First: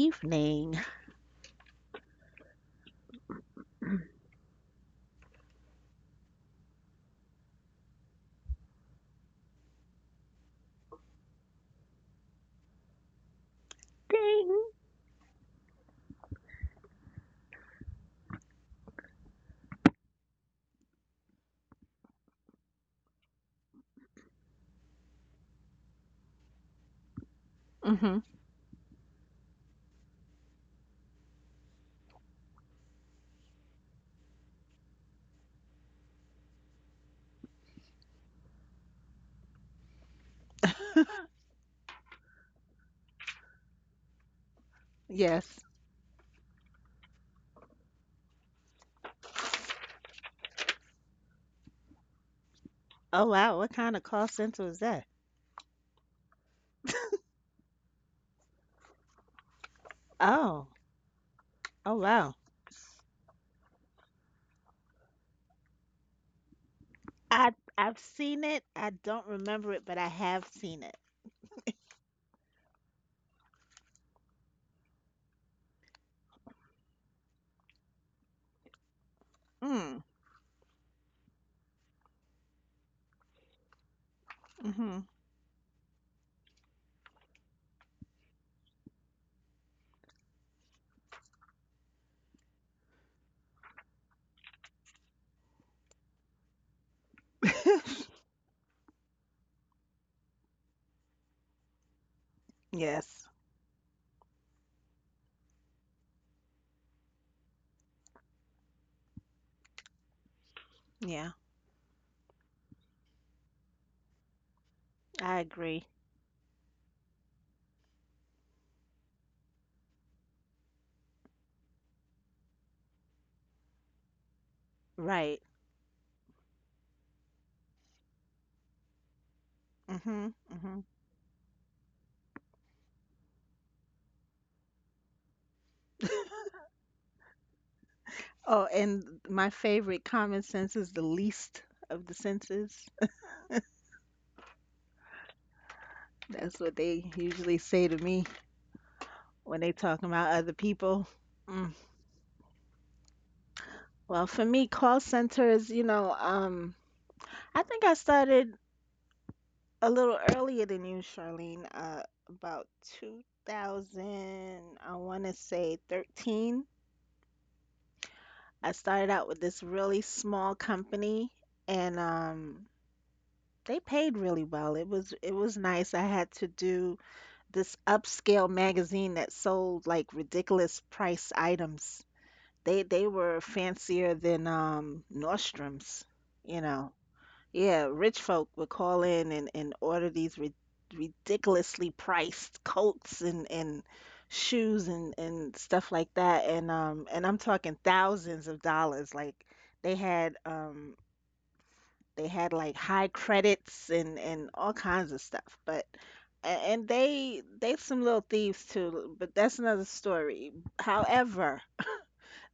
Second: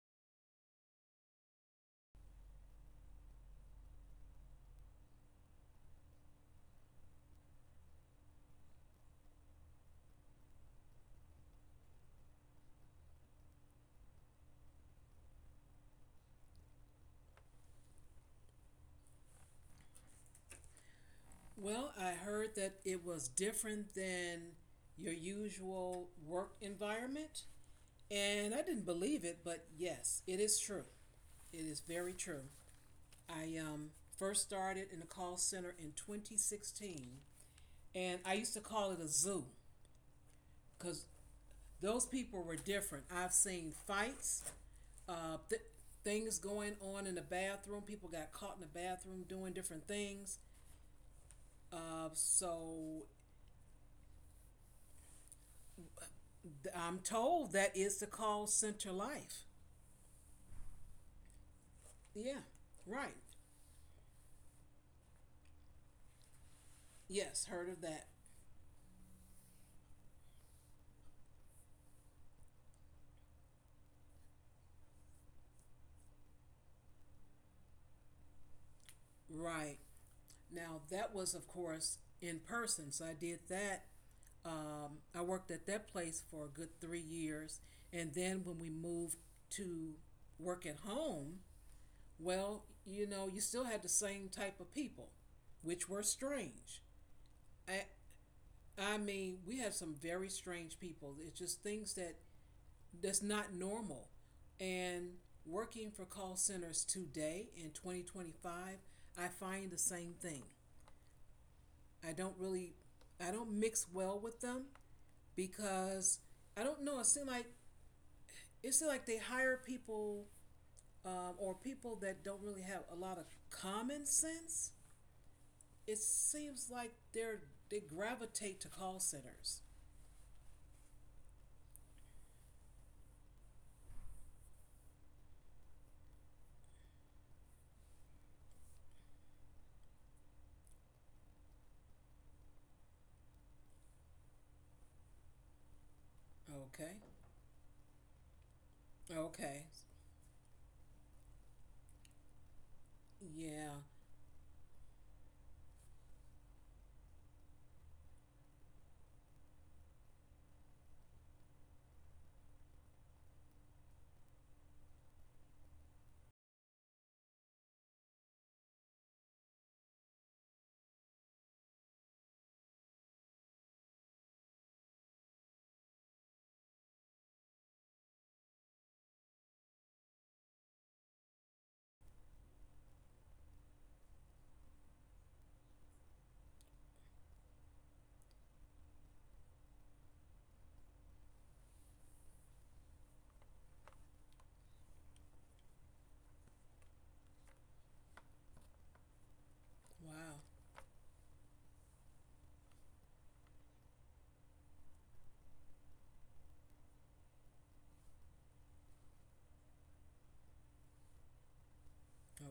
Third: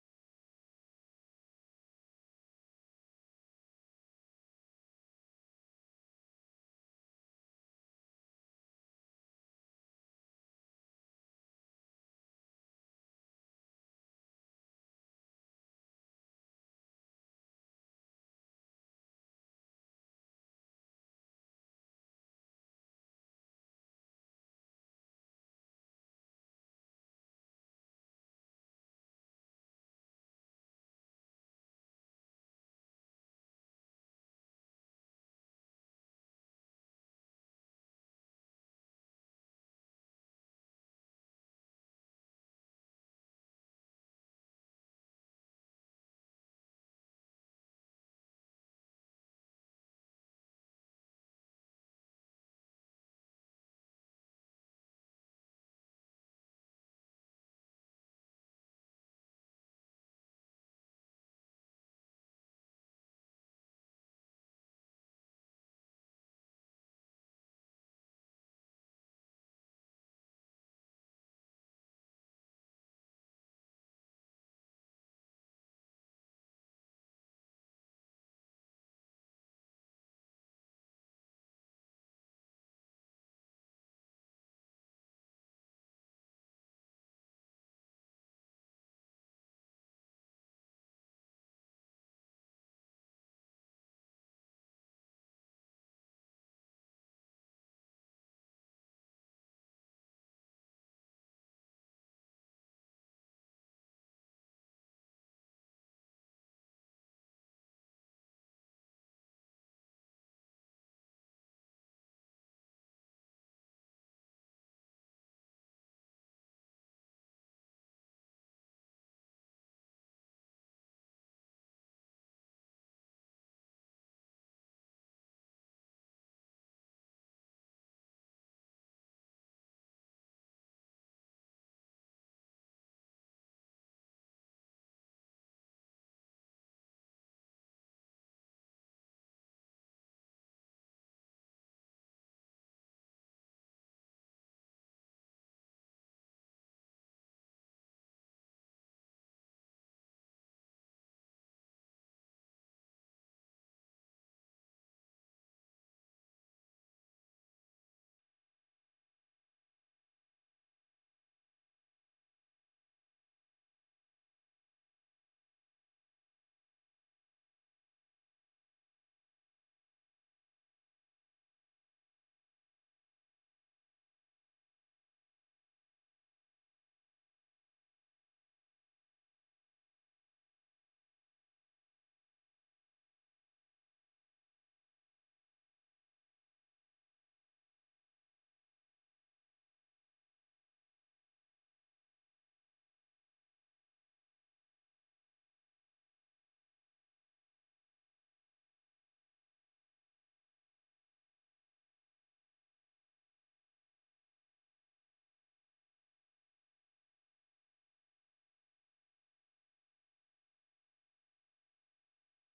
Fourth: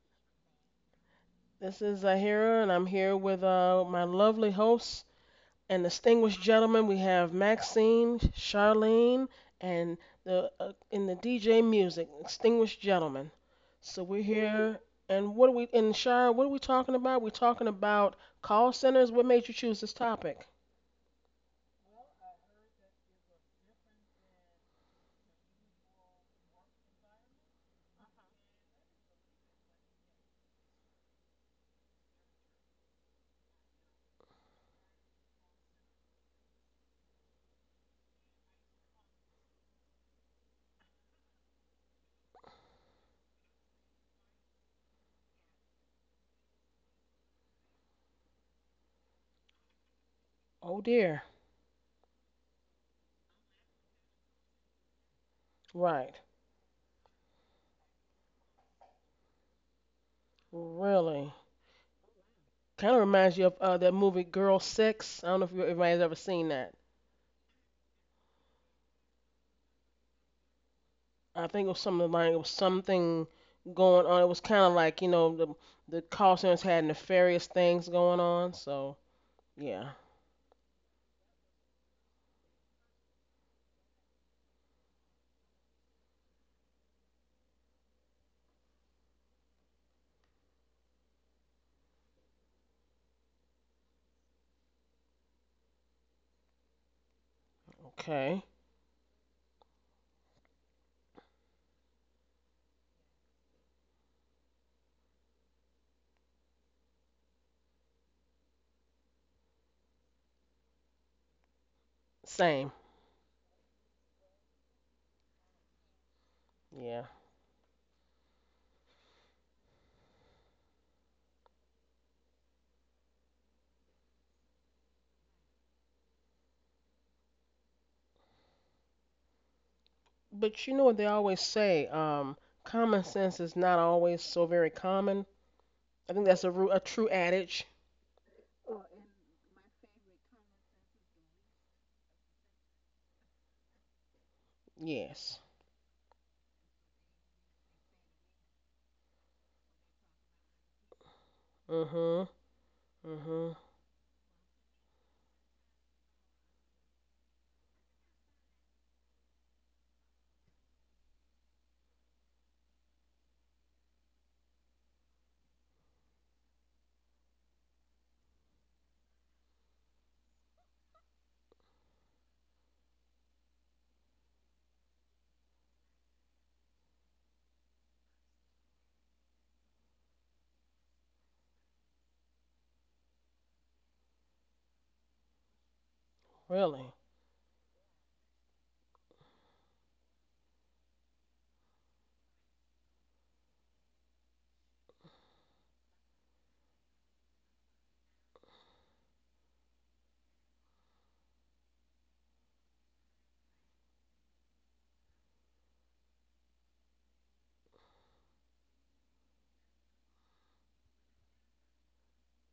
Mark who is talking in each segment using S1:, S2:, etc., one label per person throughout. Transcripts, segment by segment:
S1: evening.
S2: This is Zahira, and I'm here with my lovely hosts and distinguished gentlemen. We have Maxine, Charlene, and the in the DJ music, distinguished gentlemen. So we're
S1: Ding.
S2: here, and Shar, what are we talking about? We're talking about call centers. What made you choose this topic?
S3: Well, I heard that it was different than your usual work environment,
S1: Mm-hmm.
S3: and I didn't believe it, but yes, it is true. It is very true. I first started in the call center in 2016, and I used to call it a zoo because those people were different. I've seen fights, uh,
S1: Yes.
S3: th- things going on in the bathroom. People got caught in the bathroom doing different things.
S2: Oh, dear.
S3: So
S1: Oh wow, what kind of call center is that?
S2: Right.
S3: I'm told that is the call center life.
S1: Oh,
S2: Really.
S1: oh wow.
S3: Yeah,
S2: Kind of
S3: right.
S2: reminds you of that movie Girl Six. I don't know if everybody's ever seen that.
S1: I
S3: Yes, heard of
S1: I've
S3: that.
S1: seen it. I don't remember it, but I have seen it.
S2: I think it was something like it was something going on. It was kind of like the call centers had nefarious things going on. So
S3: Right.
S2: yeah,
S1: Mm.
S3: Now, that was, of course, in person. So I did that.
S1: Mm-hmm.
S3: I worked at that place for a good 3 years. And then when we moved to work at home, well, you know, you still had the same type of people, which were strange. I,
S2: okay,
S3: I mean, we had some very strange people. It's just things that
S1: Yes.
S3: that's not normal. And working for call centers today in 2025, I find the same thing.
S1: Yeah.
S3: I don't
S2: same,
S3: really, I don't mix well with them
S1: I agree.
S3: because I don't know.
S2: yeah.
S3: It seems like they hire people or people that don't really have a lot of common sense.
S1: Right.
S3: It seems like they're they gravitate to call centers.
S1: Mm-hmm.
S2: But you
S1: Mm-hmm.
S2: know what they always say? Common sense is not always so very common. I think that's a true adage.
S1: Oh, and my favorite common sense is the least of the senses.
S2: Yes.
S1: That's what
S3: Okay.
S1: they usually say to me when
S3: Okay.
S1: they talk about other people.
S2: Mhm. Mhm.
S3: Yeah.
S1: Well, for me, call centers, I think I started a little earlier than you, Charlene, about 2000, I want to say 13. I started out with this really small company and they paid really well. It was nice. I had to do this upscale magazine that sold like ridiculous price items. They were fancier than Nordstrom's, you know.
S2: Really.
S1: Yeah, rich folk would call in and order these ri ridiculously priced coats and shoes and stuff like that. And I'm talking thousands of dollars. Like they had
S3: Wow.
S1: um they had like high credits and all kinds of stuff. But and they some little thieves too, but that's another story. However,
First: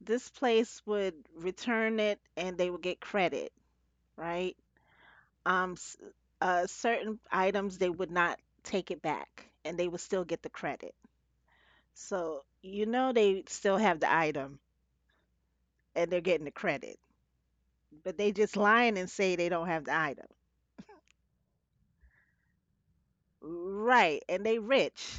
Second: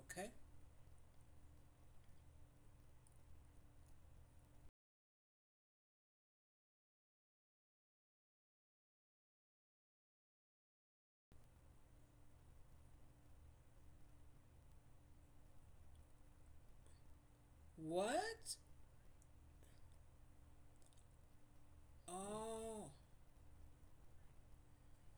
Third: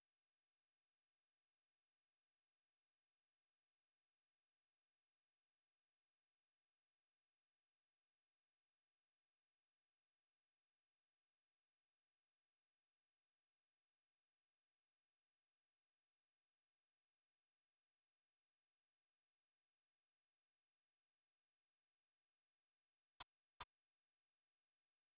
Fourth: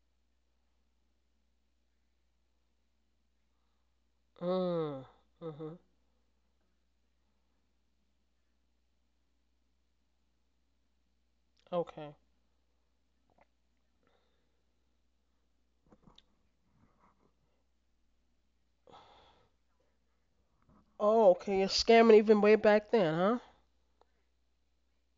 S1: this place would return it and they would get credit, right?
S2: Mm.
S1: um
S2: Mhm.
S1: s- Certain items they would not take it back and they would still get the credit,
S2: Okay.
S1: so they still have the item and they're getting the credit, but they just
S3: What?
S1: lying and say they don't have the item,
S2: Oh, okay. You're scamming even way
S3: Oh.
S2: back then, huh?
S1: right. And they rich.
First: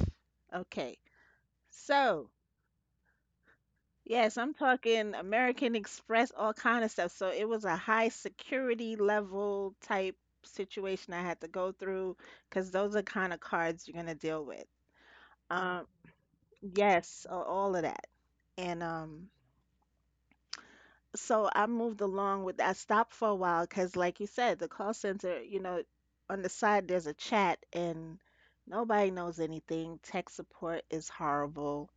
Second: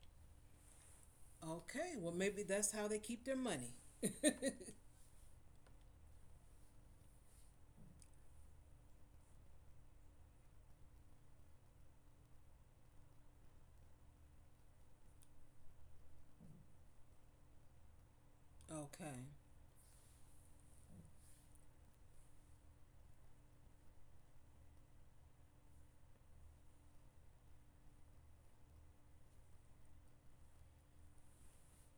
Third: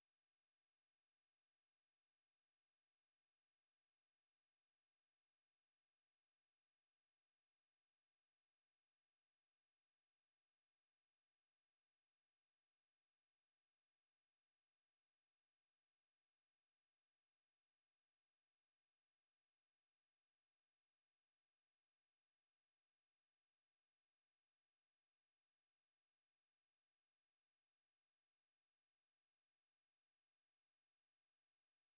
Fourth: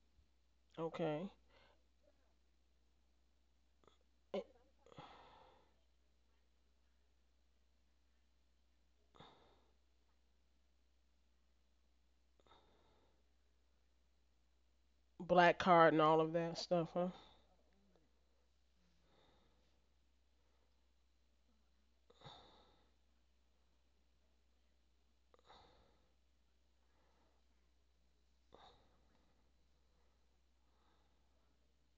S1: Okay.
S2: Okay.
S3: Okay, well,
S1: So
S3: maybe that's how they keep their money.
S1: yes,
S2: Eh,
S1: I'm talking American Express, all kind of stuff. So it was a high security level type situation I had to go through because those are kind of cards you're going to deal with,
S2: black
S1: um
S2: card and all of that stuff, huh?
S1: yes, all of that. And
S3: Okay,
S1: um, so I moved along with I stopped for a while because, like you said, the call center, on the side there's a chat and nobody knows anything. Tech support is horrible.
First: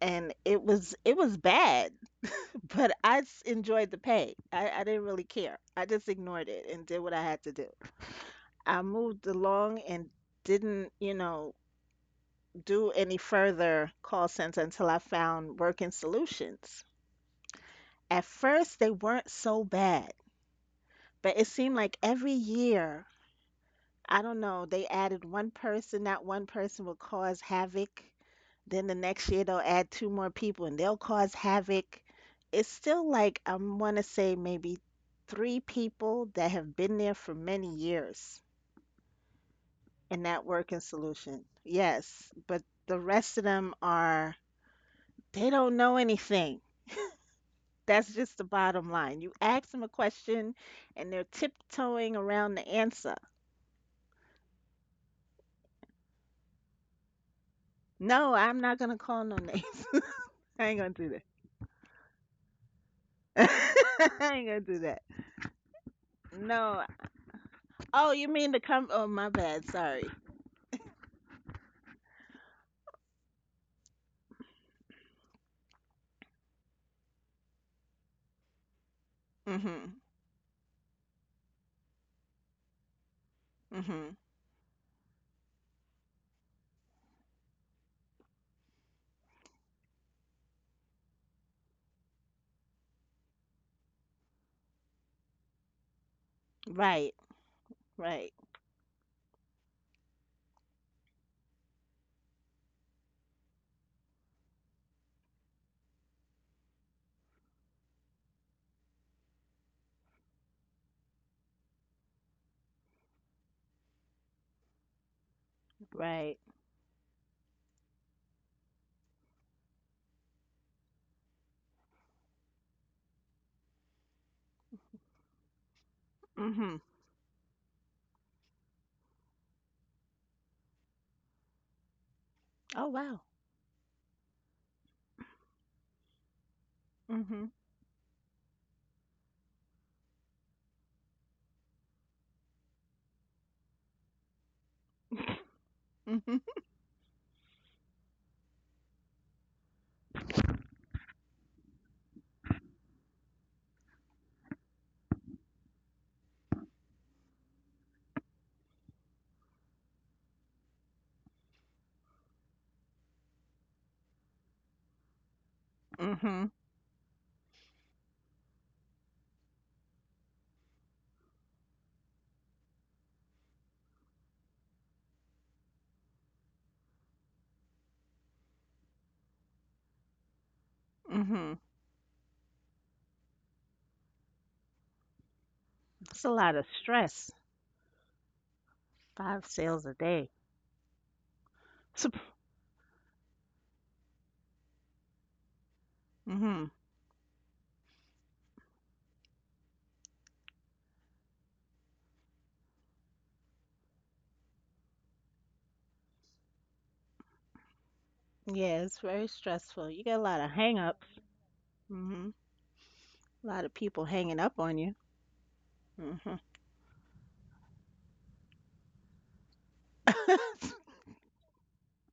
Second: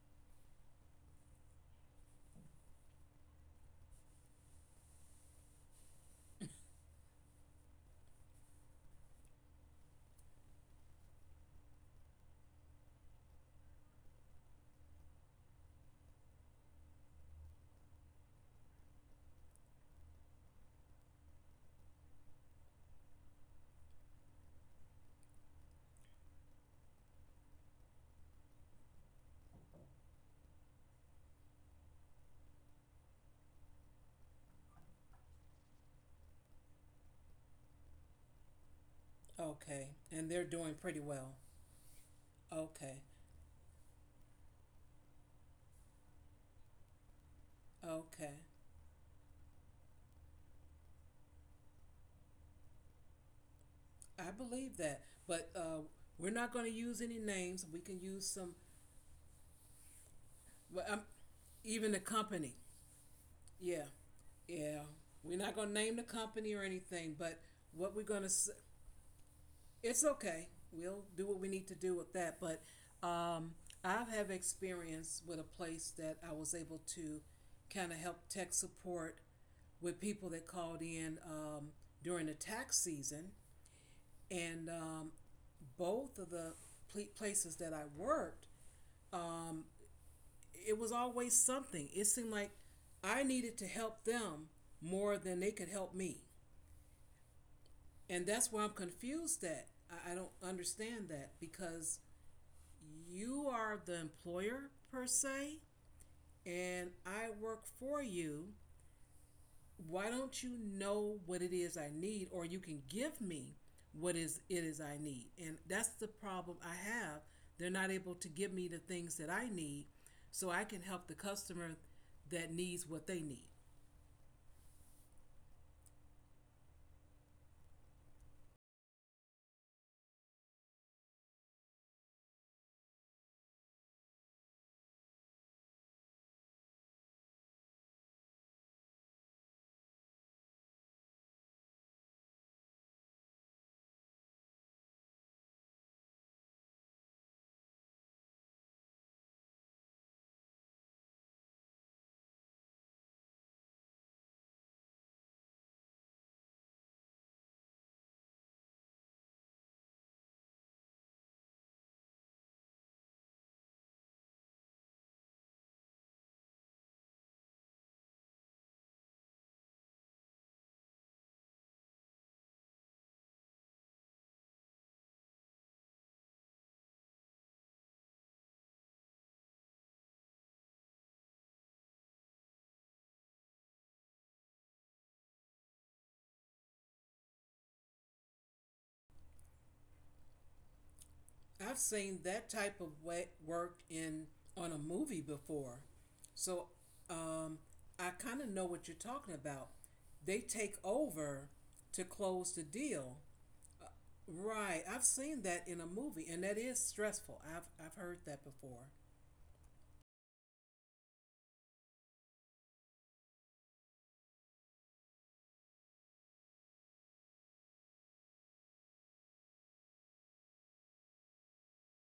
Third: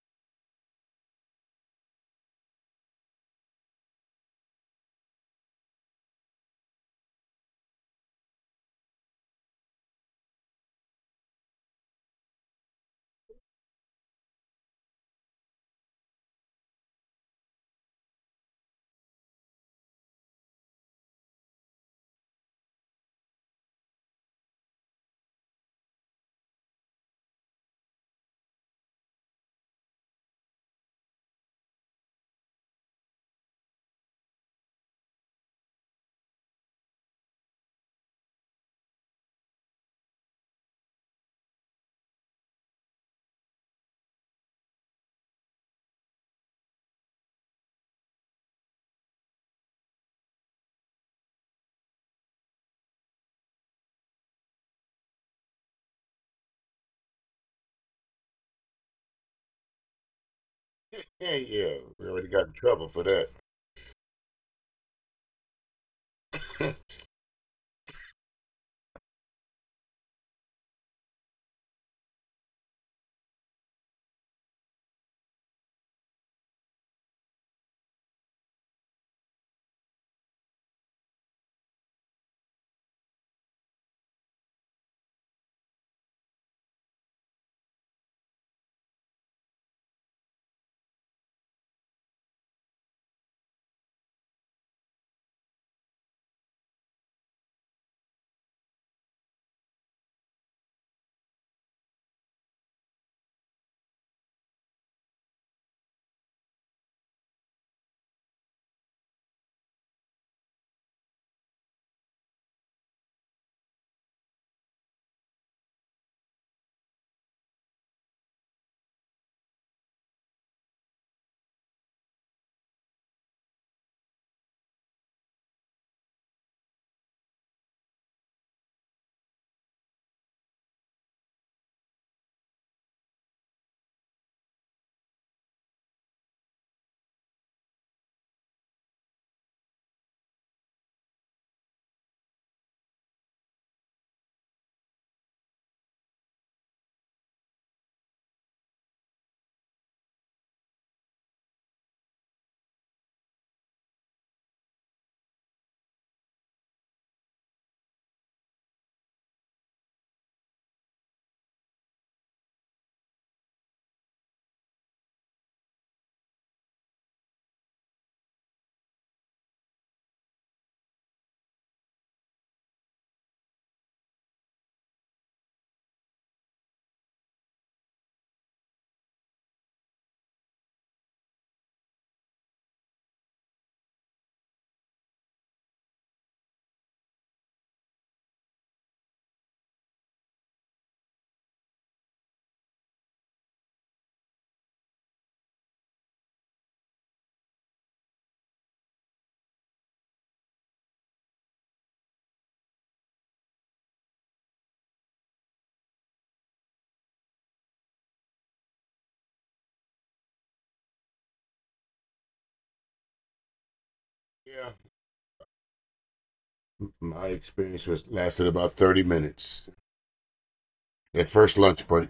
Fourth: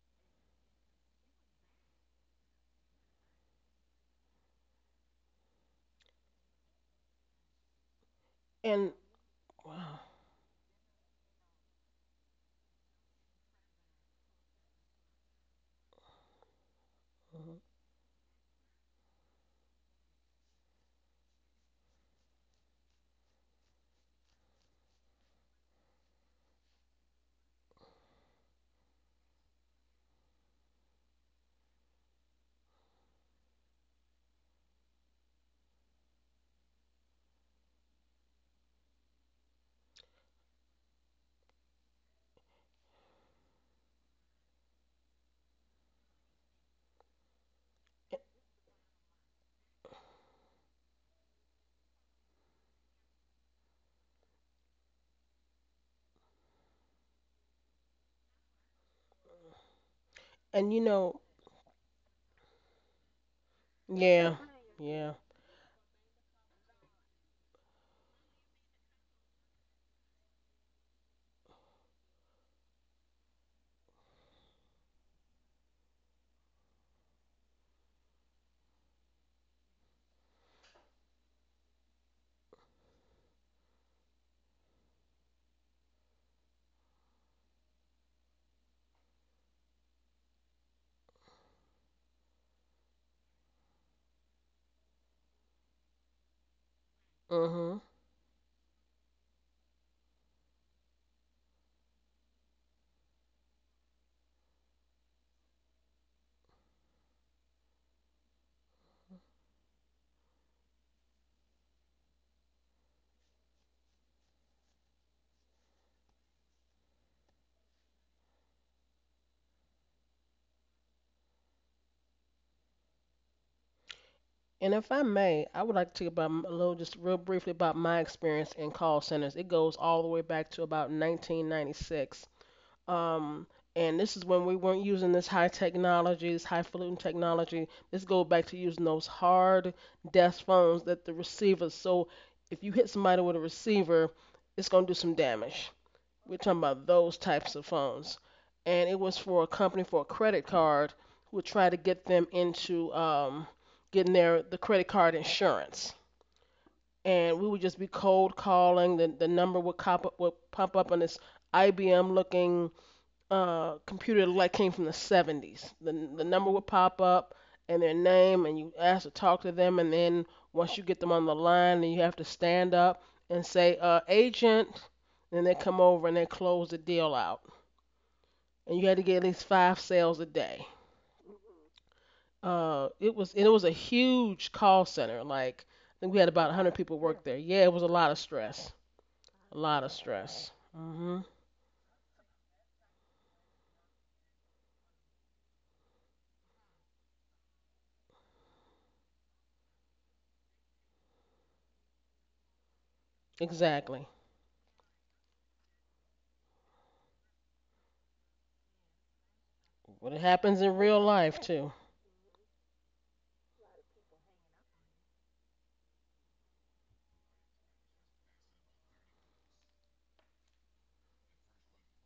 S1: And it was bad, but I enjoyed the pay. I didn't really care. I just ignored it and did what I had to do. I
S2: And
S1: moved along
S2: wow.
S1: and didn't do any further call center until I found Working Solutions.
S2: Mhm.
S1: At first, they weren't so bad. But it seemed like every year, I don't know, they added one person, that one person will cause havoc. Then the next year they'll add two more people and they'll cause havoc. It's still like I want to say maybe three people that have been there for many years
S3: okay.
S1: in
S3: And
S1: that
S3: they're doing
S1: working
S3: pretty well.
S1: solution. Yes, but the
S3: Okay,
S1: rest of them are they don't know anything. That's just
S3: okay.
S1: the bottom line. You ask them a question and they're tiptoeing around the answer.
S3: I believe that. But we're not going to use any names. We can use
S1: No,
S3: some,
S1: I'm not gonna call no names. I
S2: And
S1: ain't
S2: you
S3: well,
S1: gonna do
S2: know,
S4: Yeah, yeah.
S3: even the
S4: We already got in
S3: company.
S4: trouble for that.
S1: that.
S3: Yeah,
S1: I
S2: yeah,
S1: ain't gonna do
S3: yeah.
S1: that.
S2: yeah.
S3: We're not going to name the company or
S4: Yeah.
S1: No.
S3: anything, but what we're
S1: Oh,
S3: going
S1: you
S3: to
S1: mean to come? Oh, my bad.
S3: It's
S1: Sorry.
S3: okay. We'll do what we need to do with that, but um, I have experience with a place that I was able to kind of help tech support with
S1: Mhm.
S3: people that called in during the tax season,
S1: Mhm.
S3: and both of the places that I worked, um, it was always something. It seemed like I needed to help them more than they could help me,
S1: Right.
S2: Mhm.
S3: and
S1: Right.
S3: that's why I'm confused. I don't understand that because you are the employer per se, and I work for you. Why don't you know what it is I need, or you can give me what is it is I need? And that's the
S1: Right.
S3: problem I have. They're not able to give me the things that I need, so I can help the customer that needs what they need.
S2: And if I may, I would like to talk about a
S1: Mhm.
S2: little, just real briefly about my experience in call centers. It goes all the way back to about 1996.
S1: Oh wow.
S2: Um, and this is when we weren't using this high technology, this highfalutin
S1: Mhm.
S2: technology. This goes back to using those hard desk phones that the receivers. So if you hit somebody with a receiver, it's gonna do some damage.
S1: Mhm.
S2: We're talking about those types of phones. And it was for a company for a credit card who would try to get them into getting the credit card insurance. And we would just be cold calling. The number would pop up on this IBM looking computer like came from the 70s. The
S1: Mhm.
S2: number would pop up and their name, and you ask to talk to them, and then once you get them on the line, then you have to stand up and say agent, and they come over and they close the deal out, and you had to get at least five sales a day.
S1: Mhm.
S2: It was a huge call center. Like I think
S1: It's
S2: we
S1: a
S2: had
S1: lot
S2: about
S1: of
S2: 100 people
S1: stress.
S2: work there. Yeah, it was a lot of stress.
S1: Five
S2: A
S1: sales
S2: lot
S1: a
S2: of
S1: day.
S2: stress. Mhm.
S3: I've seen that type of work in on a movie before,
S1: Mhm.
S3: so um, I kind of know what you're talking about. They take over to close the deal,
S2: Exactly.
S3: right? I've seen that in a movie, and that is stressful. I've heard that
S1: Yeah,
S3: before.
S1: it's very stressful. You get
S2: But
S1: a
S2: it
S1: lot of
S2: happens in real
S1: hang-ups.
S2: life too.
S1: Mhm. A lot of people hanging up on you. Mhm.
S4: My experience was lasted about 30 minutes. That first lunch break.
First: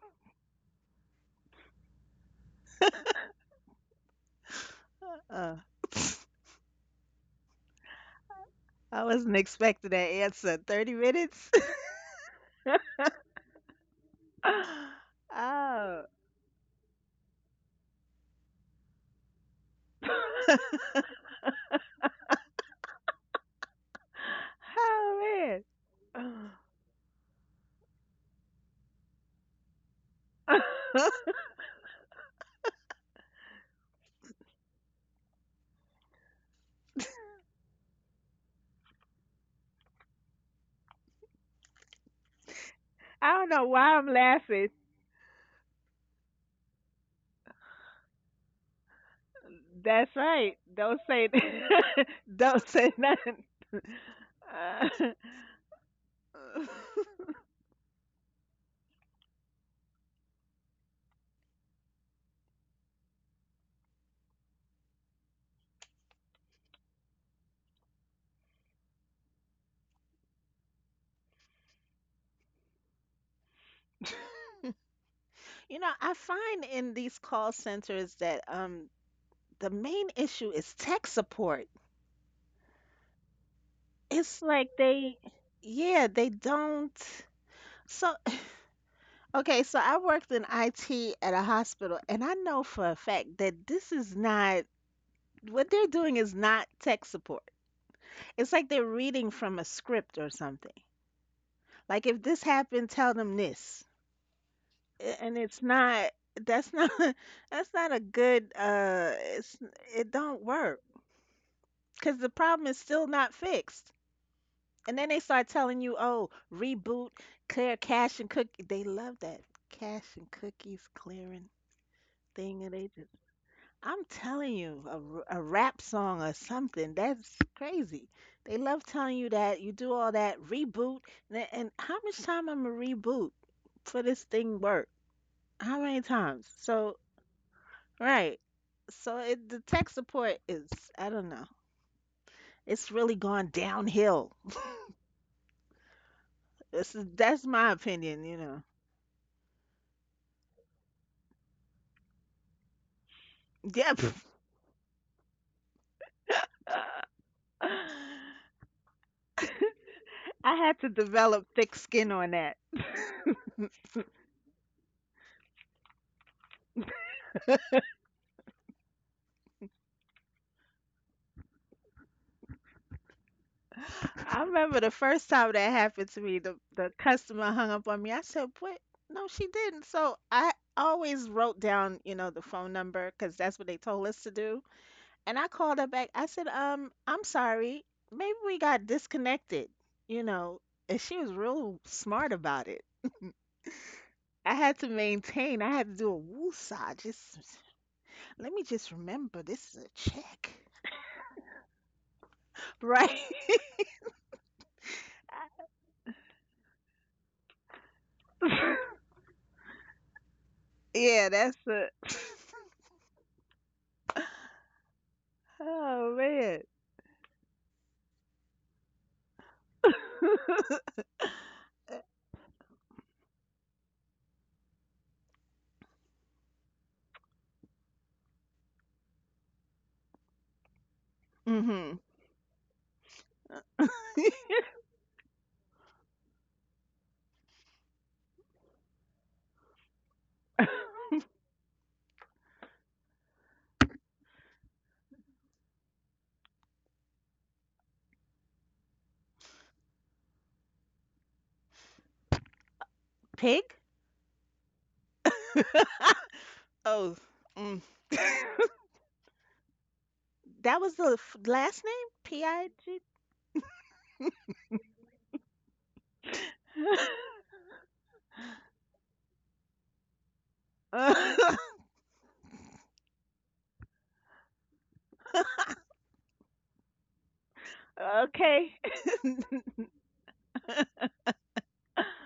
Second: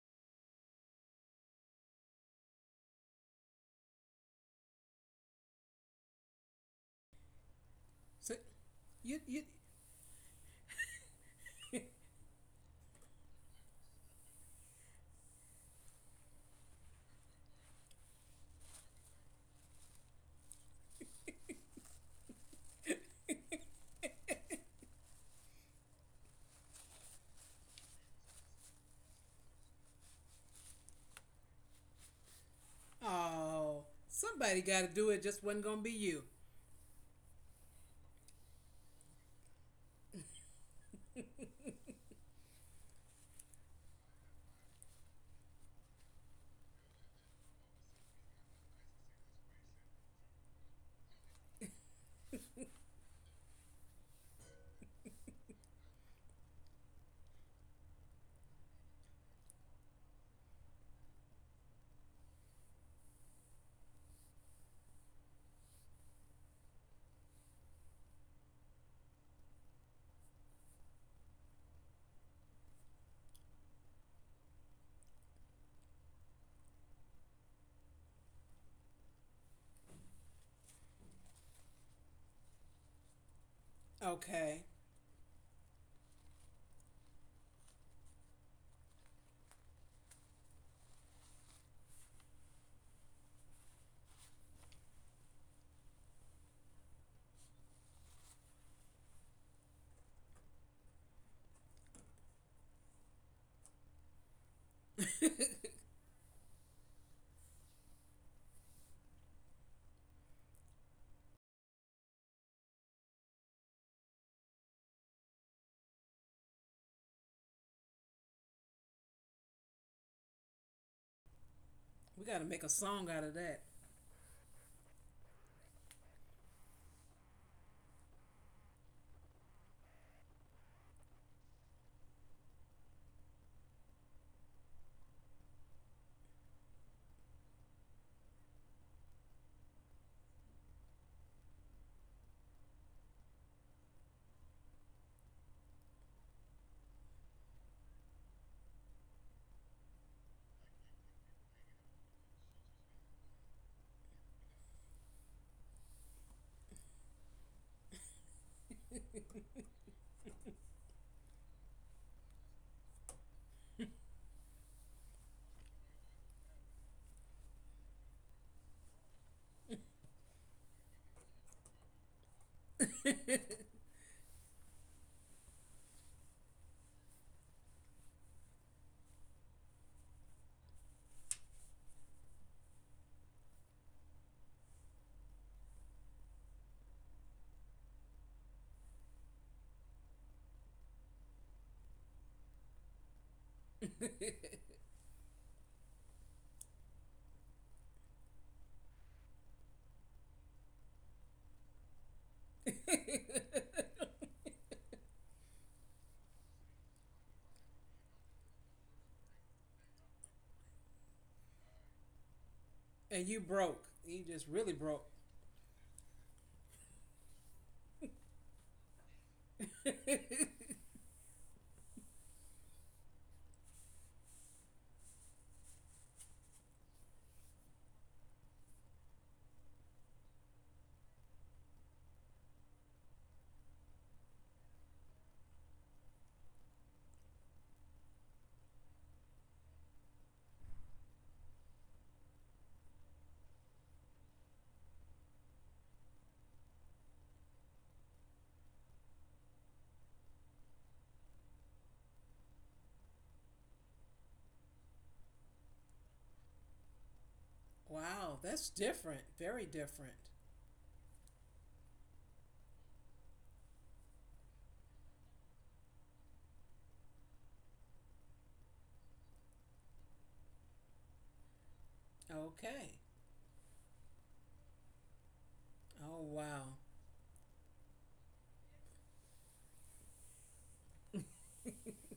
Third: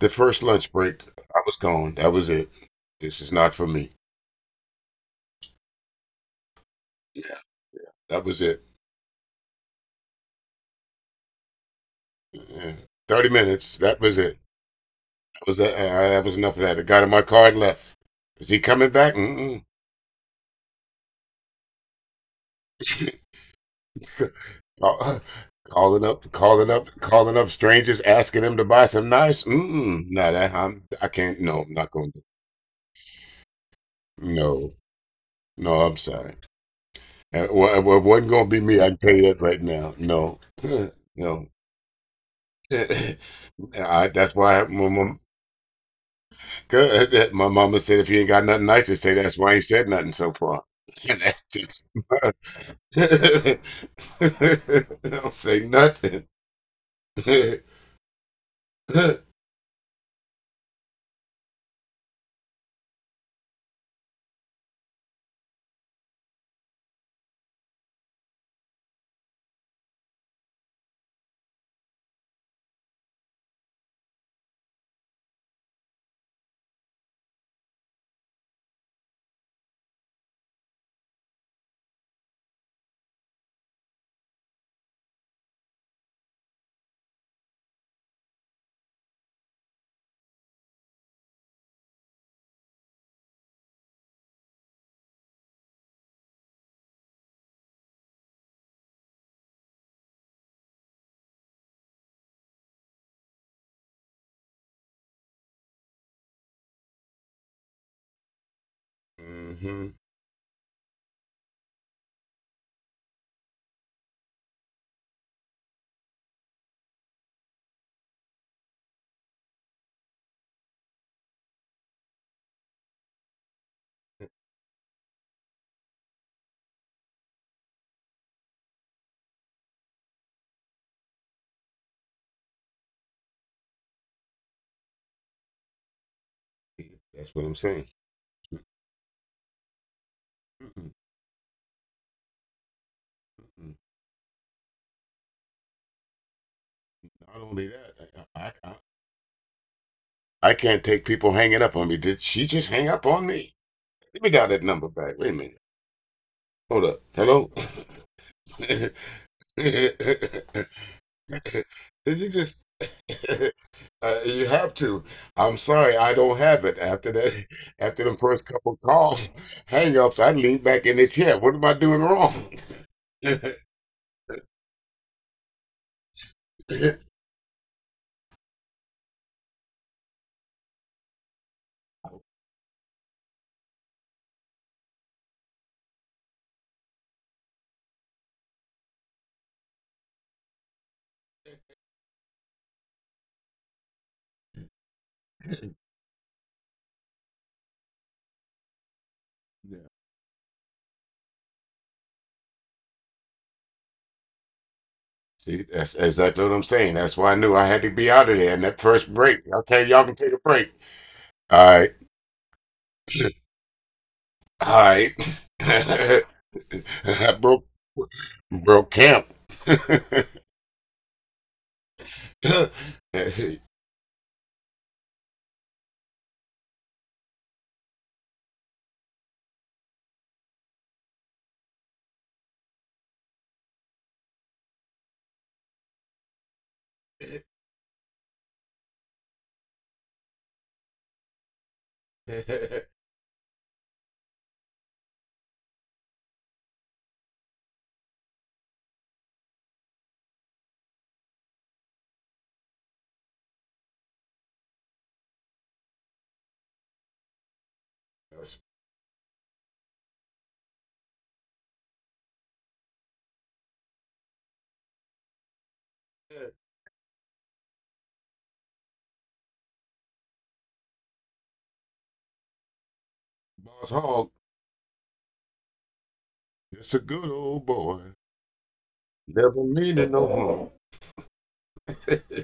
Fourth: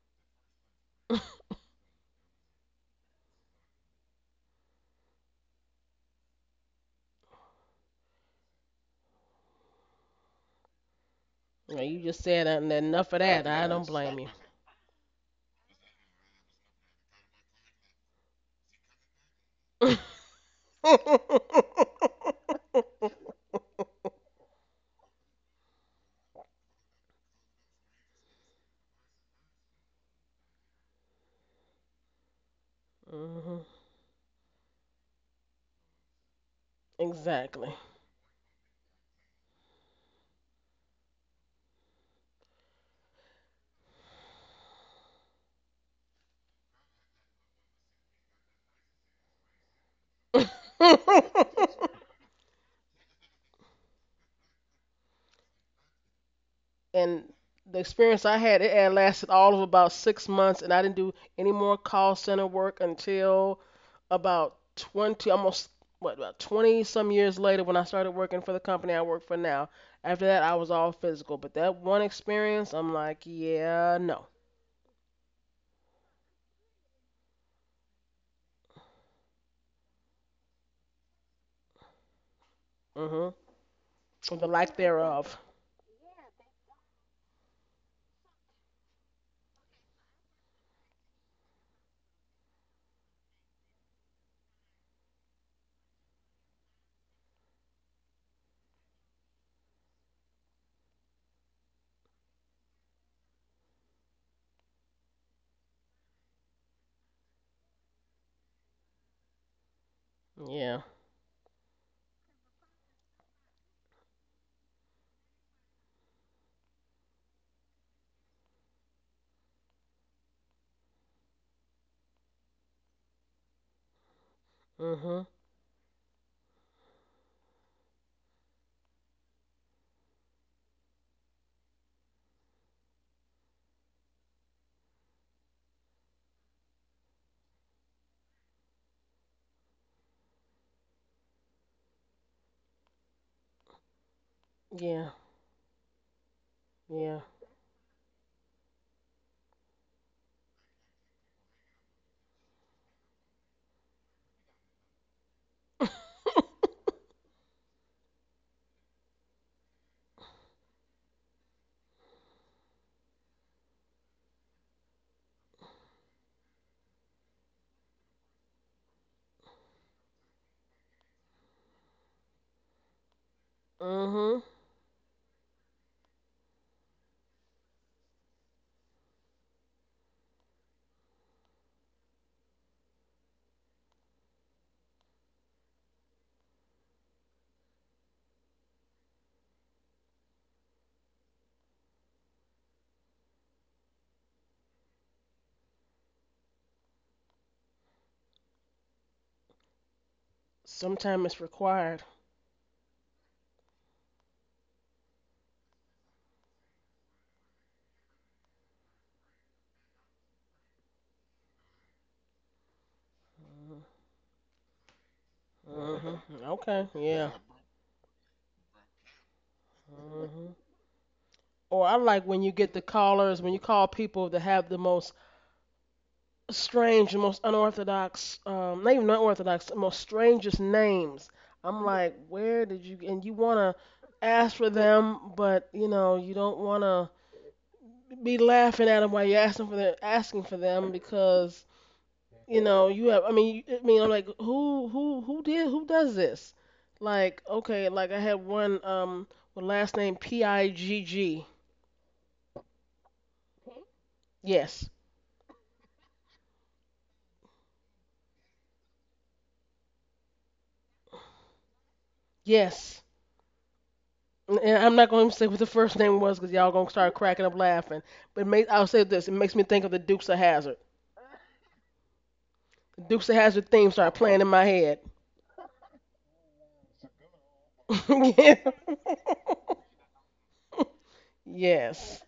S4: The first lunch break, I was gone. That was it. This is not for me.
S1: uh.
S4: Yeah. That
S3: So,
S4: was it.
S1: I
S3: you
S1: wasn't
S3: you
S1: expecting that answer. 30 minutes?
S2: Now, you just said that
S4: Yeah.
S2: enough of
S4: Thirty
S2: that. I
S4: minutes.
S2: don't
S4: That was
S2: blame you.
S4: it. That was that.
S1: Oh.
S4: That was enough of that. I got in my car and left. Is he coming back? Mm-mm.
S1: Oh,
S4: Call-
S1: man.
S4: Calling up, calling up, calling up strangers, asking them to buy some knives. Mm-mm. No, that I'm. I can't. No, I'm not going to.
S2: Hmm.
S3: oh, somebody
S4: No.
S3: got to do it. Just wasn't
S4: No,
S3: gonna
S4: I'm
S3: be you.
S4: sorry.
S2: Exactly.
S4: It wasn't going to be me. I can tell you that right now. No, no.
S1: I don't know
S4: I,
S1: why I'm
S4: that's why my,
S1: laughing.
S4: my, mom- 'Cause that my mama said, if you ain't got nothing nice to say, that's why I ain't said nothing so
S1: That's
S4: far.
S1: right.
S4: And
S1: Don't
S4: that's
S1: say
S4: just,
S1: don't say nothing. Uh,
S4: don't say nothing.
S2: And
S4: hmm
S2: the experience I had, it had lasted all of about 6 months, and I didn't do any more call center work until about 20, about 20 some years later when I started working for the company I work for now. After that, I was all physical. But that one experience, I'm like, yeah, no.
S1: I find in these call centers that the main issue is tech support.
S2: Mm-hmm. Or
S1: It's
S2: the
S3: Okay,
S2: lack
S1: like they,
S2: thereof.
S1: yeah, they don't, so, okay, so I worked in IT at a hospital, and I know for a fact that this is not what they're doing is not tech support. It's like they're reading from a script or something. Like if this happened, tell them this. And it's not that's not that's not a good it's it don't
S2: Yeah.
S1: work because the problem is still not fixed. And then they start telling you, "Oh, reboot, clear cache and cookie." They love that cache and cookies clearing
S3: we got to make
S1: thing,
S3: a
S1: and they
S3: song
S1: just
S3: out of
S1: I'm telling you,
S2: Mm-hmm.
S1: a rap song or something. That's crazy. They love telling you that. You do all that reboot. And how much time I'm a reboot for this thing work? How many times? So,
S4: That's what I'm saying.
S1: right. The tech support
S4: Mm-mm,
S1: is,
S4: mm-mm.
S1: I don't know. It's really gone
S4: Not
S1: downhill.
S2: Yeah. Yeah.
S1: That's
S4: only
S1: my
S4: that,
S1: opinion,
S4: I,
S1: you
S4: I,
S1: know.
S4: I I can't take people hanging up on me. Did she just hang up on me?
S1: Yep.
S4: Let me down that number back. Wait a minute. Hold up. Hello? Did
S1: I had to develop thick
S4: you
S1: skin on
S4: just?
S1: that.
S4: You have to. I'm sorry, I don't have it. After that, after the first couple call hang-ups, I leaned back in the chair. What am I doing wrong?
S1: I
S2: Mhm.
S1: remember the first time that happened to me, the
S4: Yeah.
S1: the customer hung up on me. I said, "What? No, she didn't." So I always wrote down, the phone number because that's what they told us to do. And I called her back. I said, I'm sorry. Maybe we got disconnected." You know, and she was real smart about it. I
S3: that.
S1: had to maintain. I had to do a woosah. Just let me just remember this is a check,
S2: Sometimes it's required.
S1: right?
S4: See, that's exactly what I'm saying. That's why I knew I had to be out of there in that first break. Okay, y'all can take a break.
S1: yeah,
S4: All
S1: that's
S4: right.
S1: it.
S3: And you broke. You just
S4: All
S3: really
S4: right.
S3: broke.
S1: Oh
S2: Mhm.
S1: man.
S2: Okay.
S4: I
S2: Yeah.
S4: broke camp.
S2: Mhm. Or I like when you get the callers when you call people that have the most strange, the most unorthodox, not even unorthodox, the most strangest names. I'm
S1: Hmm.
S2: like, where did you? And you wanna ask for them, but you know you don't wanna be laughing at them while you're asking for them because you know, you have. I mean, I mean, I'm like, who does this? Like, okay, like I had one with last name Pigg.
S1: Pig?
S2: Yes,
S1: Oh, mm.
S3: Wow, that's different. Very different.
S1: that was the last name? PIG?
S2: yes. And I'm not going to say what the first name was because y'all gonna start cracking up laughing. But I'll say this: it makes me think of the Dukes of Hazard. The
S3: Okay.
S2: Dukes of Hazard
S4: Boss
S2: theme started
S4: Hog,
S2: playing in my head.
S3: Oh, wow.
S4: just a good old boy.
S2: Yeah.
S1: okay.
S4: Never meaning no harm.
S2: Yes,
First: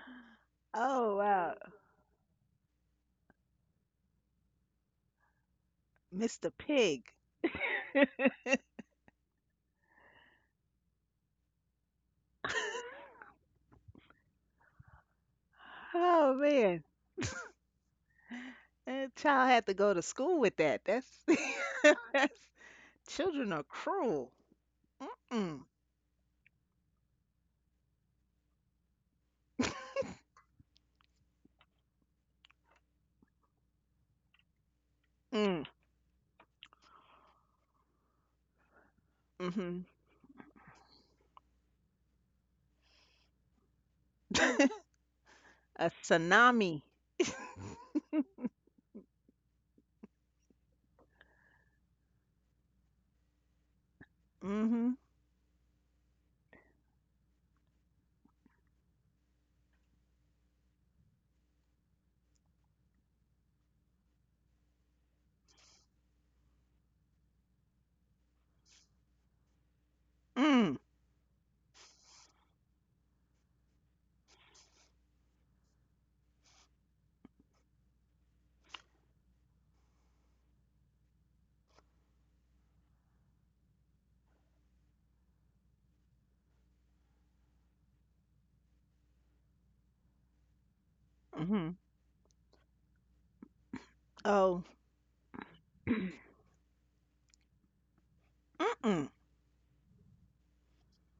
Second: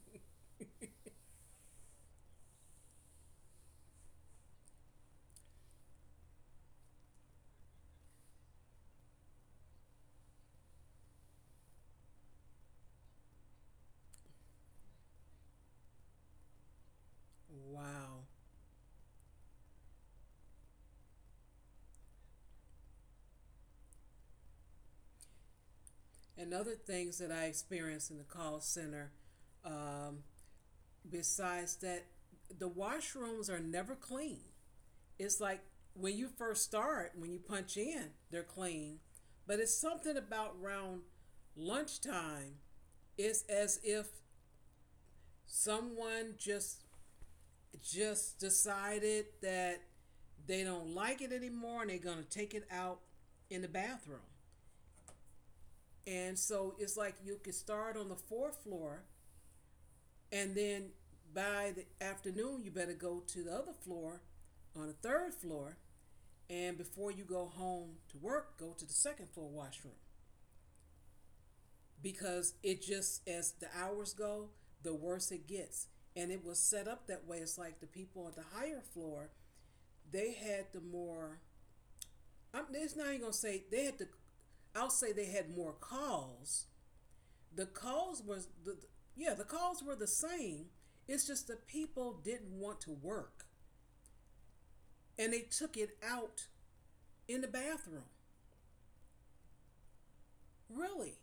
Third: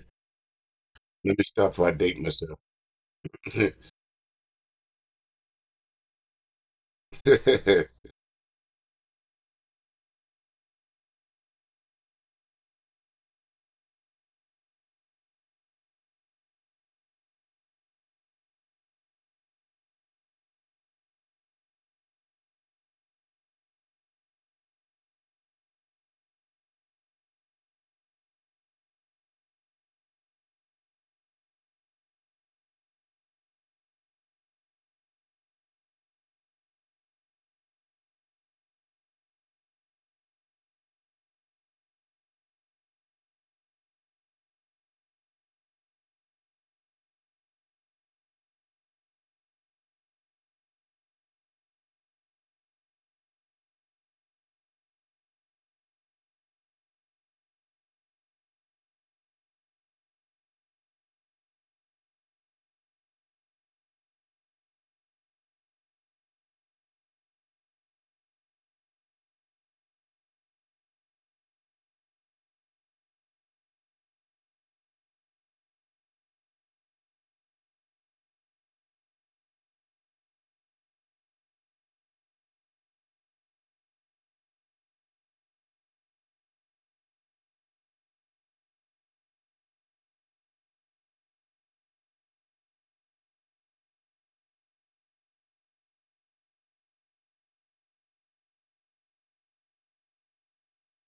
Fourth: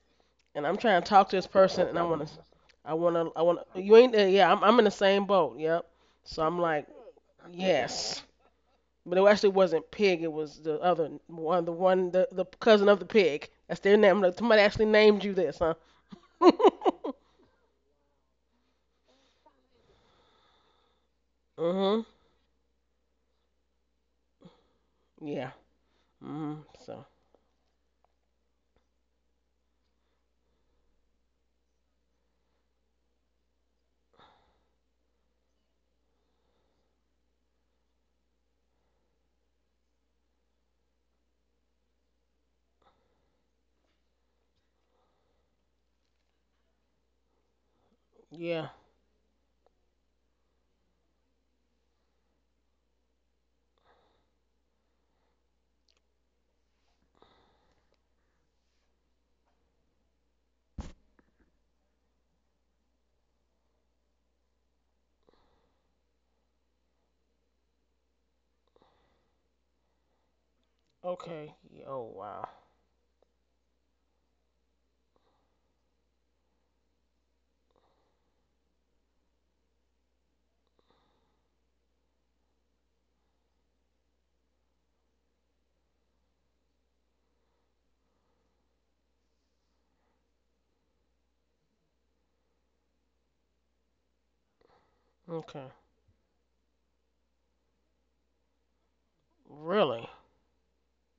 S2: and I'm trying to
S1: Oh,
S2: talk to
S4: Let me
S2: this
S1: wow.
S4: stop
S2: person,
S4: before I
S2: and I
S4: date
S2: want to,
S4: myself.
S2: I want to, I want
S4: I
S2: to. You ain't there. Yeah, I'm in the same boat. Yep. So
S1: Mr.
S2: I'm like,
S1: Pig.
S4: don't
S2: yes, but it actually wasn't pig. It was the other one, the one, the cousin of the pig. That's their name. Look, somebody actually named you this, huh?
S1: Oh, man.
S3: Wow.
S1: That child had to go to school with that. That's,
S2: Mhm.
S1: that's children are cruel.
S2: Yeah.
S1: Mm-mm.
S3: And
S2: Mhm.
S3: other
S2: So
S3: things that I experienced in the call center, um, besides that, the washrooms are never clean. It's like
S1: Mm.
S3: when you first start, when you punch in, they're clean. But it's
S1: Hmm.
S3: something about around lunchtime. It's as if
S1: A
S3: someone
S1: tsunami.
S3: just just
S2: yeah.
S3: decided that they don't like it anymore and they're going to take it out in the bathroom.
S1: Mm-hmm.
S3: And so it's like you could start on the fourth floor and then by the afternoon you better go to the other floor on the third floor and before you go home to work go to the second floor washroom
S1: Mm.
S2: Okay. Yeah, oh wow.
S3: because it just as the hours go the worse it gets, and it was set up that way. It's like the people on the higher floor they had the more I'm, it's not even gonna say they had to. I'll say they had more calls. The calls was the Yeah, the calls were the same. It's just the
S1: Mhm.
S3: people didn't want to work
S1: Oh,
S3: and they
S2: Okay.
S3: took it out in the bathroom.
S1: Mm-mm.
S2: Really?
S3: Really.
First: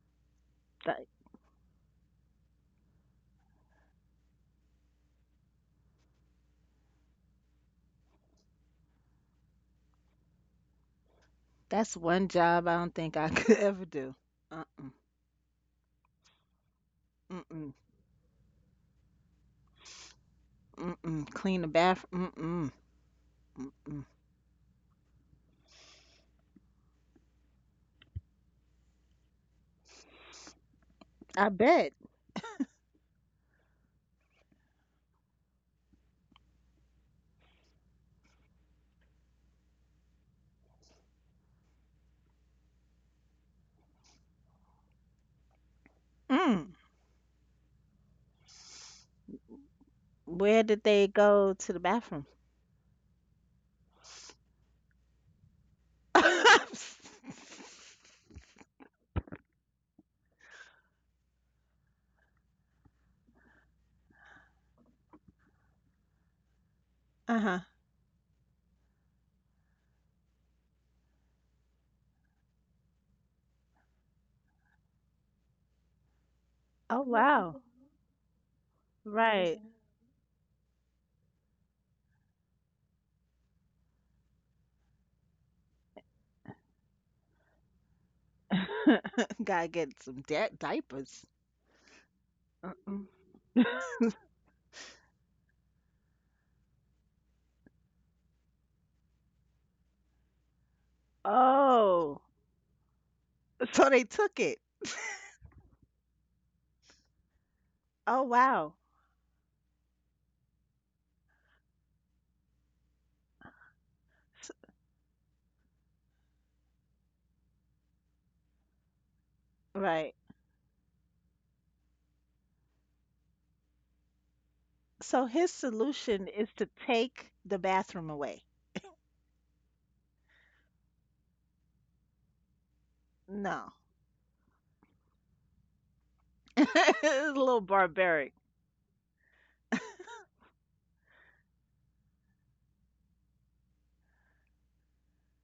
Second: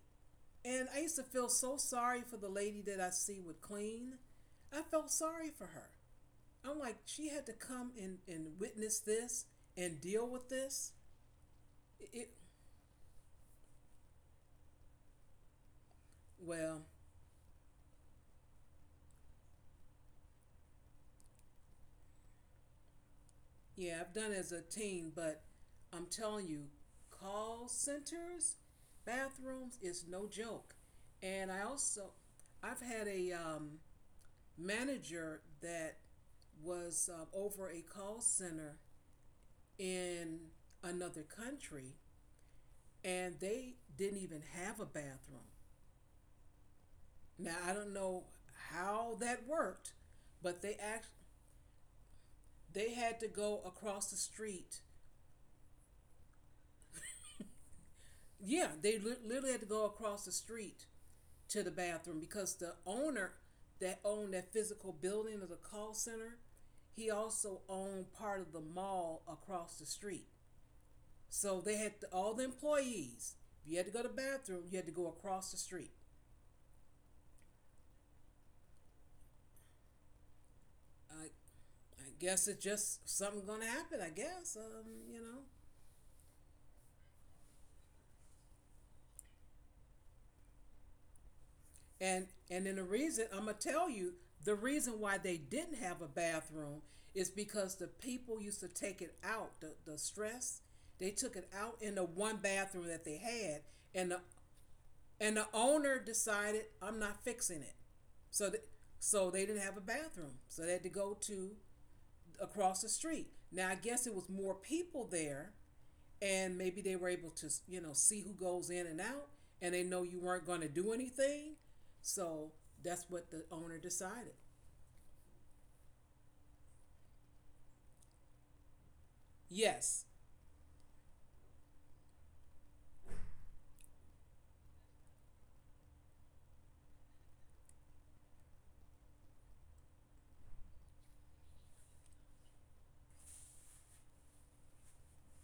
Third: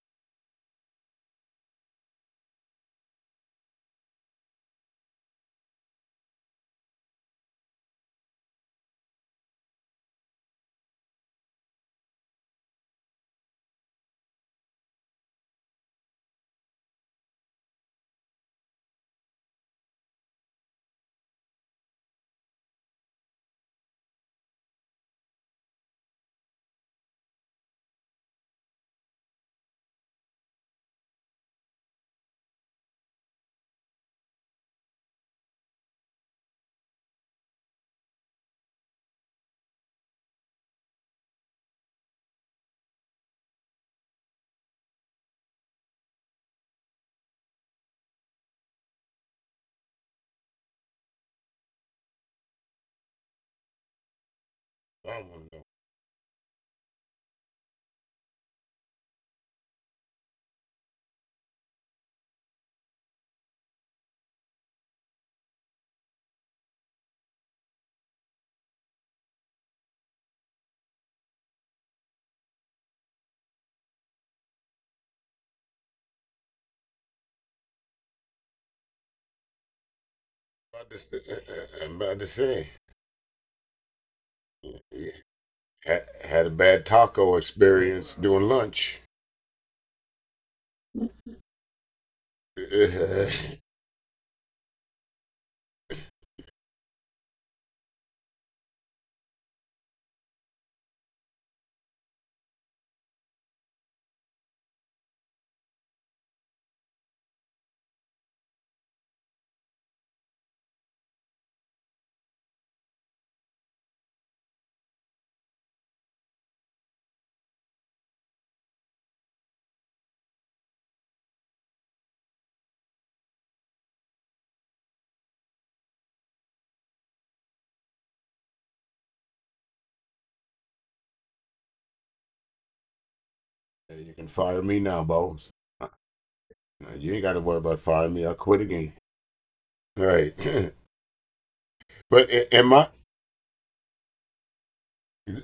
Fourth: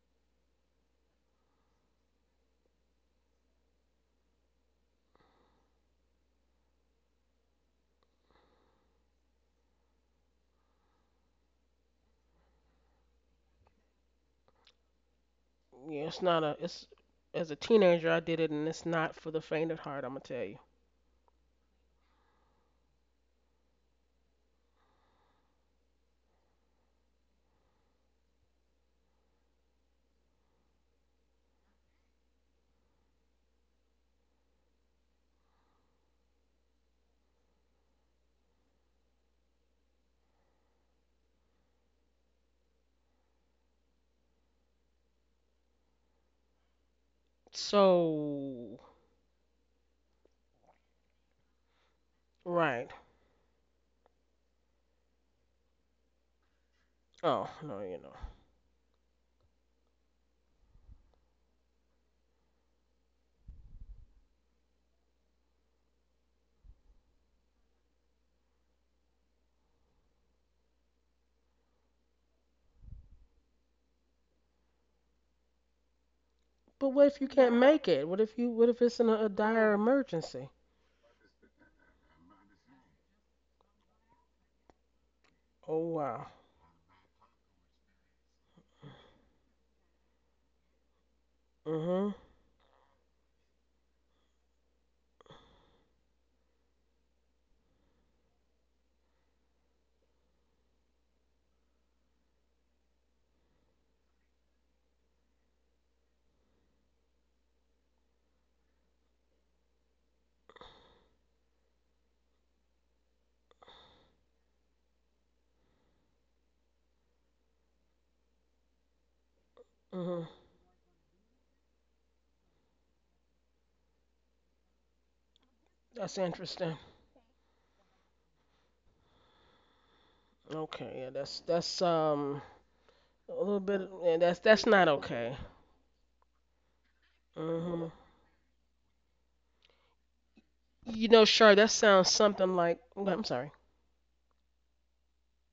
S3: And I
S1: That,
S3: used to feel so sorry for the lady that I see would clean. I felt sorry for her. I'm like, she had to come and witness this and deal with this.
S1: that's
S3: It, it-
S1: one job I don't think I could ever do. Uh-uh.
S2: Yeah. It's not a.
S3: well,
S2: It's as a
S1: Mm-mm.
S2: teenager I did it, and it's not for the faint of heart. I'm gonna tell you.
S1: Mm-mm. Clean the bathroom. Mm-mm.
S3: yeah,
S1: Mm-mm.
S3: I've done it as a teen, but I'm telling you, call centers, bathrooms is no joke. And
S1: I
S3: I
S1: bet.
S3: also, I've had a manager that was over a call center in another country, and they didn't even have a bathroom.
S1: Mm.
S3: Now I don't know
S2: So
S3: how that worked, but
S1: Where did they go to the bathroom?
S2: right.
S3: they had to go across the street.
S4: know.
S2: Oh no, you know.
S3: Yeah, they literally had to go across the street to the bathroom because the owner that owned that physical building of the call center, he also
S1: Uh-huh.
S3: owned part of the mall across the street. So they had to, all the employees. If you had to go to the bathroom, you had to go across the street.
S2: But what
S1: Oh
S2: if you can't
S1: wow.
S2: make it? What if you? What if it's in a
S1: Right.
S2: dire emergency?
S4: About to, I'm
S3: I
S4: about to
S3: guess it's
S4: say,
S3: just something gonna happen. I guess you know.
S2: Oh wow.
S4: had a bad taco experience doing lunch.
S1: Gotta get some diapers.
S2: Hmm.
S3: And and then the reason
S4: You
S3: I'm
S1: Uh-uh.
S3: gonna tell you the reason why they didn't have a bathroom is because the people used to take it out the stress, they took it out in the
S1: Oh,
S3: one bathroom that they had,
S1: so they
S3: and the
S1: took it.
S3: and the owner decided I'm not fixing it,
S1: Oh
S3: so th-
S1: wow.
S3: so they didn't have a bathroom, so they had to go to across the street. Now I guess it was more people there and maybe they were able to, you know, see who goes in and out and they know
S1: Right.
S2: Hmm.
S3: you weren't going to do anything, so that's what the owner decided.
S1: So his
S2: That's
S1: solution is to
S2: interesting.
S1: take the bathroom away.
S3: Yes.
S2: Okay, yeah, that's a little
S1: No.
S2: bit yeah,
S4: can
S2: that's
S4: fire
S2: not
S4: me now,
S2: okay.
S4: boss. Uh,
S1: It's
S4: You ain't
S1: a
S4: got to worry
S1: little
S2: Hmm.
S4: about firing me.
S1: barbaric.
S4: I'll quit again. All right.
S2: You know, sure, that sounds
S4: But
S2: something like
S4: am I?
S2: well, I'm sorry.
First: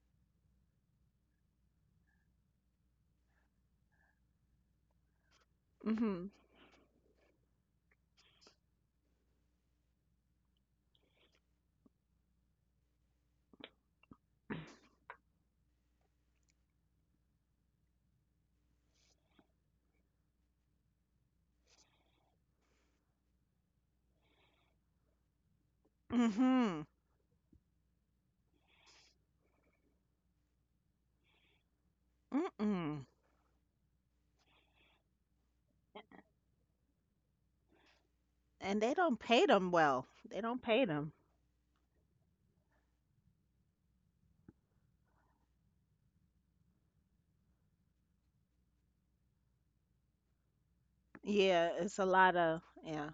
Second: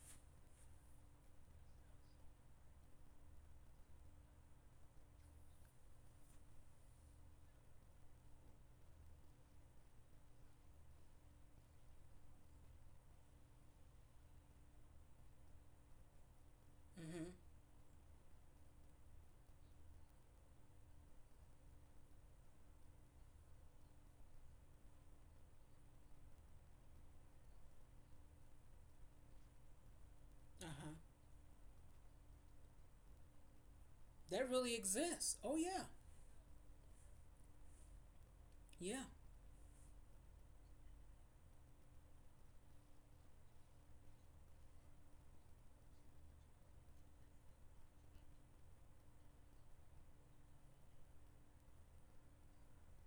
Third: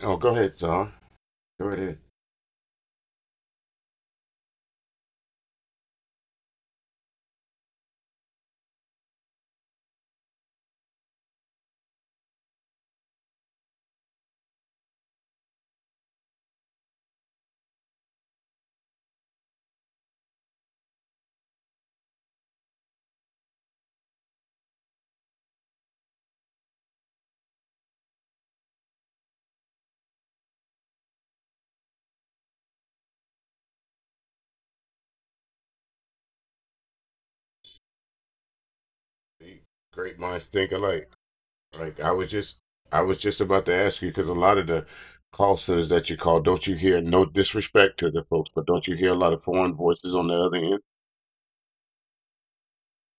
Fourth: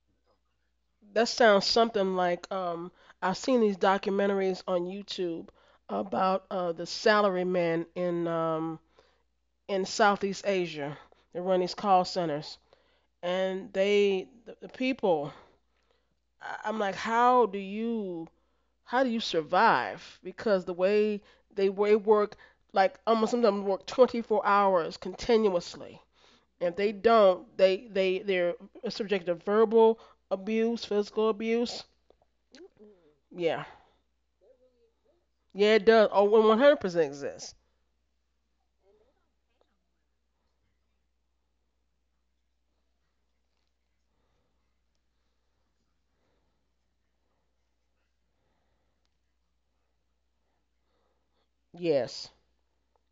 S4: Oh, go ahead, son.
S2: That
S4: Go
S2: sounds
S4: right ahead.
S2: something like I've seen these documentaries on YouTube
S1: Mm-hmm.
S2: about the salarymen in Southeast Asia. They run these call centers and the people I'm like,
S3: Mm-hmm.
S2: how do you survive? Because the way they work, like almost sometimes work 24 hours continuously. And if
S1: Mm-hmm.
S2: they don't, they're subjected to verbal abuse,
S3: Uh-huh,
S2: physical abuse.
S1: Mm-mm.
S2: Yeah,
S3: that really exists. Oh
S2: yeah, it
S3: yeah.
S2: does. Oh, 100% exists.
S1: And they
S3: Yeah,
S1: don't pay them well.
S4: Great
S1: They
S4: minds
S1: don't
S4: think
S1: pay
S4: alike.
S1: them.
S4: Like I was just about to ask you because a lot of the call centers that you call, don't you hear? No disrespect to the folks, but don't you hear a lot of foreign voices on the other end?
S1: Yeah, it's a
S2: Yes.
S1: lot of, yeah.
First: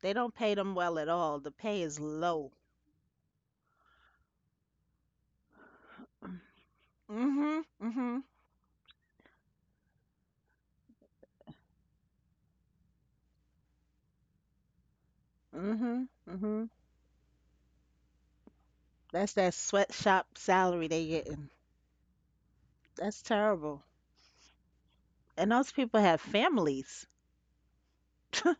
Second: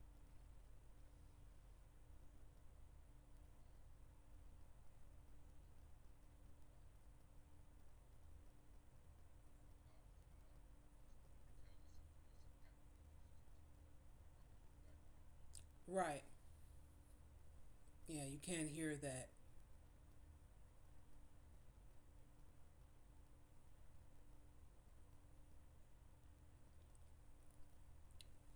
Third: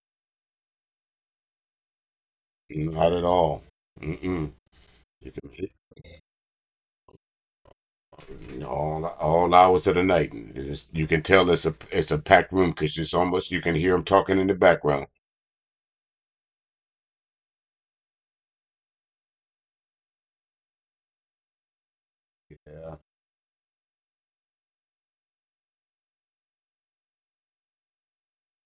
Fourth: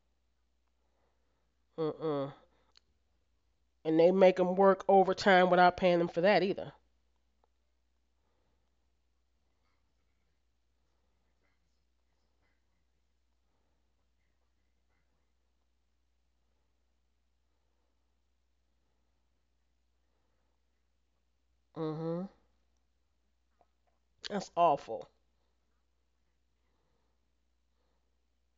S1: They don't pay them well at all. The pay is
S2: Mm-mm.
S1: low.
S4: Not at all.
S2: And they make
S4: Mm-mm.
S2: them work
S4: You
S2: overtime
S4: can,
S2: without paying them for that either.
S1: Mm-hmm. Mm-hmm.
S4: all hours of the night. And you can tell it's a packed room because it's almost you can hear them talking in the background.
S1: Mm-hmm.
S3: right.
S1: Mm-hmm.
S3: Yeah, you can't hear that.
S1: That's that sweatshop salary they getting.
S2: Mm hmm
S4: Yeah,
S1: That's terrible.
S2: That's awful.
S1: And those people have families.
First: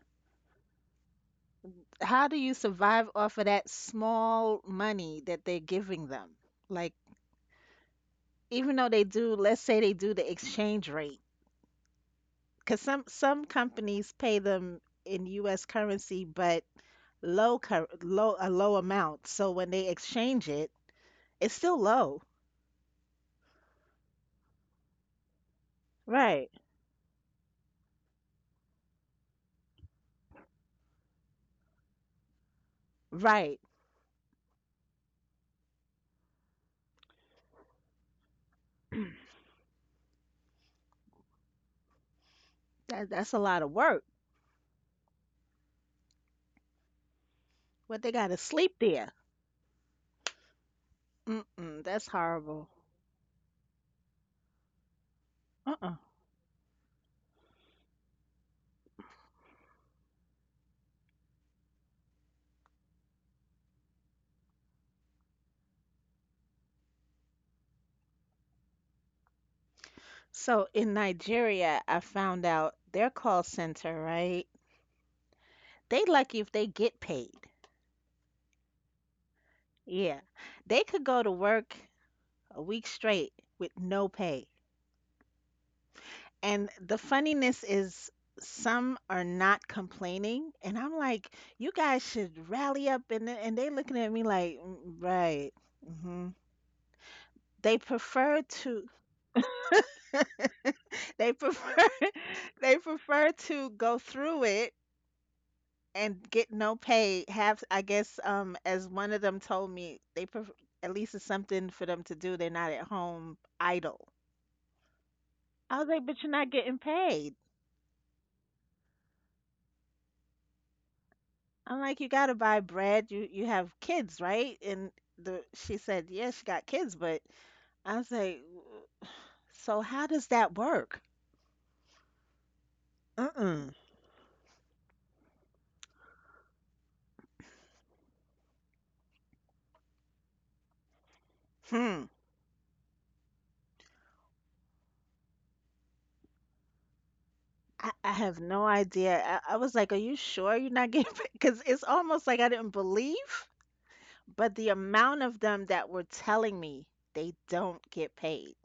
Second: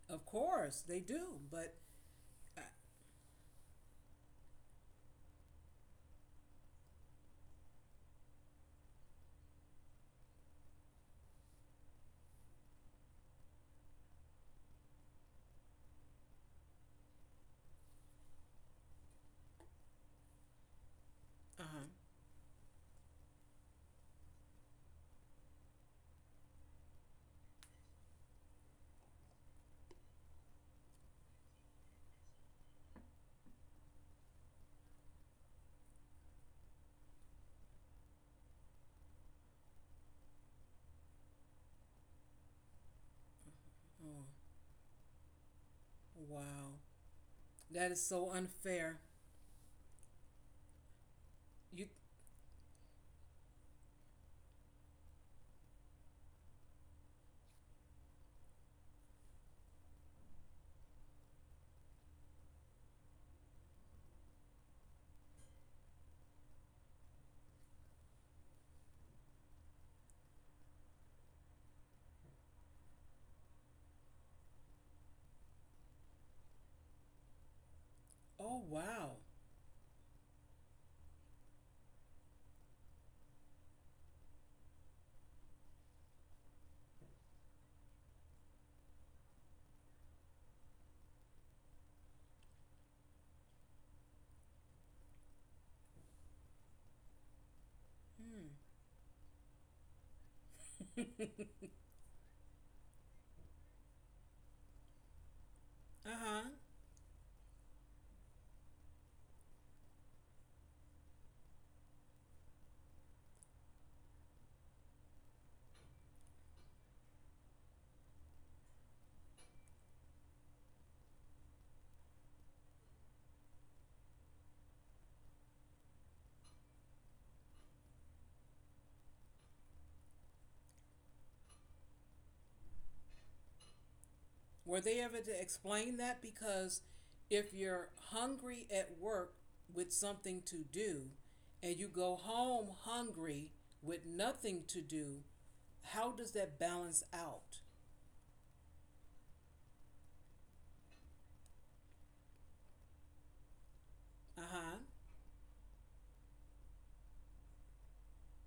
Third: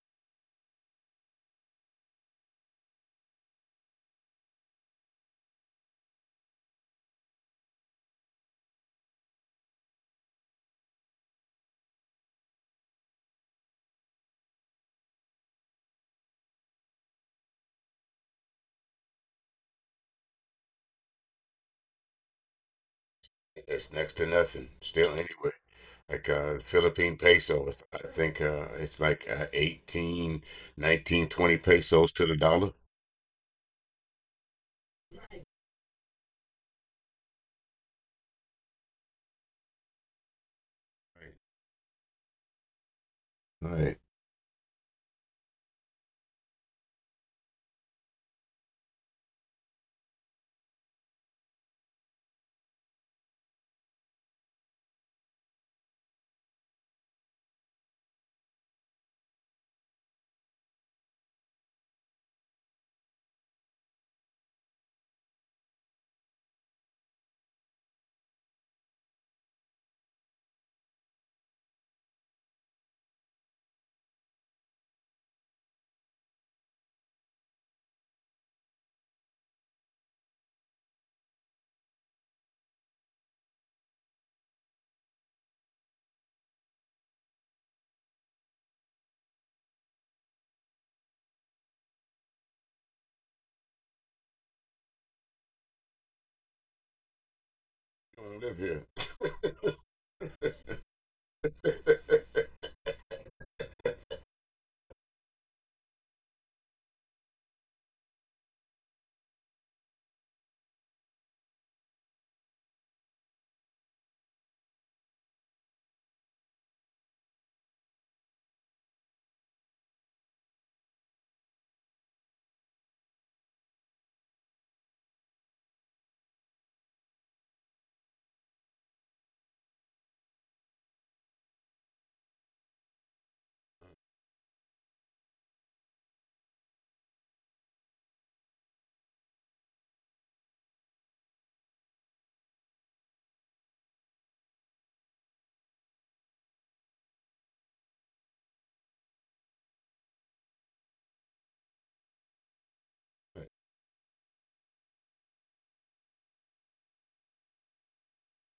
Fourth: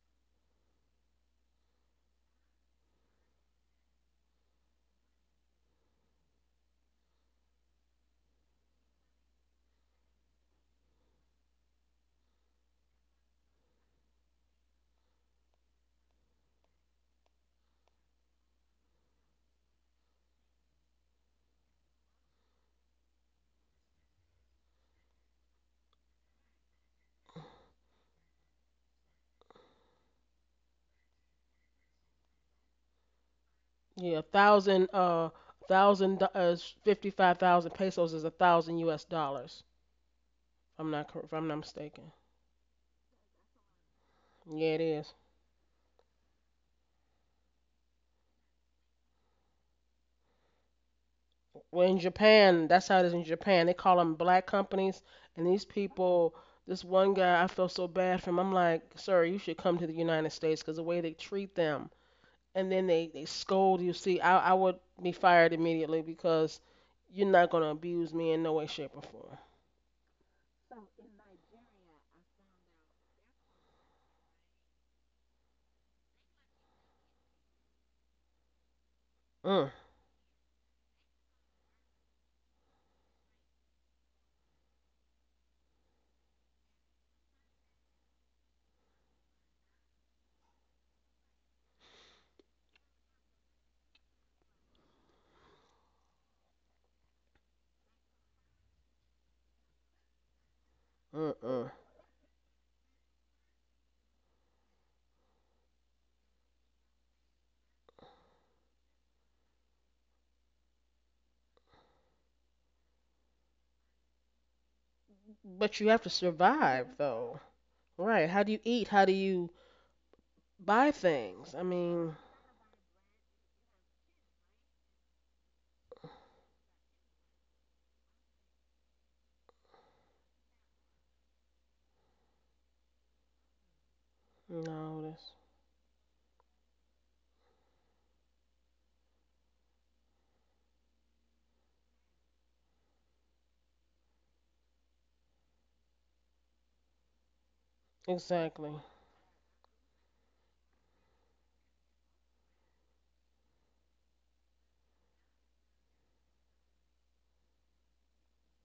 S3: Of course they do, but
S1: How do you
S3: uh,
S1: survive off of that small money that they're giving them? Like, even though they do, let's say they do the exchange rate, because some companies pay them in U.S. currency, but low cur low a low amount. So when they exchange it, it's still
S3: uh-huh.
S1: low.
S4: it's next to nothing. Still, anyway, like
S1: Right,
S4: Philippine peso, I think it's like 18, 19, 20 pesos to the dollar.
S1: right.
S2: Yeah, a thousand thousand 55,000 pesos is a thousand U.S. dollars. I'm not if I'm not mistaken.
S1: That's a lot of
S4: All right.
S1: work.
S3: Oh,
S2: Yeah, it is.
S3: wow, that
S1: But
S3: is
S1: they gotta
S3: so
S1: sleep
S3: unfair.
S1: there. Mm-mm,
S2: Well,
S3: You,
S2: in
S1: that's
S2: Japan,
S1: horrible.
S2: that's how it is in Japan. They call them black companies, and these
S1: Uh-uh.
S2: people. This one guy, I felt so bad for him. I'm like, sir, you should come to the United States because the way they treat them, and then they scold you. See, I would be fired immediately because you're not gonna abuse me in no way, shape, or form.
S1: So in Nigeria, I found out their call center, right? They lucky if they get paid.
S3: oh wow.
S1: Yeah. They could go to work a week straight with no pay. And the funniness is some are not complaining and I'm like, you guys should rally up, and and they looking at me like, "Mm, right. Hmm. They
S4: You
S1: prefer
S4: don't live
S1: to
S4: here.
S2: Mm, mm,
S1: they
S2: mm.
S1: prefer they prefer to go through it and get
S3: Uh-huh.
S1: no pay. Have, I guess, as one of them told me, they at least it's something for them to do, they're not at home idle. I
S2: But you
S1: was
S2: have
S1: like,
S2: to
S1: but you're not getting
S2: survive
S1: paid.
S2: though, right? How do you eat? How do you buy things? I
S1: I'm like, you
S2: mean,
S1: gotta buy bread, you have kids, right? And the she said, yeah, she got kids, but I was like, "So how does that work? Mm-mm.
S2: no,
S3: Were they
S2: that's
S3: ever to explain that? Because if you're hungry at work with something to do and
S1: Hmm.
S3: you go home hungry with nothing to do, how does that balance out?
S1: I have no
S2: exactly.
S1: idea. I was like, are you sure you're not getting paid? Because it's almost like I didn't believe. But
S3: Uh
S1: the
S3: huh.
S1: amount of them that were telling me they don't get paid.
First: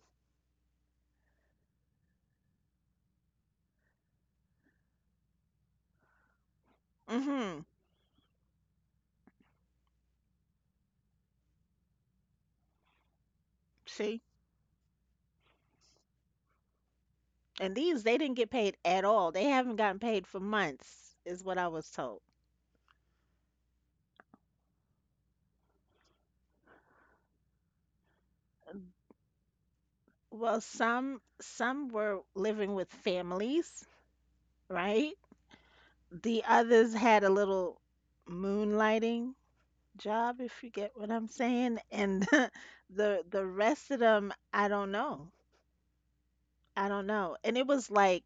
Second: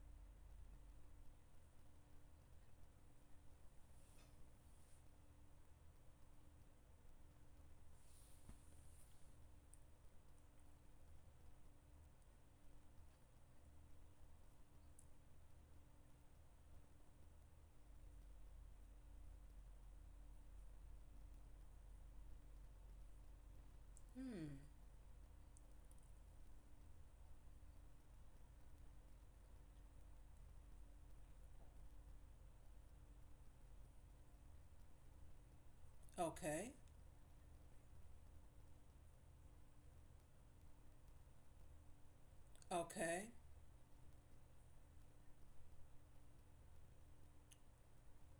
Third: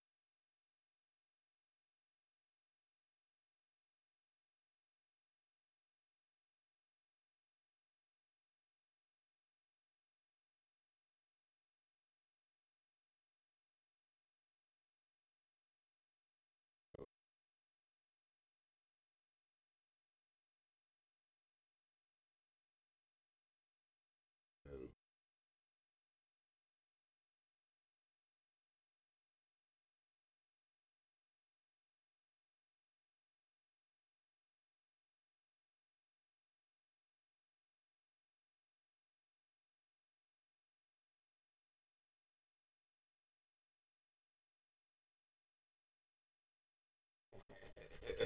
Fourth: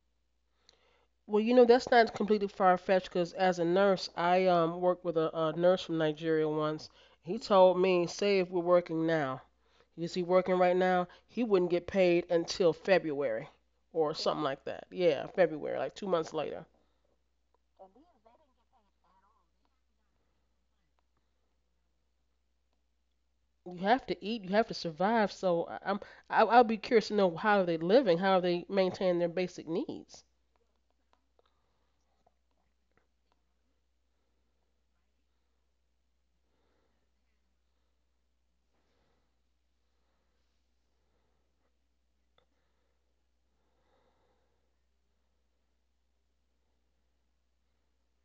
S2: Well, you know, that's not completely far-fetched because as a nurse, I worked with a nurse from Nigeria once. He
S1: Mhm.
S2: told me, say if we're working now, is he working right now? He wouldn't get paid until February or
S1: See?
S2: something like that. Yeah, February, like 2 months later.
S1: And these they didn't get paid at all. They haven't gotten paid for months, is what I was told.
S2: You have to eat, you have to survive. So I'll be curious to know how are they living, how are they maintaining their basic needs.
S1: Well, some were living with families, right? The
S3: Okay.
S1: others had a little moonlighting job, if you get what I'm saying. And
S3: Okay.
S1: the rest of them, I don't know. I don't know. And it was like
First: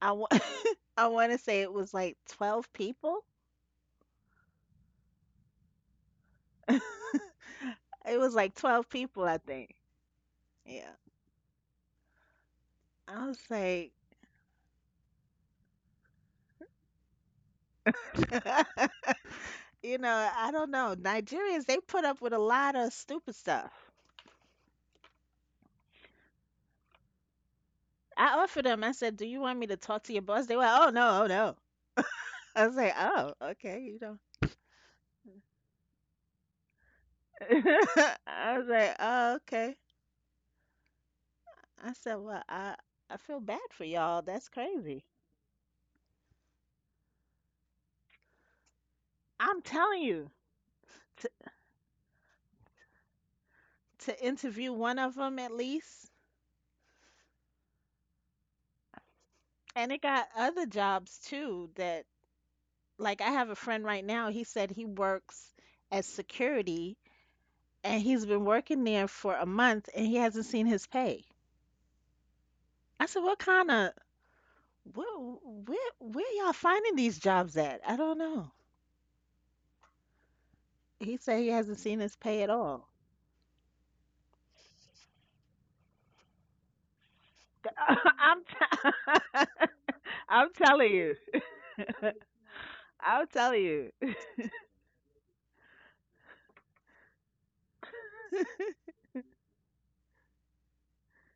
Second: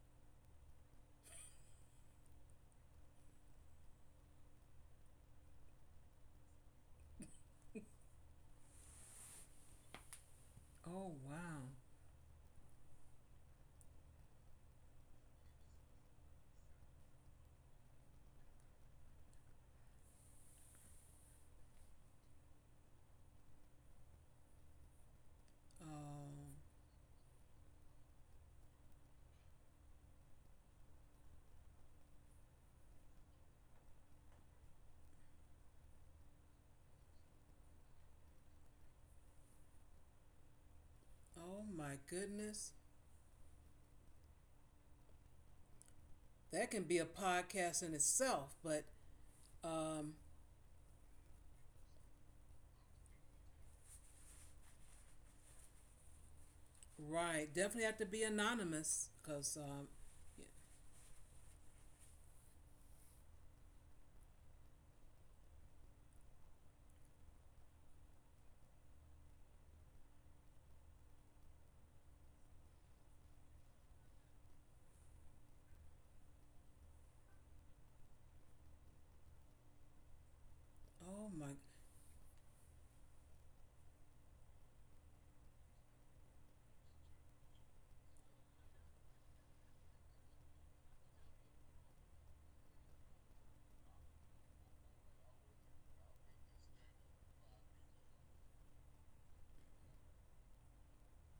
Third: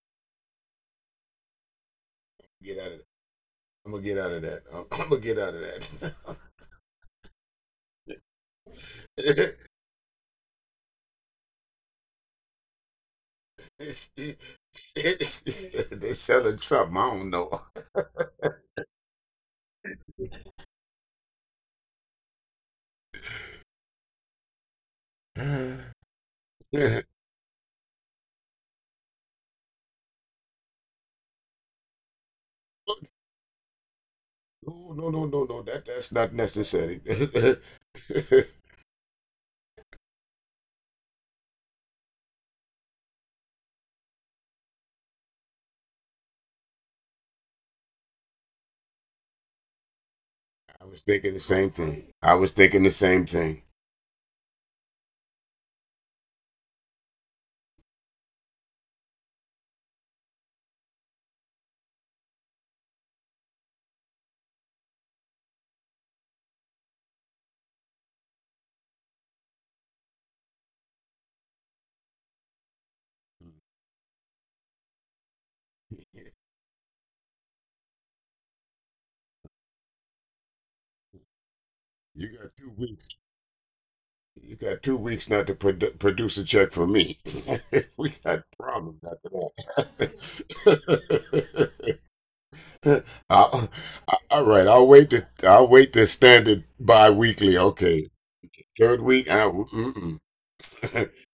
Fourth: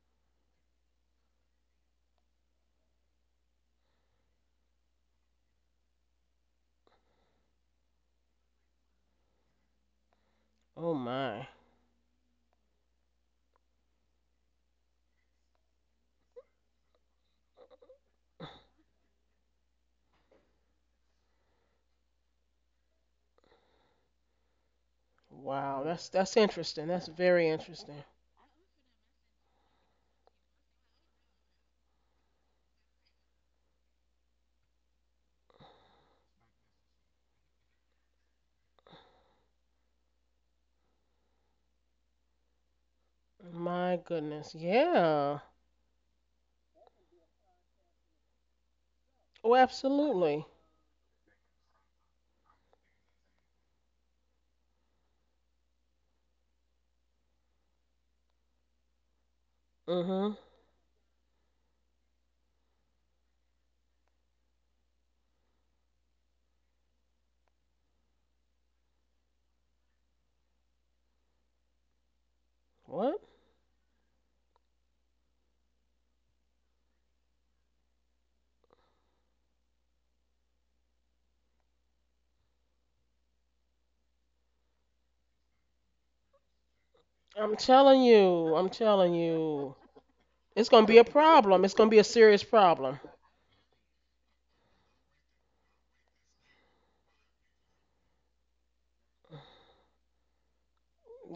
S1: I wa- I want to say it was like 12
S4: Get out of that.
S1: people
S4: I'm gonna get out of that. I'm gonna get out of
S1: it was like 12 people, I think. Yeah.
S2: Oh
S3: Oh,
S2: my,
S3: wow.
S1: I was like,
S4: that. They selling something I don't know.
S1: I don't know. Nigerians, they put up with a lot of stupid stuff.
S2: wow. Mm. That's
S3: Oh,
S2: interesting. That's very interesting.
S1: I offered them, I said, do you want me to talk to your boss? They were, oh, no, oh, no. I was like, oh, okay.
S4: No, no, no, no, no. That's not necessary.
S1: I was like, oh, okay.
S3: oh my
S1: I said, well,
S3: goodness.
S1: I feel bad for
S2: My
S1: y'all. That's
S2: goodness,
S1: crazy.
S2: yeah.
S3: That can be a podcast in itself, but,
S2: Oh,
S1: I'm telling
S3: um,
S1: you,
S2: absolutely.
S4: I was
S1: to,
S4: thinking the same thing. I was thinking the same thing.
S1: to interview one of them at least.
S3: right. Definitely have to be anonymous because,
S1: And it got
S2: Hmm.
S3: yeah.
S1: other jobs too that, like, I have a friend right now, he said he works as security and he's been working there for a month and he hasn't seen his pay. I
S2: What?
S1: said, "What kind of, where where y'all finding these jobs at?" I don't know. He
S3: Oh
S1: said
S3: my.
S1: he hasn't seen his
S4: You
S1: pay at
S4: got two
S1: all.
S4: weeks. You got 2 weeks not to produce a check for me.
S2: I'm telling
S4: We
S1: I'm
S4: got
S2: you. I'm
S4: problems
S2: telling
S4: after
S1: t-
S2: you.
S1: I'm
S2: It's gonna
S1: telling
S2: be a
S1: you.
S2: problem. It's gonna
S4: that.
S2: be a serious problem.
S1: I'm telling
S4: I'll-
S1: you.
S4: all right, I'll wait. The I'll wait the standard bi-weekly. Okay, third week. Mm-mm.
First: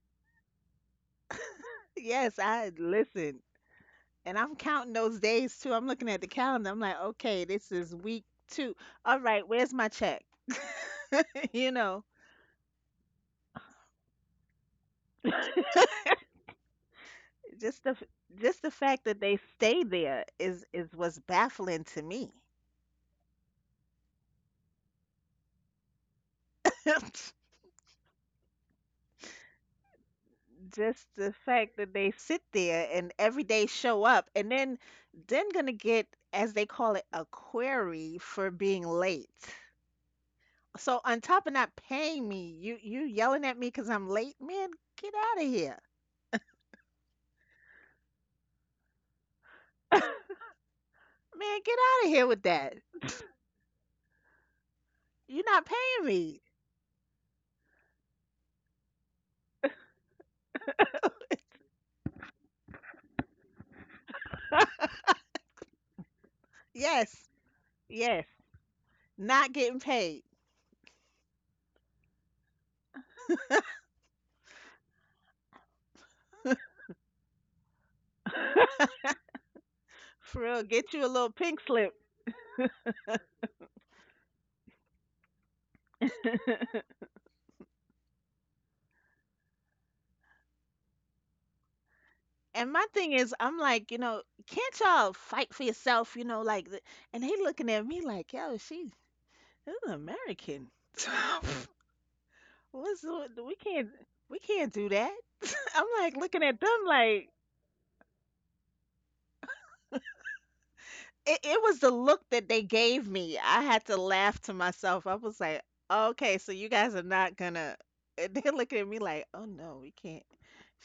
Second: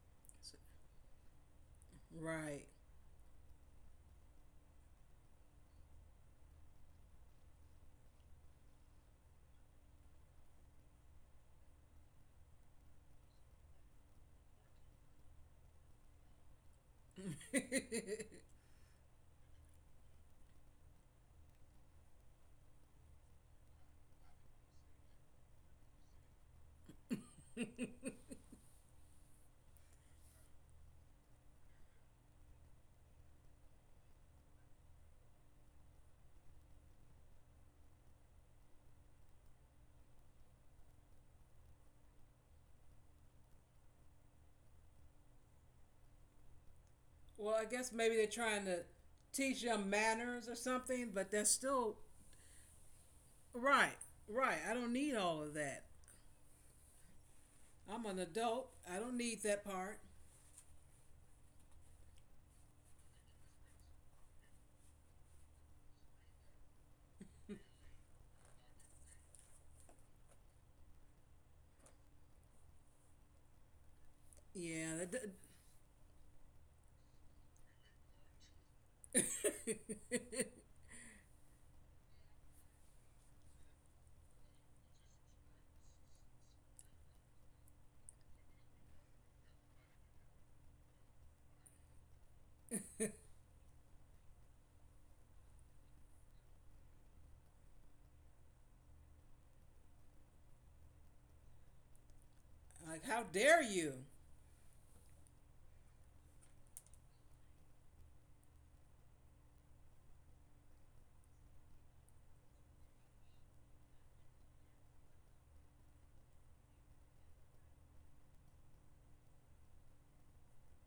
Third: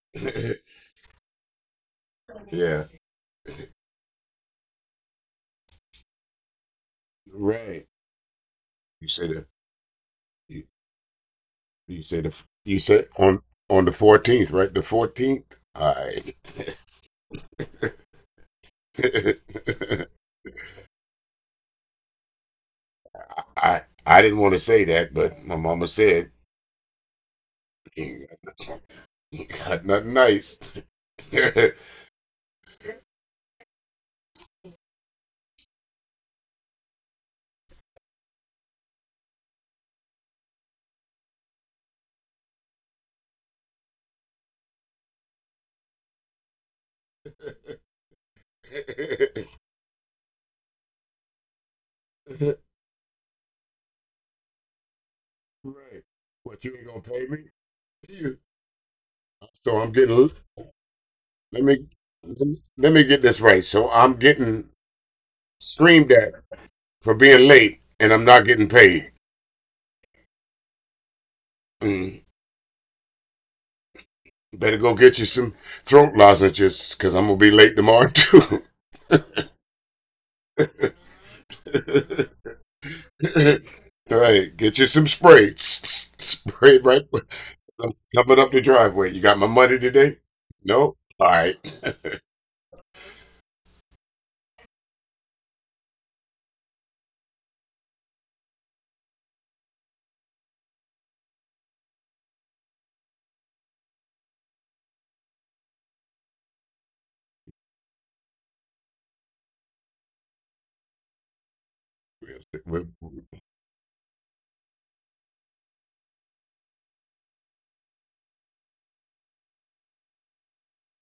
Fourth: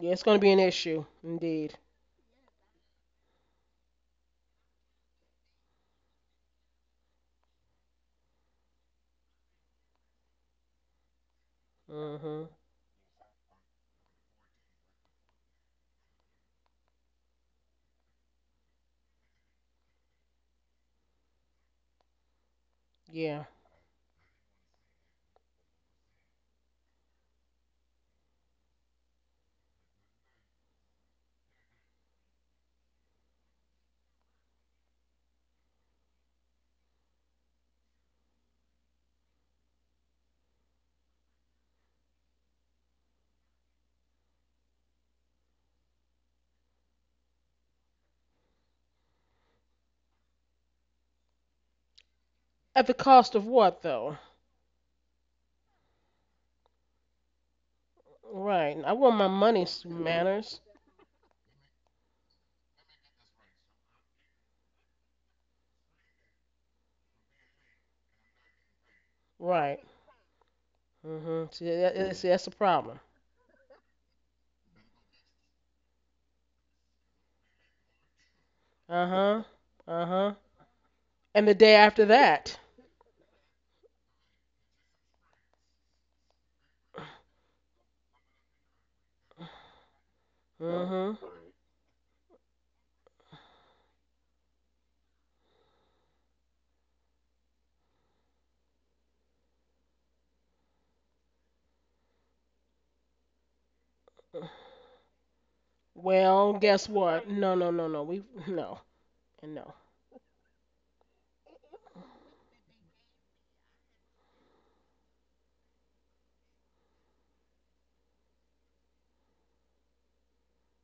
S2: Yeah, it's gonna be an issue, indeed.
S1: Yes,
S3: Right.
S1: I
S4: Yeah,
S1: listen. And I'm counting those days too. I'm looking at the calendar. I'm like, "Okay, this
S4: right.
S1: is week 2.
S4: You
S1: All
S4: said
S1: right,
S4: it.
S1: where's my check?"
S4: You,
S1: you know.
S4: you said it.
S2: Hmm.
S4: You said on the 14th, right? The 14th. All right.
S1: Just the f- just the fact that they stay
S4: I
S1: there is what's baffling to me.
S2: Yeah.
S4: I didn't want to say that, but my mama said. You got nothing nice.
S1: Just the
S4: Right.
S1: fact that they sit there and every day show up and then gonna get, as they call it, a query for being late. So on top of not paying me, you yelling at me because I'm late? Man, get out of here.
S3: Well, I guess maybe they're trying to teach them
S1: Man,
S3: manners or something, but that's
S1: get
S3: still
S1: out of here with that.
S2: At the cost of what,
S3: right.
S2: though?
S3: Right. I don't need all
S1: You're
S3: of
S1: not
S3: that.
S1: paying
S4: What,
S1: me.
S4: you ain't gonna pay me?
S3: I'm
S4: You.
S3: an adult.
S2: Right. I
S3: I don't
S2: want my
S3: need
S4: So
S3: that
S4: I'm
S2: money,
S3: part.
S4: getting
S2: manners.
S4: Let me get this right. So I'm getting screamed at for
S1: Yes.
S4: being late and I'm
S1: Yes,
S4: not getting paid.
S1: not getting
S2: Right.
S1: paid.
S2: Hmm. See,
S4: Mm.
S2: see, that's the problem.
S4: Better go
S3: Yeah.
S4: get you some throat lozenges because I'm gonna be late tomorrow too.
S2: Uh huh.
S3: D-
S2: Uh huh.
S1: For real, get you a little
S2: And the
S1: pink
S2: day
S1: slip.
S2: after that.
S4: Right. Get you some spray. Spray it right. Dump it up the driveway. You got my money today? No? All
S2: Hmm.
S4: right.
S1: And my thing is, I'm like, can't y'all fight for yourself? You know, like, and they looking at me like, yo, she's this is American. What's
S3: like, how
S1: what- we
S3: dare
S1: can't
S3: you?
S1: we can't do that. I'm like looking
S2: Well,
S1: at them
S2: guess
S1: like
S2: what? No, no, no, no. We no and no.
S1: it was the look
S4: Real-
S1: that they
S4: real-
S1: gave
S4: real-
S1: me. I had to laugh to myself. I was like, okay, so you guys are not gonna. And they're looking at me like, oh no, we can't.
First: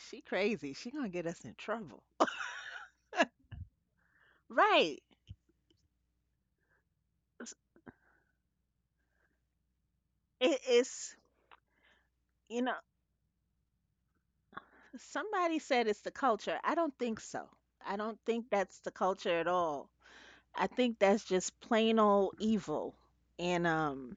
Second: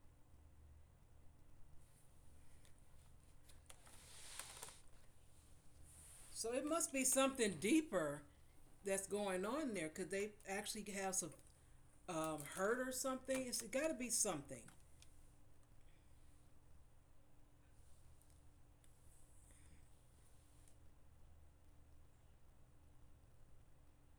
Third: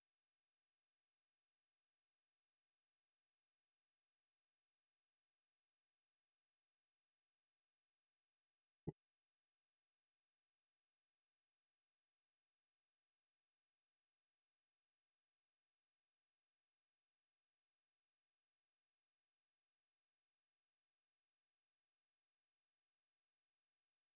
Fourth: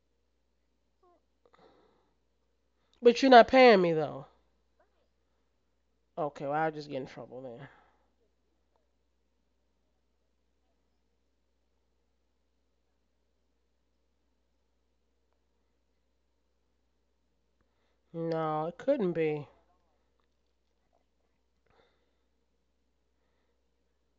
S1: She crazy. She gonna get us in trouble.
S2: But you're not paying me though.
S1: Right.
S2: Okay, well
S3: So it
S2: I'll just
S3: must
S2: get
S3: be
S2: in trouble
S3: something
S2: then.
S3: deeper that's going on there. Could they actually have
S1: it's
S3: some
S1: you know.
S3: hurt or something? It's got to be something.
S1: Somebody said it's the culture. I don't think so. I don't think
S2: No,
S1: that's
S2: it
S1: the
S2: couldn't
S1: culture
S2: be.
S1: at all. I think that's just plain old evil, and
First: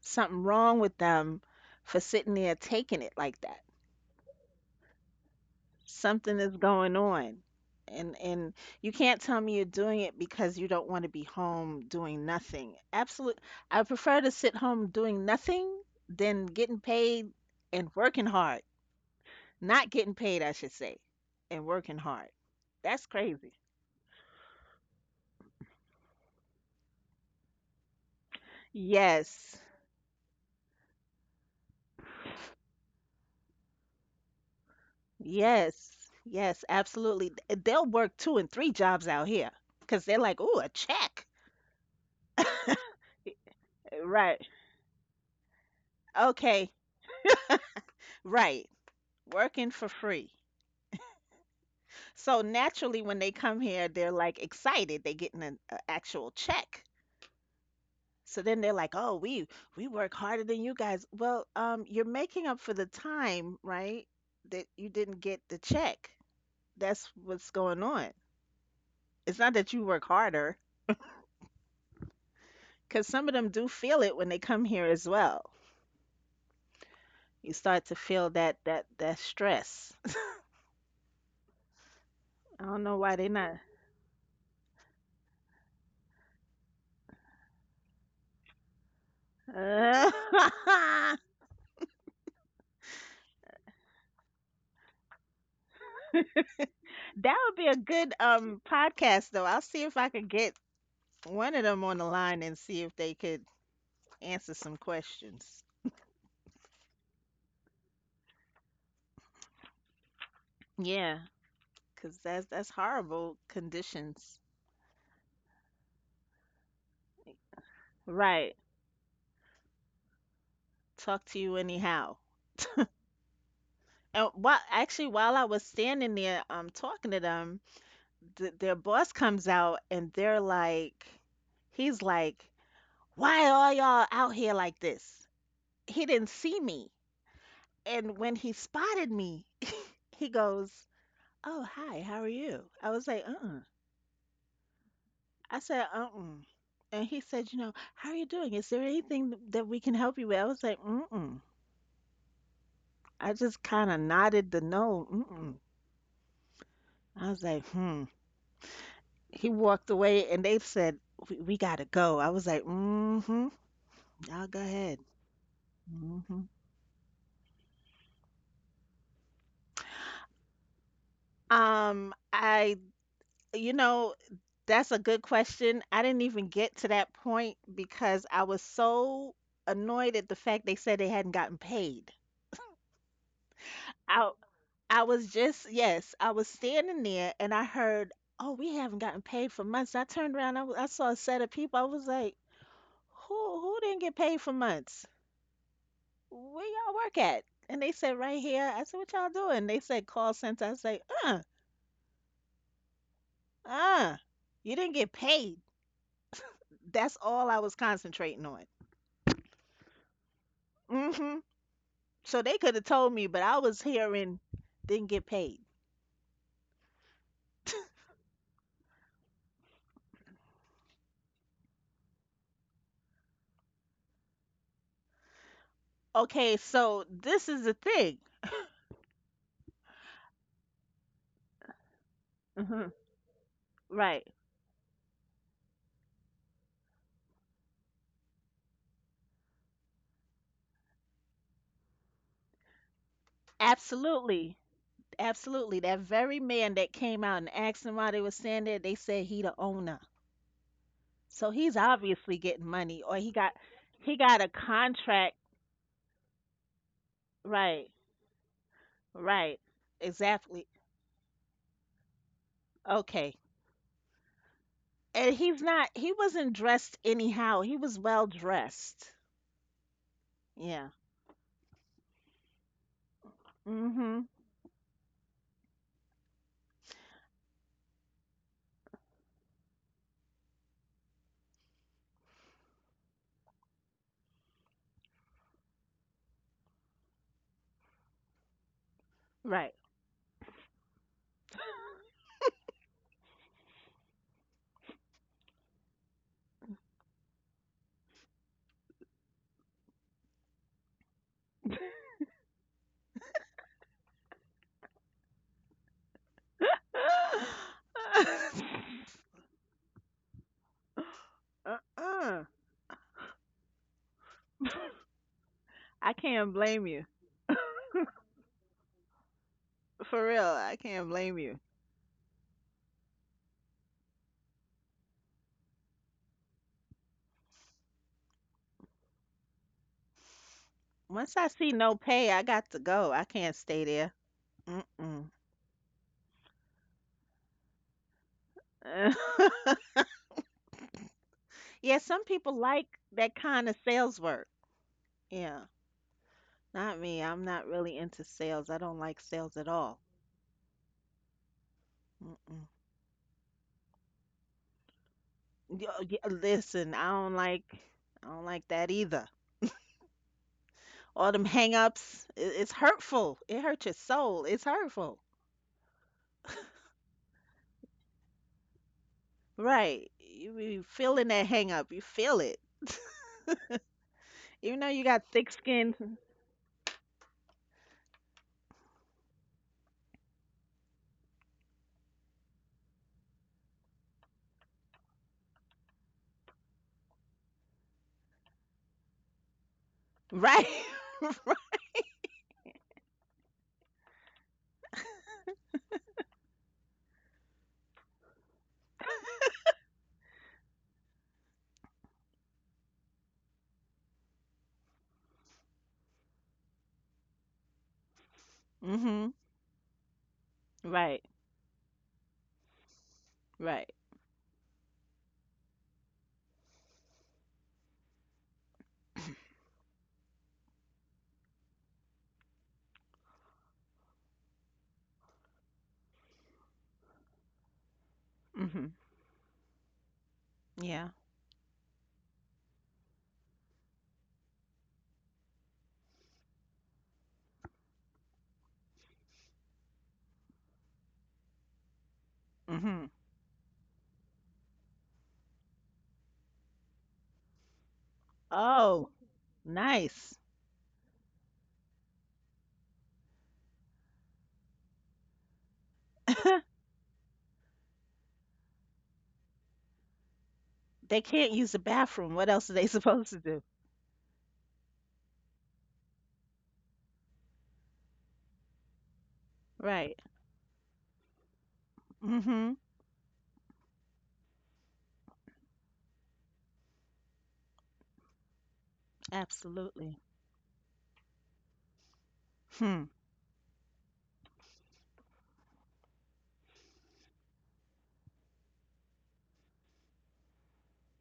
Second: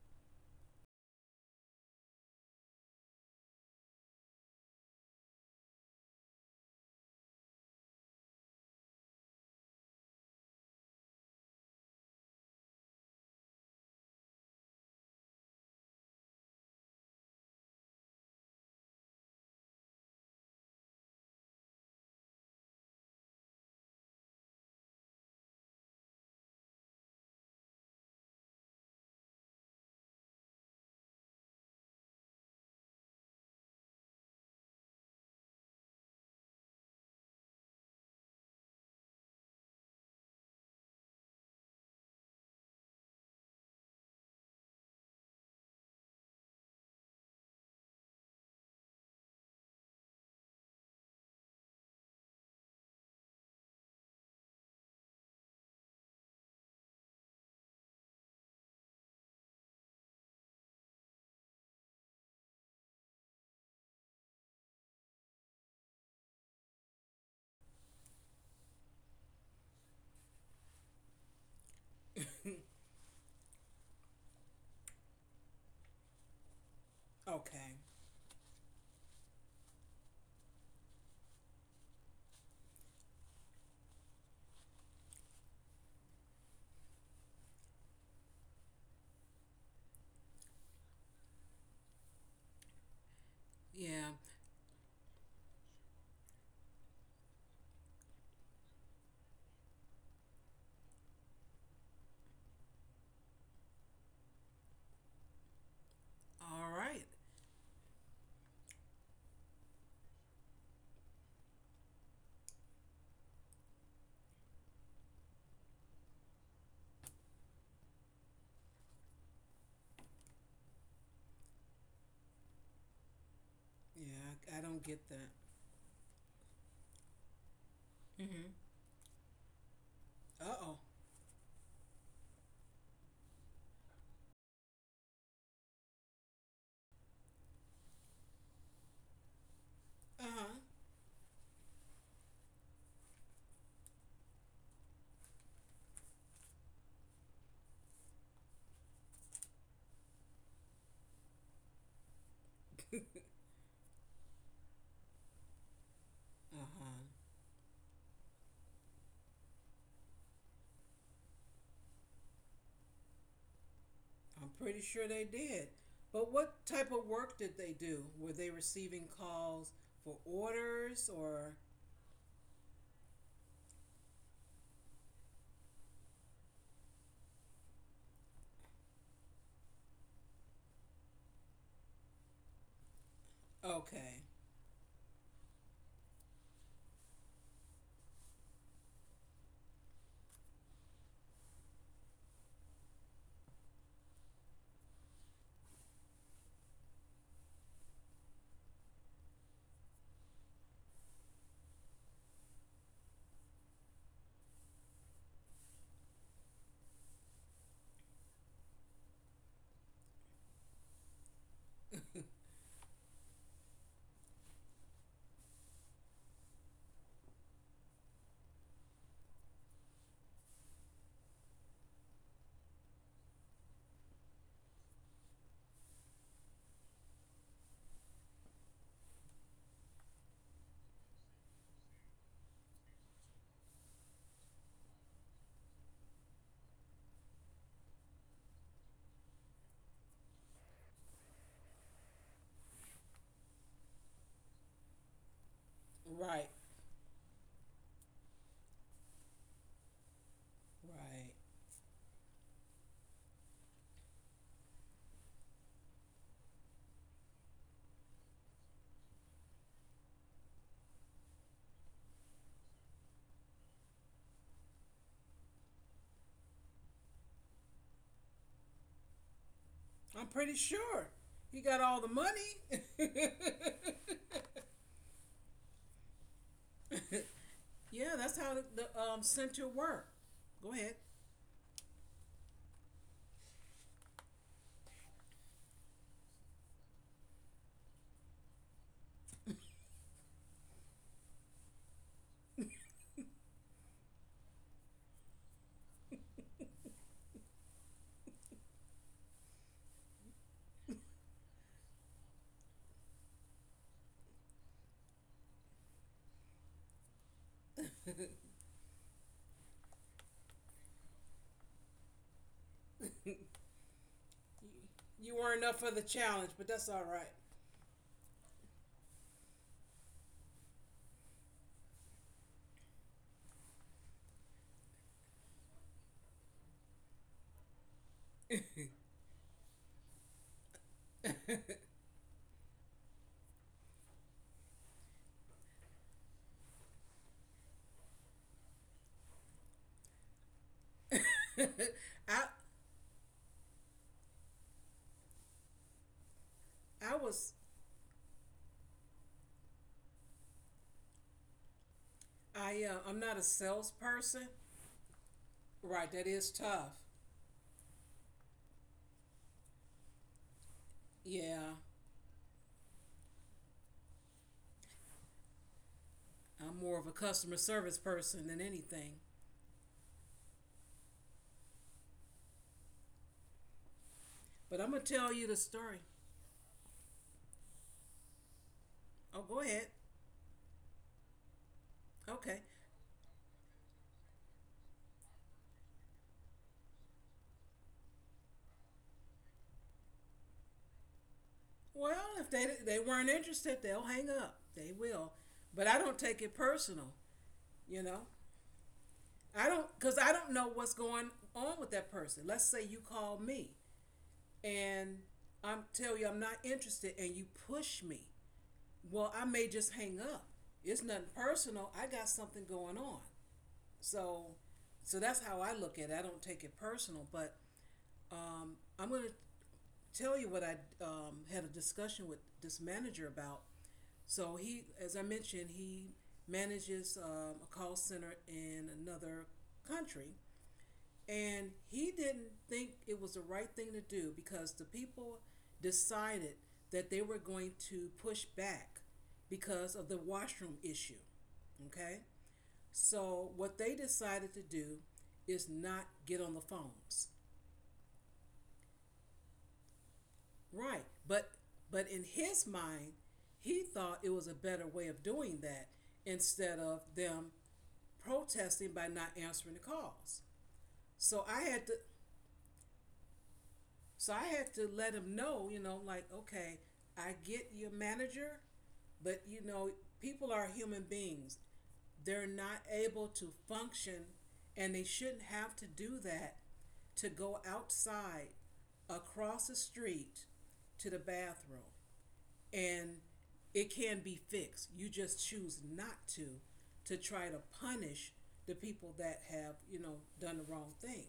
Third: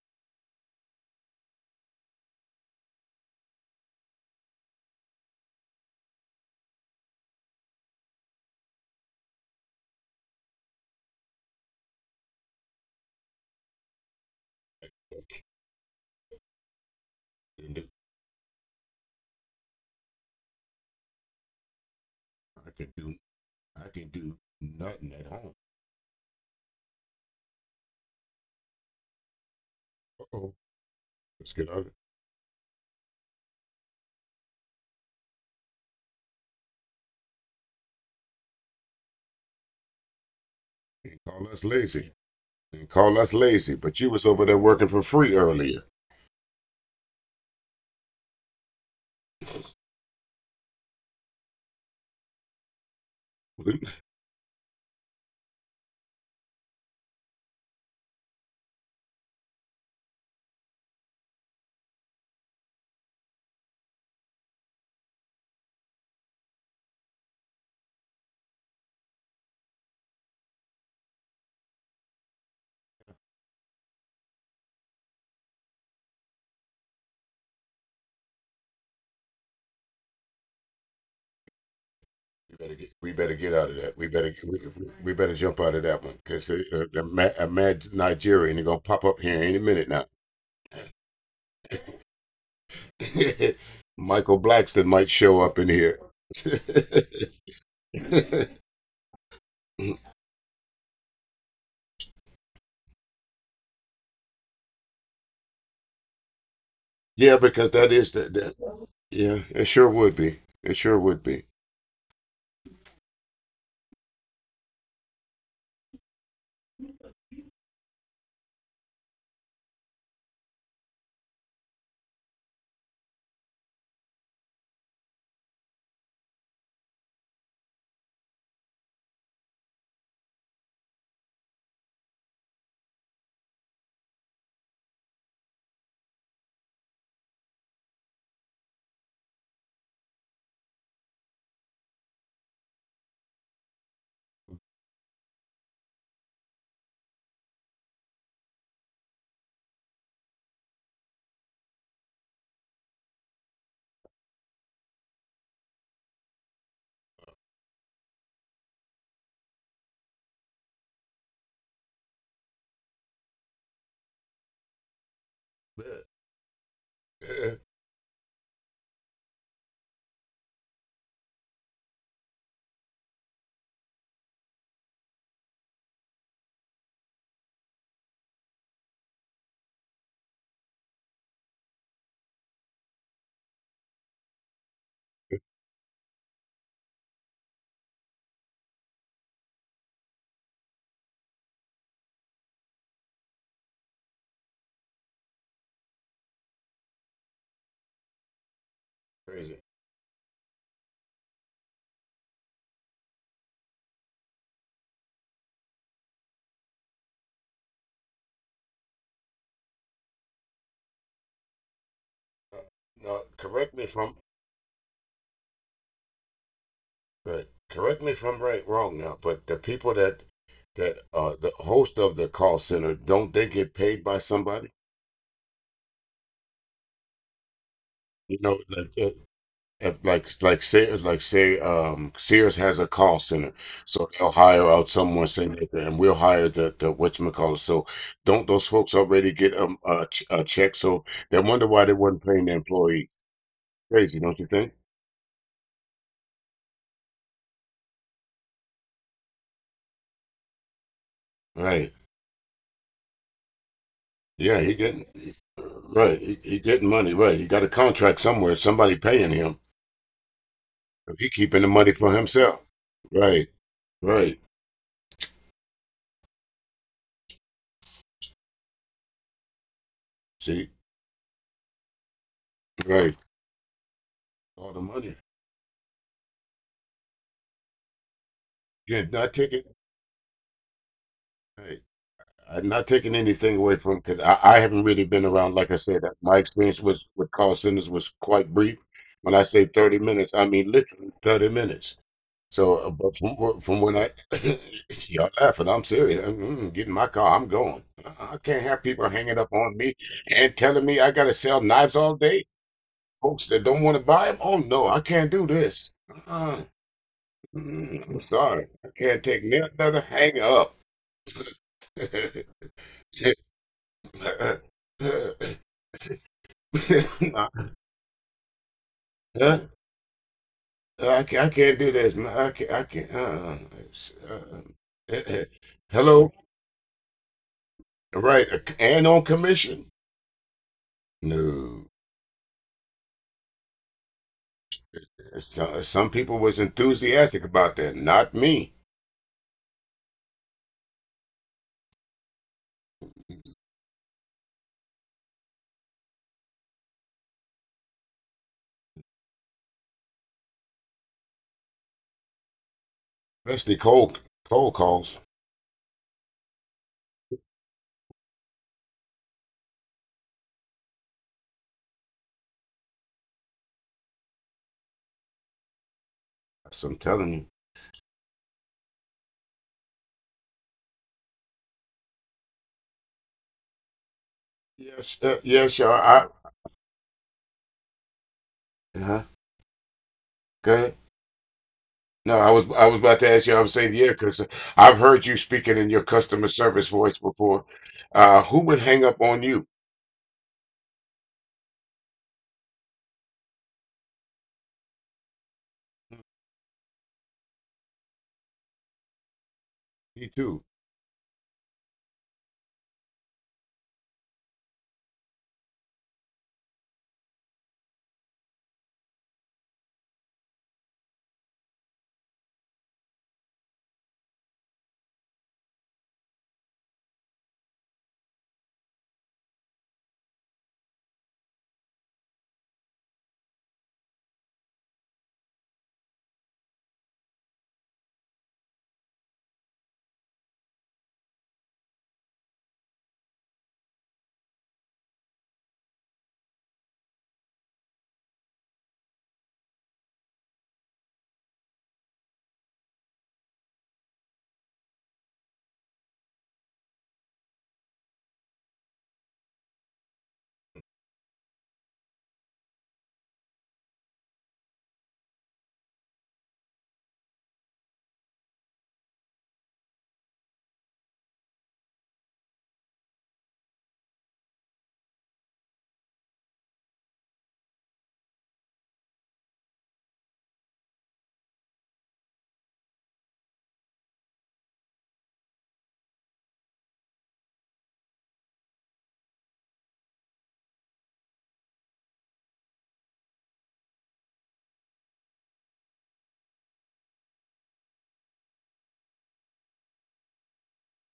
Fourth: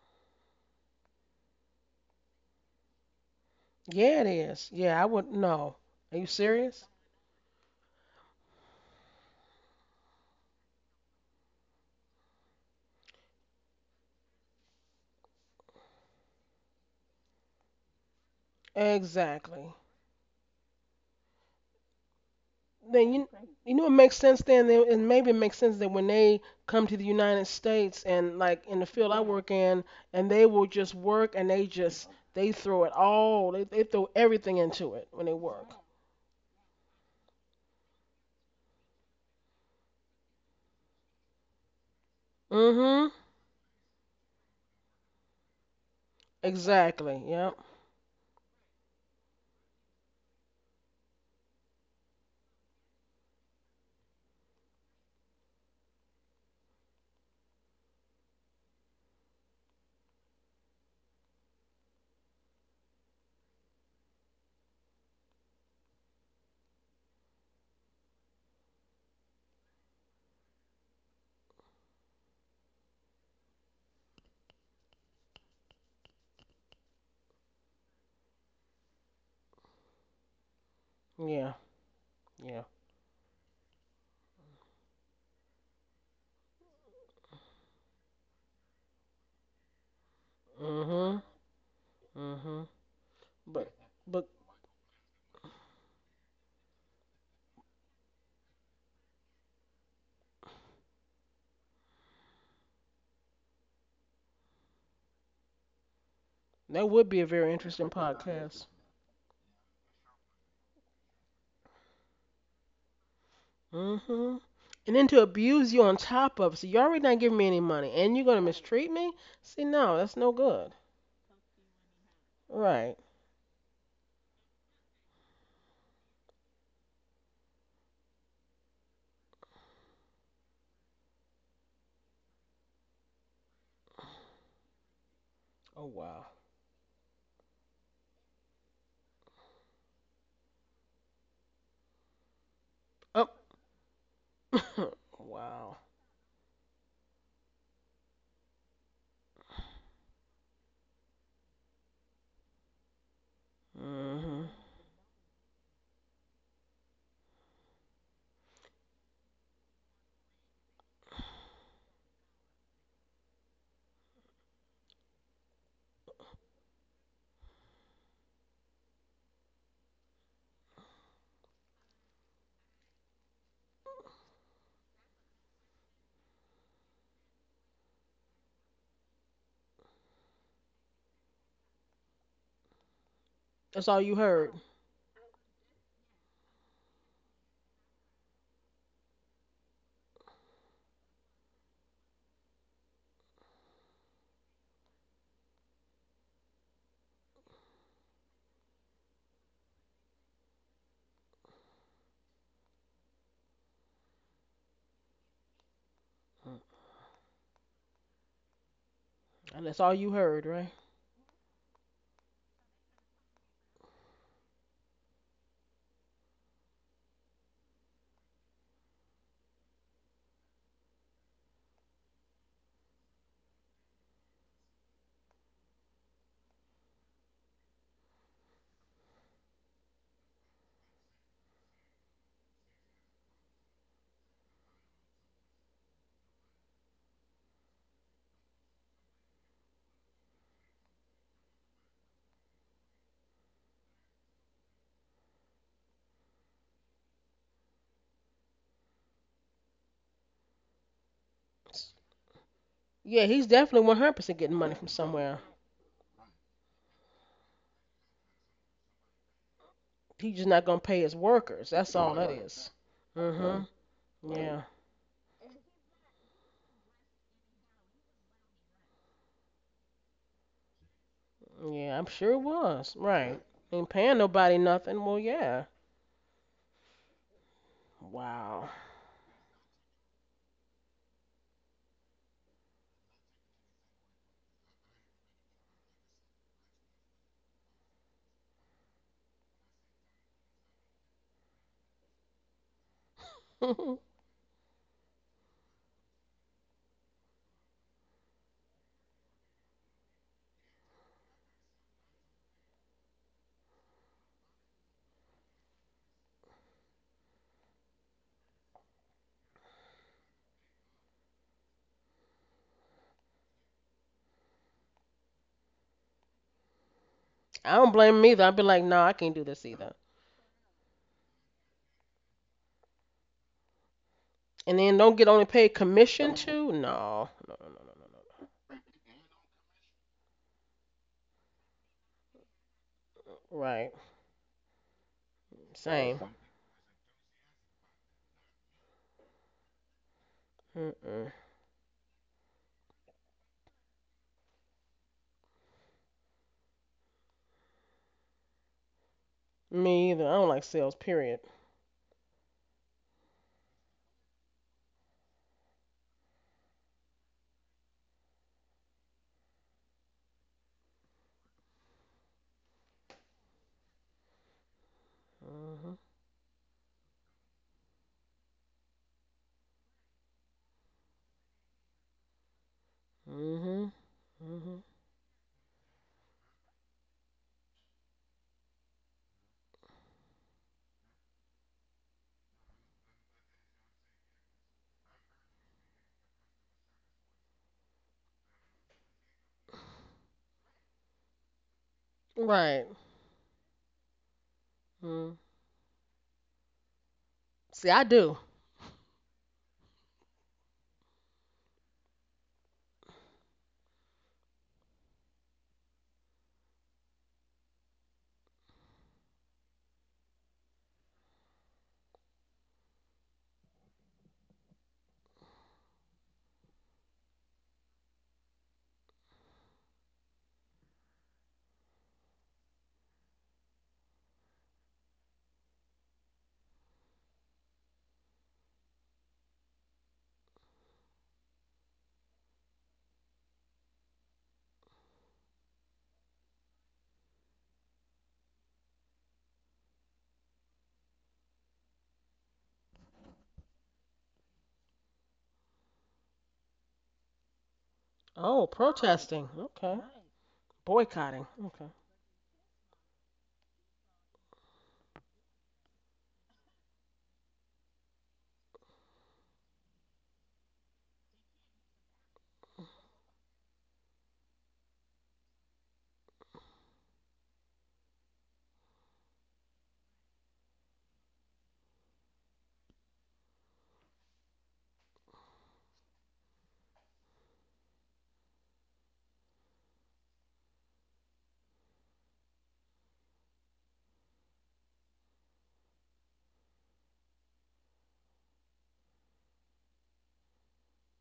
S1: something wrong with them for sitting there taking it like that.
S2: Yeah, it is. Yeah, I would. No. Are you
S1: Something is
S2: serious?
S1: going on. And you can't tell me you're doing it because you don't want to be home doing nothing. Absolute. I prefer to sit home doing
S4: I
S1: nothing than getting paid
S4: can do
S1: and working hard.
S2: Exactly.
S1: Not getting paid, I should say, and working hard. That's
S2: Then you
S1: crazy.
S2: you know it
S4: I can
S2: makes
S4: do
S2: sense then, and
S4: nothing at
S2: maybe it makes
S4: home.
S2: sense that when they come to the United States and like in the field I work
S1: Yes.
S2: in
S4: Uh
S2: and they
S4: oh.
S2: will just work and
S4: Let's get out of it.
S2: they throw it all they throw everything into it when they work.
S1: Yes. Yes, absolutely. They'll work two and three jobs out here because they're like, ooh, a
S4: And
S1: check.
S4: call us lazy. And
S2: Mhm.
S4: call us lazy. But you was
S1: Right.
S4: over there working for free earlier.
S1: Okay.
S2: Exactly. Yep.
S1: Right. Working for free. So naturally, when they come here, they're like excited. They're getting an a actual check. So then they're like, oh, we work harder than you guys. Well, you're making up for the time, right? That you didn't get the check. That's what's going on. It's not that you work harder, because some of them do feel it when they come here as well. You
S3: Okay.
S1: start to feel that that stress.
S2: Yeah. Yeah.
S1: I
S4: We
S1: don't
S4: better
S1: know
S4: get
S1: why
S4: we
S1: they
S4: better
S1: not.
S4: get out of that. We better jump out of that one because a mad Nigerian is gonna pop up here any minute
S1: Uh,
S4: now.
S2: Mhm. Mhm. But
S3: Yeah.
S2: but
S4: Michael Blackston might show up in here.
S1: that would be a good podcast though. I'll see if I could get one of them on the line and see if they could answer some questions.
S3: All
S2: that
S3: right.
S2: would be a very
S4: Yeah,
S2: interesting
S4: because that is that.
S2: podcast.
S4: The Yeah, it sure would be. It sure
S1: Yeah,
S4: would be.
S1: because that's horrible
S2: Hmm.
S1: conditions.
S2: And then to abuse you on top of it. So you're already not giving me any money and you're gonna
S1: Right.
S2: mistreat me? See, no, that's no good.
S1: Talk to you anyhow.
S2: Right.
S3: Yeah.
S1: And
S3: I
S1: while
S3: don't get
S1: actually
S3: that.
S1: while I was standing there talking to them,
S3: Mm-hmm.
S1: their boss comes out and they're
S3: Uh oh.
S1: like, he's like, why are y'all out here like this?
S2: Oh
S1: He
S2: wow.
S1: didn't see me. And when he spotted me,
S3: Uh
S1: he
S3: huh.
S1: goes, oh, hi, how are you? I was
S2: Oh
S1: like, uh-uh. I
S2: wow.
S1: said, uh-uh. And he said, you know, how are you doing? Is there anything that we can help you with? I was like, mm-mm. I just kind of
S2: Hmm.
S1: nodded the no, mm-mm.
S3: Uh huh.
S1: I was like, hmm. He walked away and they said, we gotta go. I was like, mm-hmm.
S3: I'm
S1: Y'all go
S3: pretty sure
S1: ahead.
S3: they did. But
S1: hmm
S3: what type of work did they
S4: Uh,
S3: do? Were they receiving calls for orders or.
S1: Um, I, you know, that's a good question. I didn't even get to that point because I was so annoyed at the fact they said they hadn't gotten paid.
S2: That's all you
S3: Okay.
S1: I,
S2: heard.
S1: I was just, yes, I was standing there and I heard, oh, we haven't gotten paid for months. I turned around, I saw a set of people. I was like, who didn't get paid for months? Where y'all work at? And they said, right here. I said, what y'all doing?
S4: Crazy.
S1: They said, call center. I was like, uh, you didn't get paid.
S2: Mm.
S1: That's all I was concentrating on.
S2: And that's all you heard, right?
S1: hmm So they
S4: Uh,
S1: could have told me,
S4: Now,
S1: but I was
S4: correct me if I'm
S1: hearing didn't get paid.
S4: right. Correct me if I'm right, wrong now. But the people that that the host of the call center, don't they get paid by somebody?
S1: Okay, so this is the thing.
S4: You know, like if, like say Sears has a
S1: hmm
S4: call center, so
S1: Right.
S4: they'll hire out someone saying that, and we'll hire the whatchamacallit. So don't those folks already get a check? So they wonder why they wasn't paying the employee. Crazy, don't you think?
S1: Absolutely. Absolutely. That
S3: Right.
S1: very man that came out and asked them why they were saying that, they said he the owner.
S3: Right.
S1: So he's
S4: Right.
S1: obviously getting money, or
S2: Yeah, he's definitely one hundred
S1: he
S2: percent
S1: got a
S4: Yeah,
S2: getting
S4: he
S2: money from
S4: getting
S1: contract.
S2: somewhere.
S4: right. He getting money. Right. He got a
S1: Right.
S4: contract somewhere. Somebody paying him.
S1: Right.
S2: He's just not
S1: Exactly.
S2: gonna pay his
S4: He keeping the
S2: workers.
S4: money
S2: That's
S4: for
S2: all that.
S4: himself.
S1: Okay.
S4: Right.
S2: Mm-hmm.
S4: Right.
S2: Yeah.
S1: And he wasn't dressed anyhow. He was well dressed.
S3: I'm pretty
S4: See.
S1: Yeah.
S3: sure. He got all the
S2: Yeah, I'm sure it
S3: money.
S2: was.
S4: Right.
S2: Right. Ain't paying
S1: Mm-hmm.
S2: nobody
S4: All the
S2: nothing. Well
S4: money.
S2: yeah.
S3: Yeah, that's how
S2: Wow.
S3: the
S4: Yeah. Not
S3: center
S4: taking.
S3: worked. Go ahead.
S4: Right. I'm not taking anything away from because I haven't really been around. Like I said, my experience was with call centers was quite brief. When I say
S1: Right.
S4: 30 minutes, I mean literally 30 minutes. So, but from when I y'all laughing, I'm serious. Get in my car. I'm going. I can't have people hanging up on me and telling me I gotta sell knives all day. Folks that don't want to buy them. Oh no, I can't do this. uh I'm sorry. I can't take another hang up.
S1: Uh-uh.
S3: You, you weren't up for the
S1: I
S3: challenge,
S1: can't
S3: but that's
S1: blame
S3: all
S1: you.
S3: right.
S4: Nah,
S2: I don't blame him either. I'd be like, nah, I can't do this
S4: huh?
S2: either.
S1: For real, I can't
S4: I
S1: blame
S4: can't, I
S1: you.
S4: can't do this, man. I can't. I can't. Uh, uh,
S2: And then don't
S4: uh,
S2: get only
S4: uh,
S2: paid commission
S4: Hello,
S2: too. No, no, no, no, no, no.
S4: right? And on commission.
S1: Once I see
S4: No,
S1: no pay, I got to go. I
S2: No.
S1: can't stay
S2: Right.
S1: there. Mm-mm.
S4: so, some
S2: Same.
S4: people was enthusiastic about that. Not me,
S2: Mm-mm.
S1: Yeah, some
S3: I
S1: people like that kind of sales work. Yeah, not
S3: I
S1: me.
S3: was
S1: I'm not really into sales. I don't like sales at all.
S2: Me either. I don't like sales. Period.
S1: Mm-mm.
S3: I I'm not a
S4: especially cold
S3: salesperson.
S4: cold calls.
S3: Right, that is tough.
S1: Listen, I don't like that either. All them
S3: Yeah,
S1: hang-ups, it's hurtful. It hurts your soul. It's hurtful.
S2: Mhm.
S3: I'm more
S4: That's
S3: of a
S4: what I'm telling
S3: customer
S4: you.
S3: service person than anything.
S1: Right. You feeling that hang up. You feel it.
S2: Mhm.
S3: But
S1: Even
S2: Mhm.
S3: I'm
S1: though
S3: gonna
S1: you
S3: tell
S1: got
S4: Yes,
S3: you the
S1: thick
S4: yeah,
S3: story.
S4: sure.
S1: skin.
S4: I Huh.
S3: Oh, go ahead.
S4: Go ahead. No, I
S3: Okay.
S4: was I was about to ask you. I was saying yeah, because I've heard you speaking in your customer service voice before. Who would hang up on you?
S1: Right.
S3: Well, if they
S2: Right.
S3: they weren't interested, they'll hang up. They will.
S2: Mm.
S3: But I don't take it personal.
S2: See,
S3: You
S2: I
S3: know,
S2: do.
S3: I don't, because I
S4: Me
S3: don't know
S4: too.
S3: what's going on with that person. Let's say you call me and I'm tell you I'm not interested, and you push me. Well,
S1: Mhm.
S3: I may just hang up. It's nothing
S1: Right.
S3: personal. I got something going on.
S1: Right.
S3: So, so, that's how I look at it. I don't take it personal, but um, I'm going to tell you what I had a discussion with this manager about. So he, as I mentioned, he manages a call center in
S1: Mhm.
S3: another country,
S1: Yeah.
S3: and he didn't think it was the right thing to do because the people decided that they were going to push back because of the washroom issue. Okay,
S1: Mhm.
S3: so what they decided to do is not get on the phones.
S2: Oh,
S1: Oh,
S2: protesting. Okay.
S1: nice.
S3: Right. But
S2: Boycotting. Okay.
S3: but in his mind, he thought it was a better way of doing that instead of them protesting by not answering the calls.
S1: They
S3: So
S1: can't
S3: I
S1: use
S3: had
S1: the
S3: to
S1: bathroom. What else are they supposed to do?
S3: so I had to let him know, you know, like, okay, I get your manager, but you know,
S1: Right.
S3: people are human beings. They're not
S1: Mhm.
S3: able to function and they shouldn't have to do that to go outside across the
S1: Absolutely.
S3: street to the bathroom.
S1: Hmm.
S3: And it can be fixed. You just choose not to, to try to punish the people that have, you know, done the wrong thing.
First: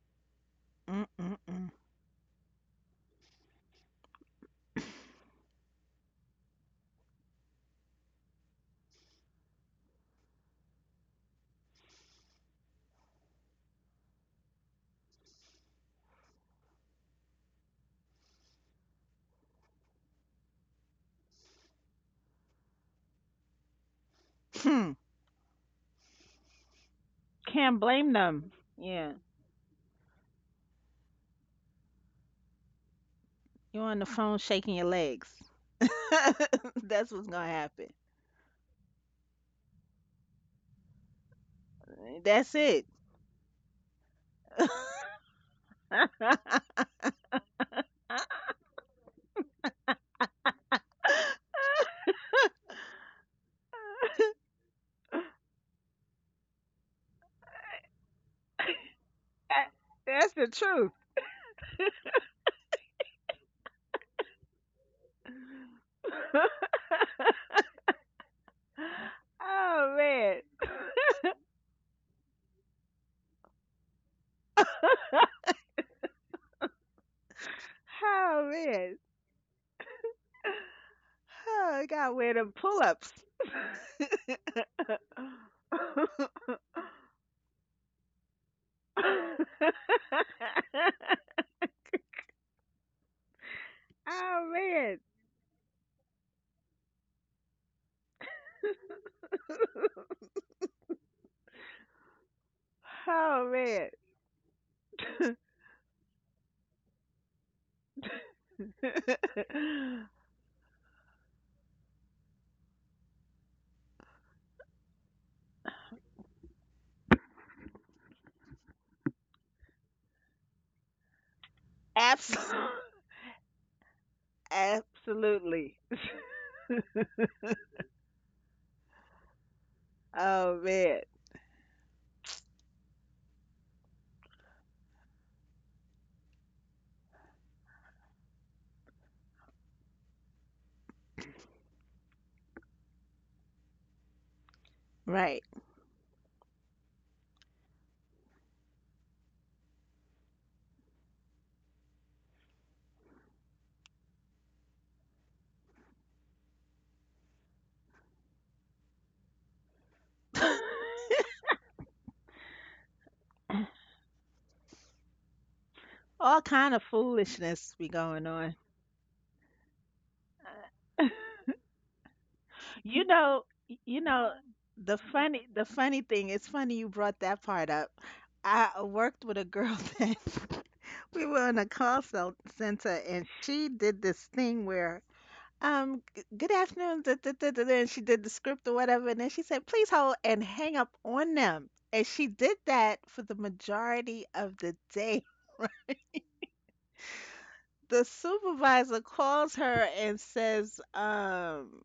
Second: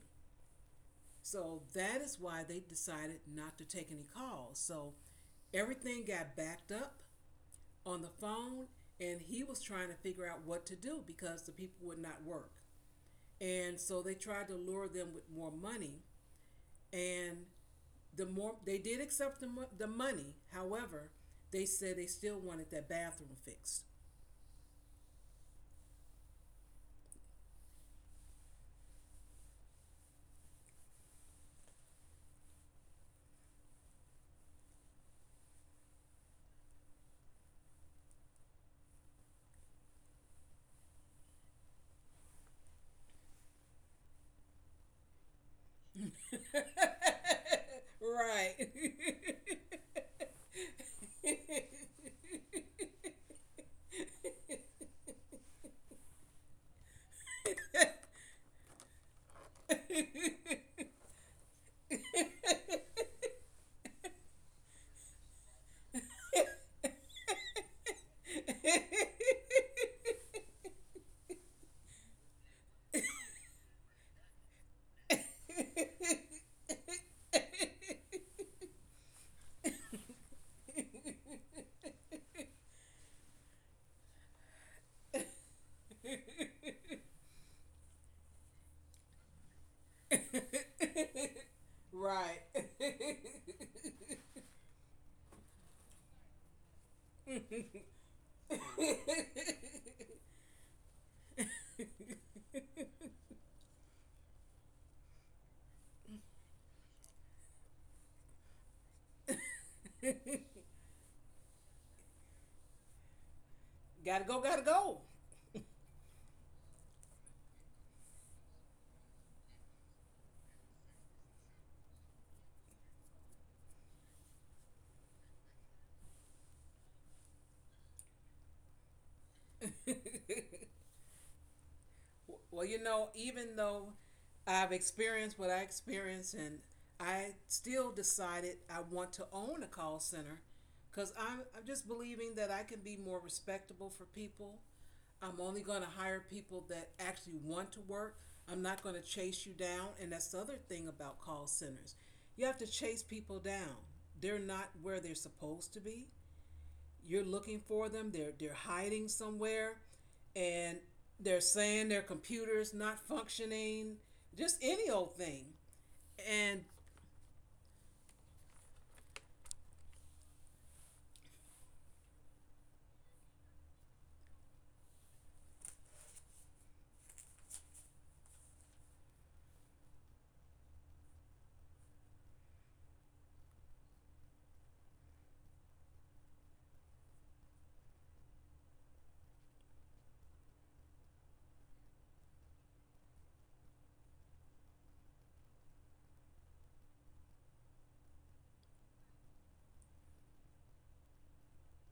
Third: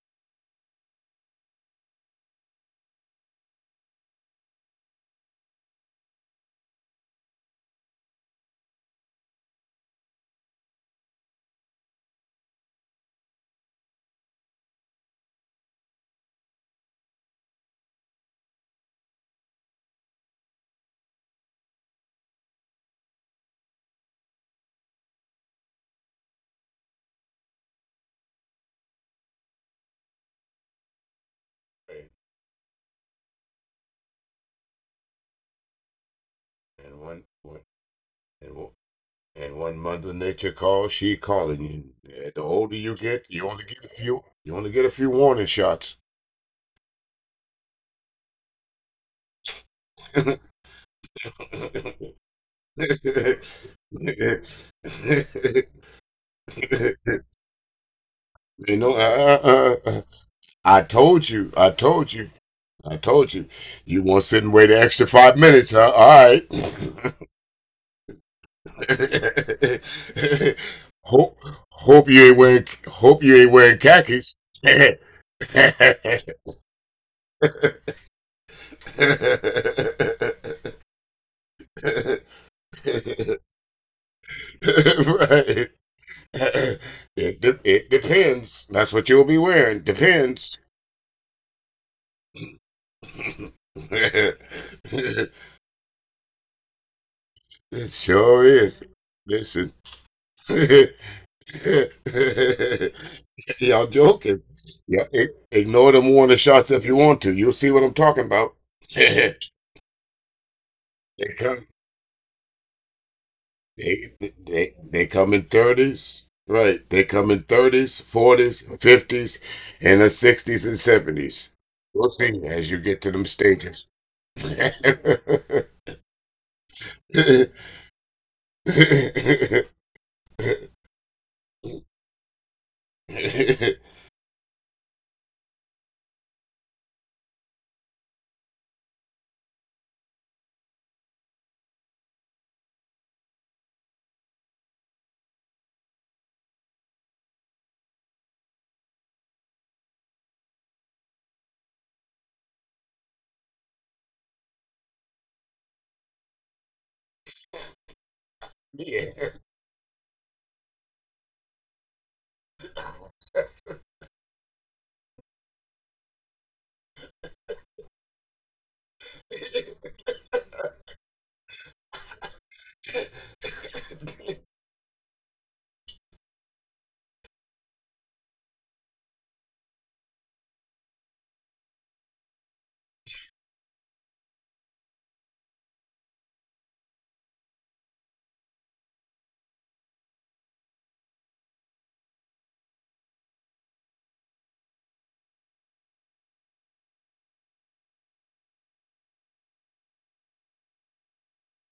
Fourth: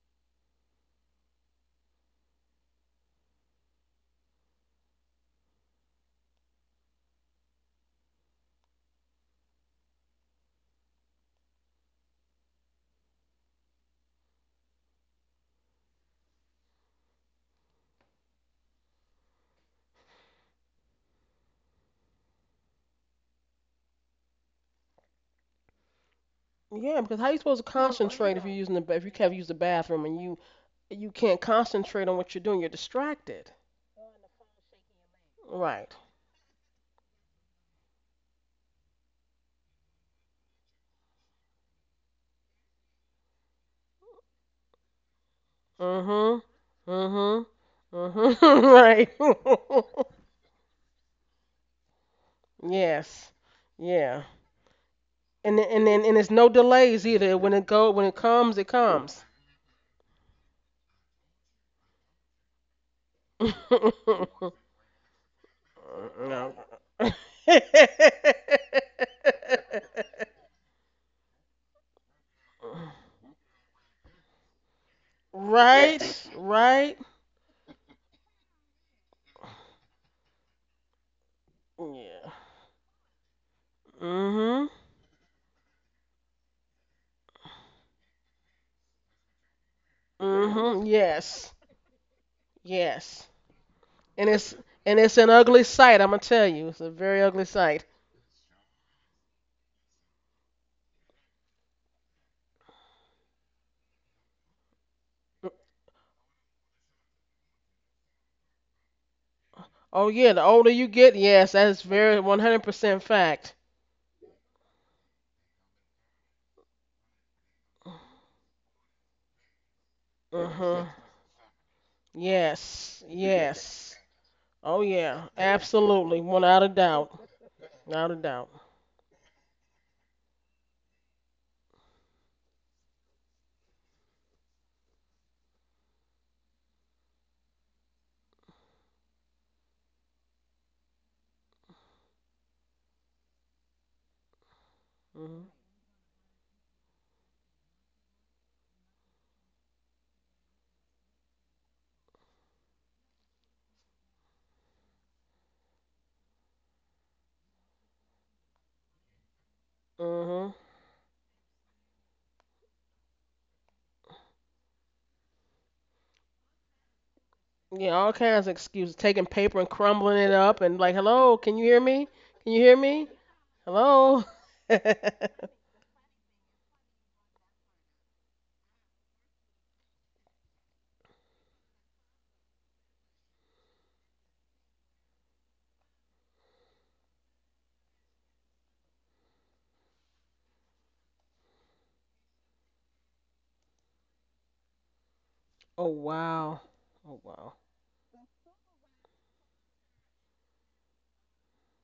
S1: Mm mm
S3: So
S1: mm.
S3: that is why they decided not to take any calls. So everything got backed up on the phone, and he was trying to figure out what to do because the people would not work. And so they tried to lure them with more money, and the more they did accept the money, however, they said they still wanted that bathroom fixed.
S1: Hmm.
S2: Yeah, because how you supposed to
S1: Can't blame
S2: concentrate if you're
S1: them.
S2: if you
S1: Yeah.
S2: can't use the bathroom and you can't concentrate
S4: And
S2: on what you're doing, you're distracted.
S1: You're on the phone shaking your legs.
S2: Right.
S4: and
S1: That's
S4: one,
S1: what's gonna
S4: one
S1: happen.
S4: and one. And one mother nature calls, she calling you. Yeah, the
S1: That's
S4: older
S1: it.
S4: you get, you only get a few. You only get a few warning shots.
S2: Mm-hmm. Mm-hmm. Mm-hmm.
S3: Right.
S2: Right. Yes.
S4: you
S2: Yeah. And then- and then and it's no delays either. When it comes, it
S4: know,
S2: comes.
S4: uh, uh, uh,
S1: That's the
S4: I
S1: truth.
S4: told you, I told you, I told you. You won't sit and wait an extra 5 minutes, huh? All
S2: No.
S4: right.
S1: Oh man.
S4: hope, Hope you ain't wearing khakis. Right.
S2: Right. Right.
S1: Oh man. Oh,
S2: Yeah.
S1: pull ups.
S2: Mhm.
S4: It depends. That's what you'll be
S1: Oh
S4: wearing. Depends.
S2: Mhm. Yes.
S3: Right.
S2: Yes. And it's
S4: It
S2: and
S1: man.
S2: it's an ugly sight, I'm gonna tell you. It's a very ugly sight.
S4: sure is. Listen,
S1: Oh man.
S4: y'all joking. Yeah, ignore them warning shots if you want to. You'll see what I'm talking about. they
S2: Oh yeah, the older you get, yes, that is
S4: come,
S2: very 100% fact.
S3: Gotta
S4: they,
S3: go, gotta go.
S4: they come in thirties, right? They come in thirties, forties, fifties, and the
S2: Mhm. 100
S4: sixties and seventies. We'll
S1: Absolutely.
S4: see as
S2: Yes.
S4: you get to them
S2: Yes.
S4: stages.
S2: Oh yeah,
S1: Absolutely.
S2: absolutely, without a doubt, without a doubt.
S1: Oh man.
S3: Well, even though I've experienced what I experienced, and I still decided I want to own a call center because I'm just believing that I can be more respectable for people. I'm
S1: Right.
S2: Mhm.
S3: only going to hire people that actually want to work. I'm not going to chase you down. And that's the other thing about call centers: you have to chase people down. They're not where they're supposed to be. You're looking for them. They're hiding
S4: Yeah.
S3: somewhere,
S2: Mhm.
S3: and they're saying their computer's not functioning. Just any old thing.
S1: All
S3: And
S1: kind of foolishness be
S2: Yeah, all
S1: going
S2: kinds of
S1: on.
S2: excuses, taking paper and crumbling it up, and like, hello, can you hear me? Can you hear
S1: You
S2: me?
S1: know, you
S2: Hello.
S1: know, the funny thing, it's funny you brought that part up. I worked with a girl that we were in a center, and she did this thing where good afternoon da, da, da, da, da," and she did the script or whatever, and then she said please hold and hang up on them, and she did that for the majority of the day.
S2: oh wow. Oh wow.
S1: The supervisor calls her and says,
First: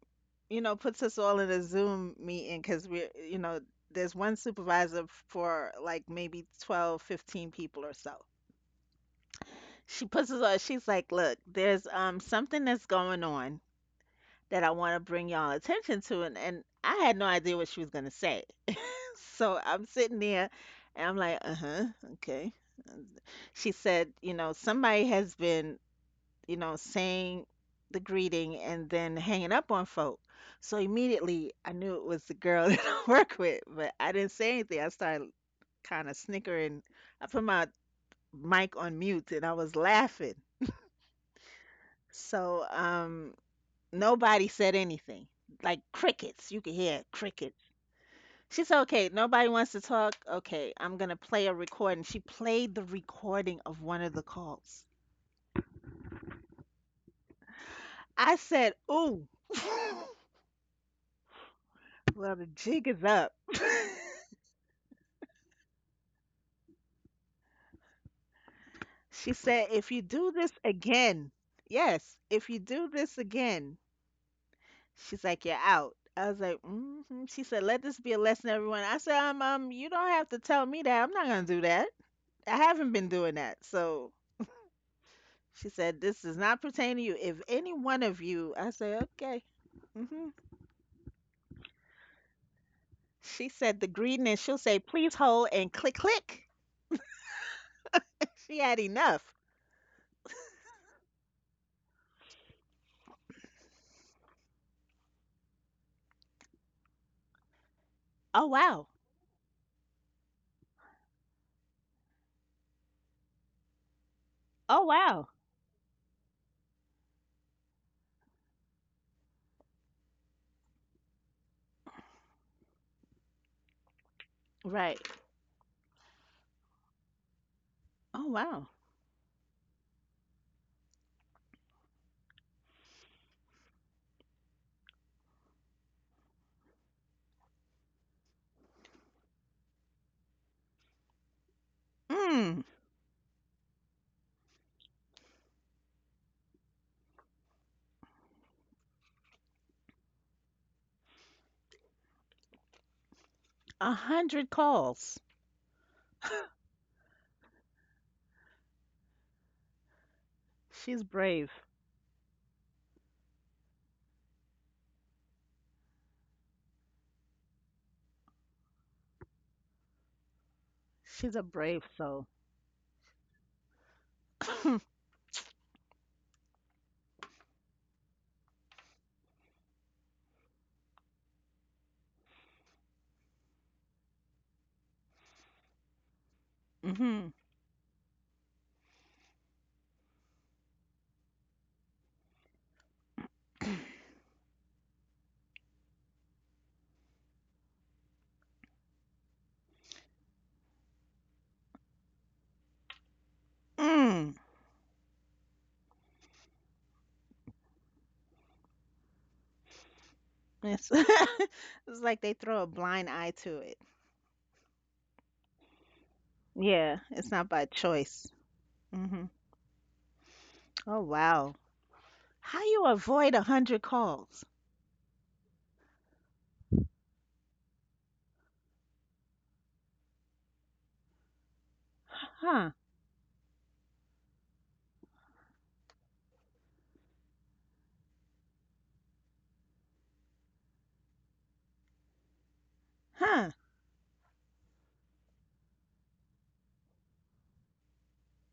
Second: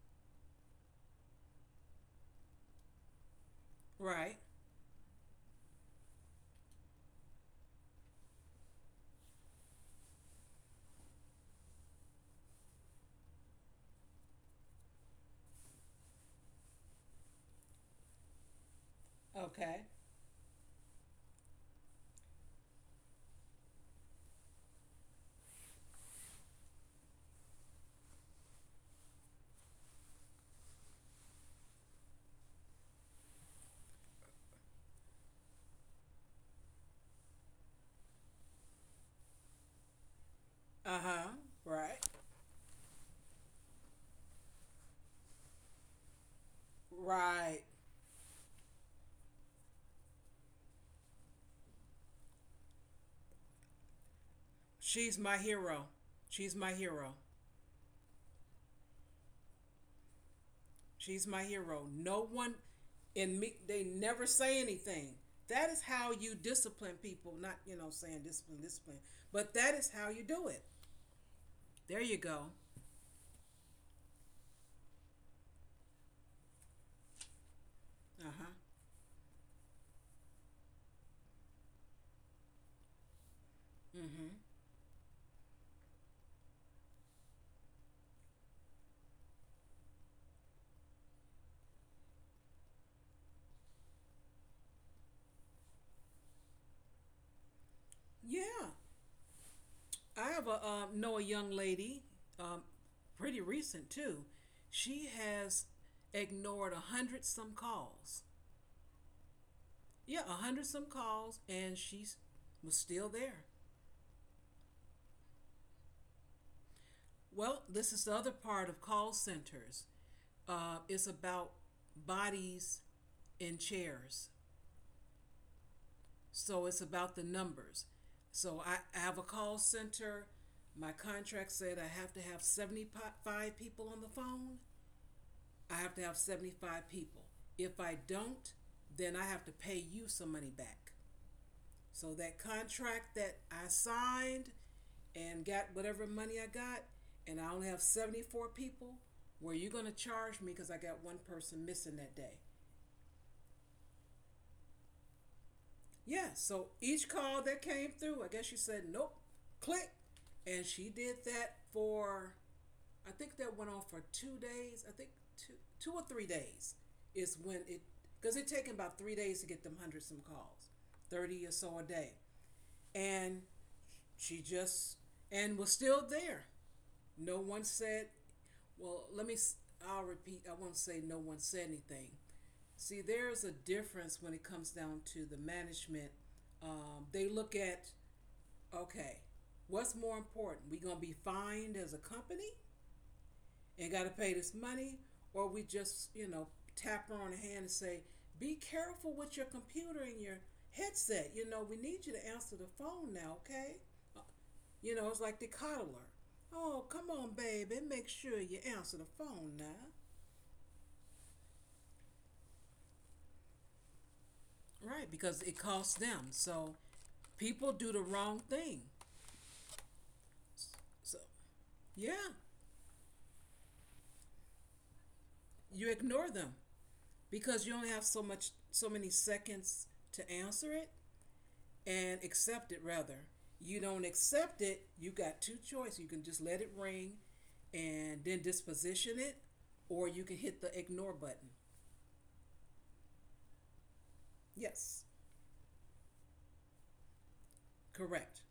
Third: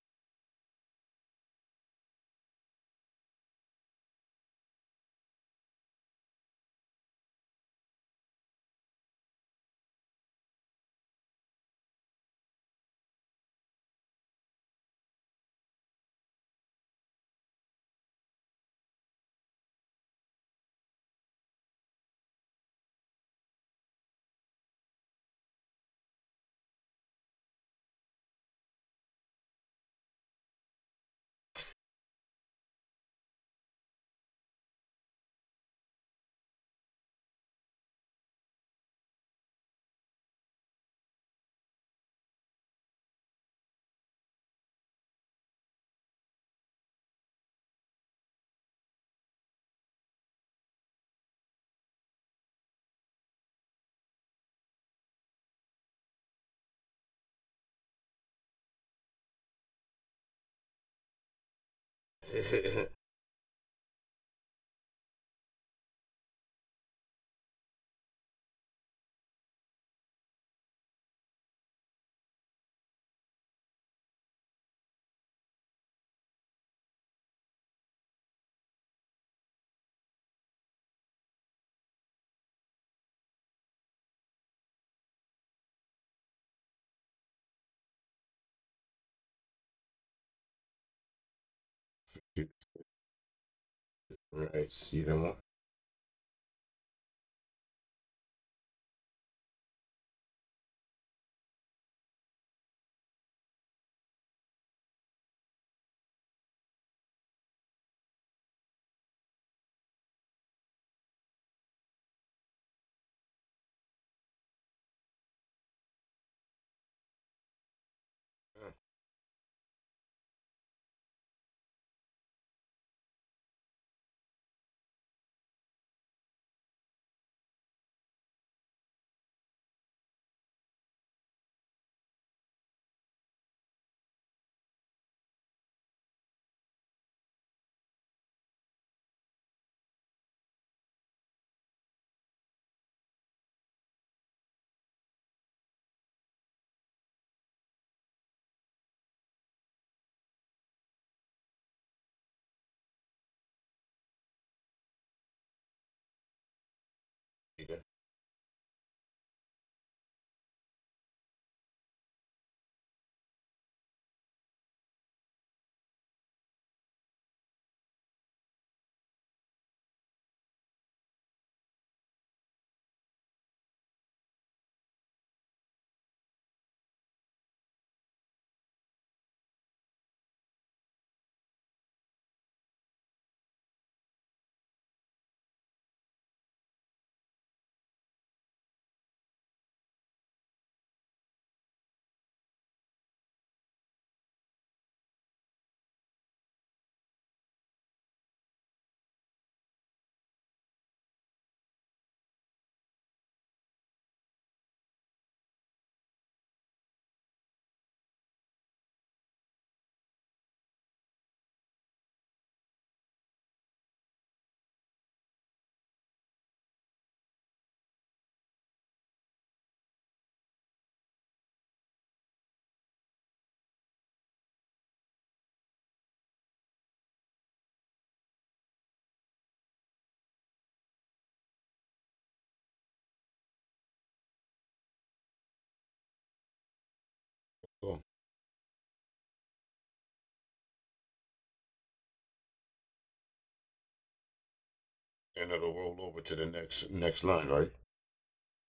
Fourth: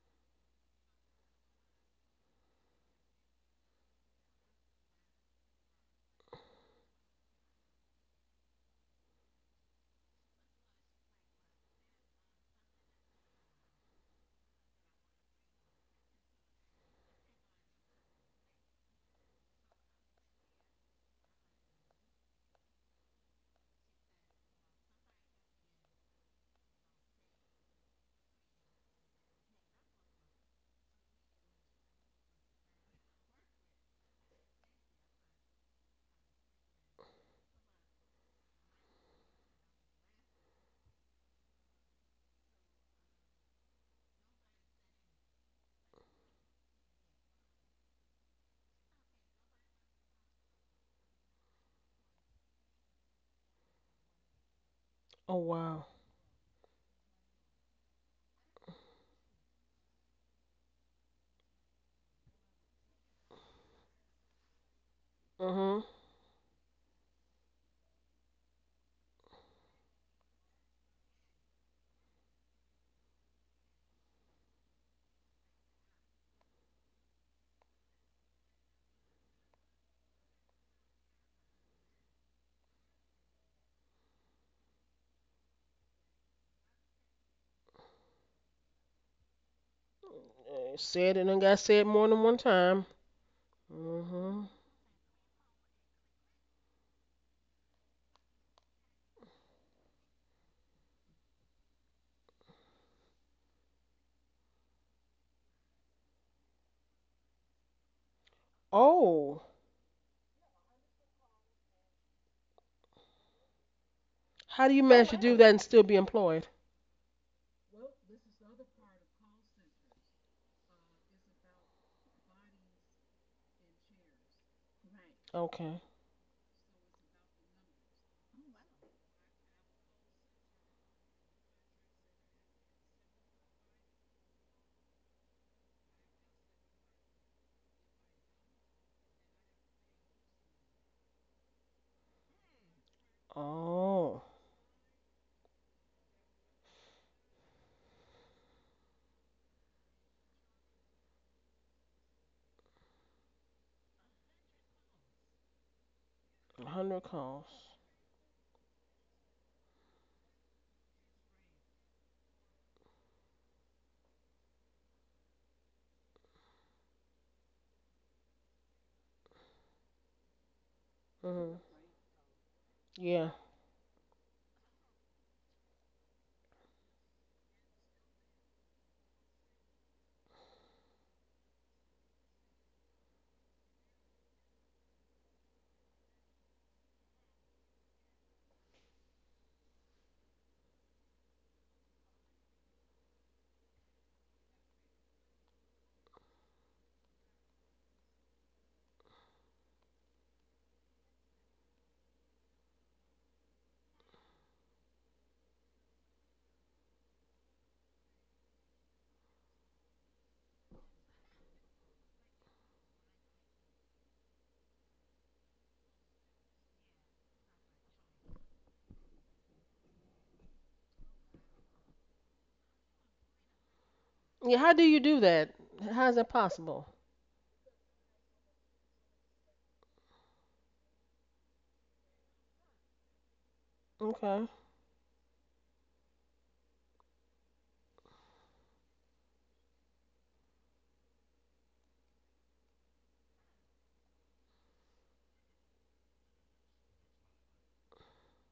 S1: you know, puts us all in a Zoom meeting because we're, you know, there's one
S3: right.
S1: supervisor for like maybe 12, 15 people or so. She puts us on. She's like, "Look, there's something that's going on that I want to bring y'all attention to," and I had no idea what she was gonna say. So
S3: Okay.
S1: I'm sitting there, and I'm like, "Uh huh, okay." She said, "You know, somebody has been, you know, saying the greeting and then hanging up on folk." So immediately I knew it was the girl that I work with, but I didn't say anything. I started kind of snickering. I put my mic on mute and I was laughing.
S3: Uh huh. Right,
S1: So, nobody said anything. Like crickets. You could hear cricket.
S3: right.
S1: She said, okay, nobody wants to talk. Okay, I'm going to play a recording. She played the recording of one of the calls.
S3: She's
S2: Oh
S3: my
S2: wow.
S3: hero. She's my hero.
S1: I said, ooh,
S3: She's my hero. No
S1: well, the
S3: one
S1: jig is up.
S3: in me. They never say anything. That is
S2: Mhm.
S3: how you discipline people. Not saying discipline, discipline,
S1: She
S3: but
S1: said,
S3: that is
S1: if you
S3: how you
S1: do
S3: do
S1: this
S3: it.
S1: again,
S3: There
S1: yes,
S3: you go.
S1: if you do this again, she's like, you're out. I was like, hmm. She said, let this be a
S3: Uh
S1: lesson,
S3: huh.
S1: everyone. I said, you don't have to tell me that. I'm not gonna do that. I haven't been doing that. So she said, this does not pertain to you. If any one of you, I said, okay. hmm
S2: Said it and got said more than one time.
S1: She said the greeting, and
S2: Mhm.
S1: she'll
S4: Right.
S1: say,
S4: See
S1: please
S4: them one.
S1: hold and click, click. She
S3: Yeah.
S1: had enough.
S3: I have a know a young lady, um, pretty recent too. She has ignored a hundred some calls.
S1: Oh, wow.
S2: Oh.
S3: Yeah, a hundred some calls, and she was still there.
S2: How do you
S1: Oh,
S2: manage to
S1: wow.
S2: do that and still be employed?
S3: Well, this is the other part of call centers. It's about bodies in chairs,
S1: Right.
S2: Okay.
S3: so it's about the numbers.
S1: Oh,
S3: So
S1: wow.
S3: I have a call center. My contract said I have to have 75 people on the phone. I have to have 75 people. If I don't, then I have to pay you some money back. So that
S1: Mm,
S3: contract that I
S2: Oh,
S3: signed and got whatever money I got, and I only have 74 people, were you going to charge me because I got one person missing that day?
S1: a hundred calls.
S3: Yeah, so
S2: 100
S3: each call
S2: calls.
S3: that
S4: Yeah.
S3: came through, I guess you said, nope, click. And she did
S1: Shave.
S3: that for, I think that went on for 2 days. I think two, 2 or 3 days is when it, because it taken about 3 days to get them hundred some calls,
S1: She's a
S3: 30 or
S2: Hmm
S3: so a
S1: brave
S3: day,
S1: soul.
S2: Yeah.
S3: and she just and was still there. No one said. Well, let me. I'll repeat. I won't say no one said anything. See, there's a difference when it comes down to the management.
S1: Mm-hmm.
S3: They look at, okay, what's more important? We gonna be fined as a company and got to pay this money, or we just, tap her on the hand and say, be careful with your computer and your headset. You know, we need you to answer the phone now, okay?
S1: Mm.
S3: You know, it's like the coddler. Oh, come on, baby, and make sure you answer the phone now.
S1: It's, it's like they throw a blind eye to it.
S3: Right, because it costs them. So
S1: Yeah, it's not by
S3: people do the
S1: choice.
S3: wrong thing.
S1: hmm Oh,
S3: So,
S1: wow.
S3: yeah,
S1: How you avoid a hundred calls?
S2: Yeah, how do you do that?
S3: you
S2: How is that
S3: ignore them
S2: possible?
S3: because you only have so many seconds to answer it. And
S1: Huh?
S3: accept it rather. You don't
S2: Okay.
S3: accept it, you got two choices. You can just let it ring
S4: Cool.
S3: and then disposition it, or you can hit the ignore button.
S1: Huh?
S3: Yes,
S4: And it'll roll over to the next line, right?
S3: correct.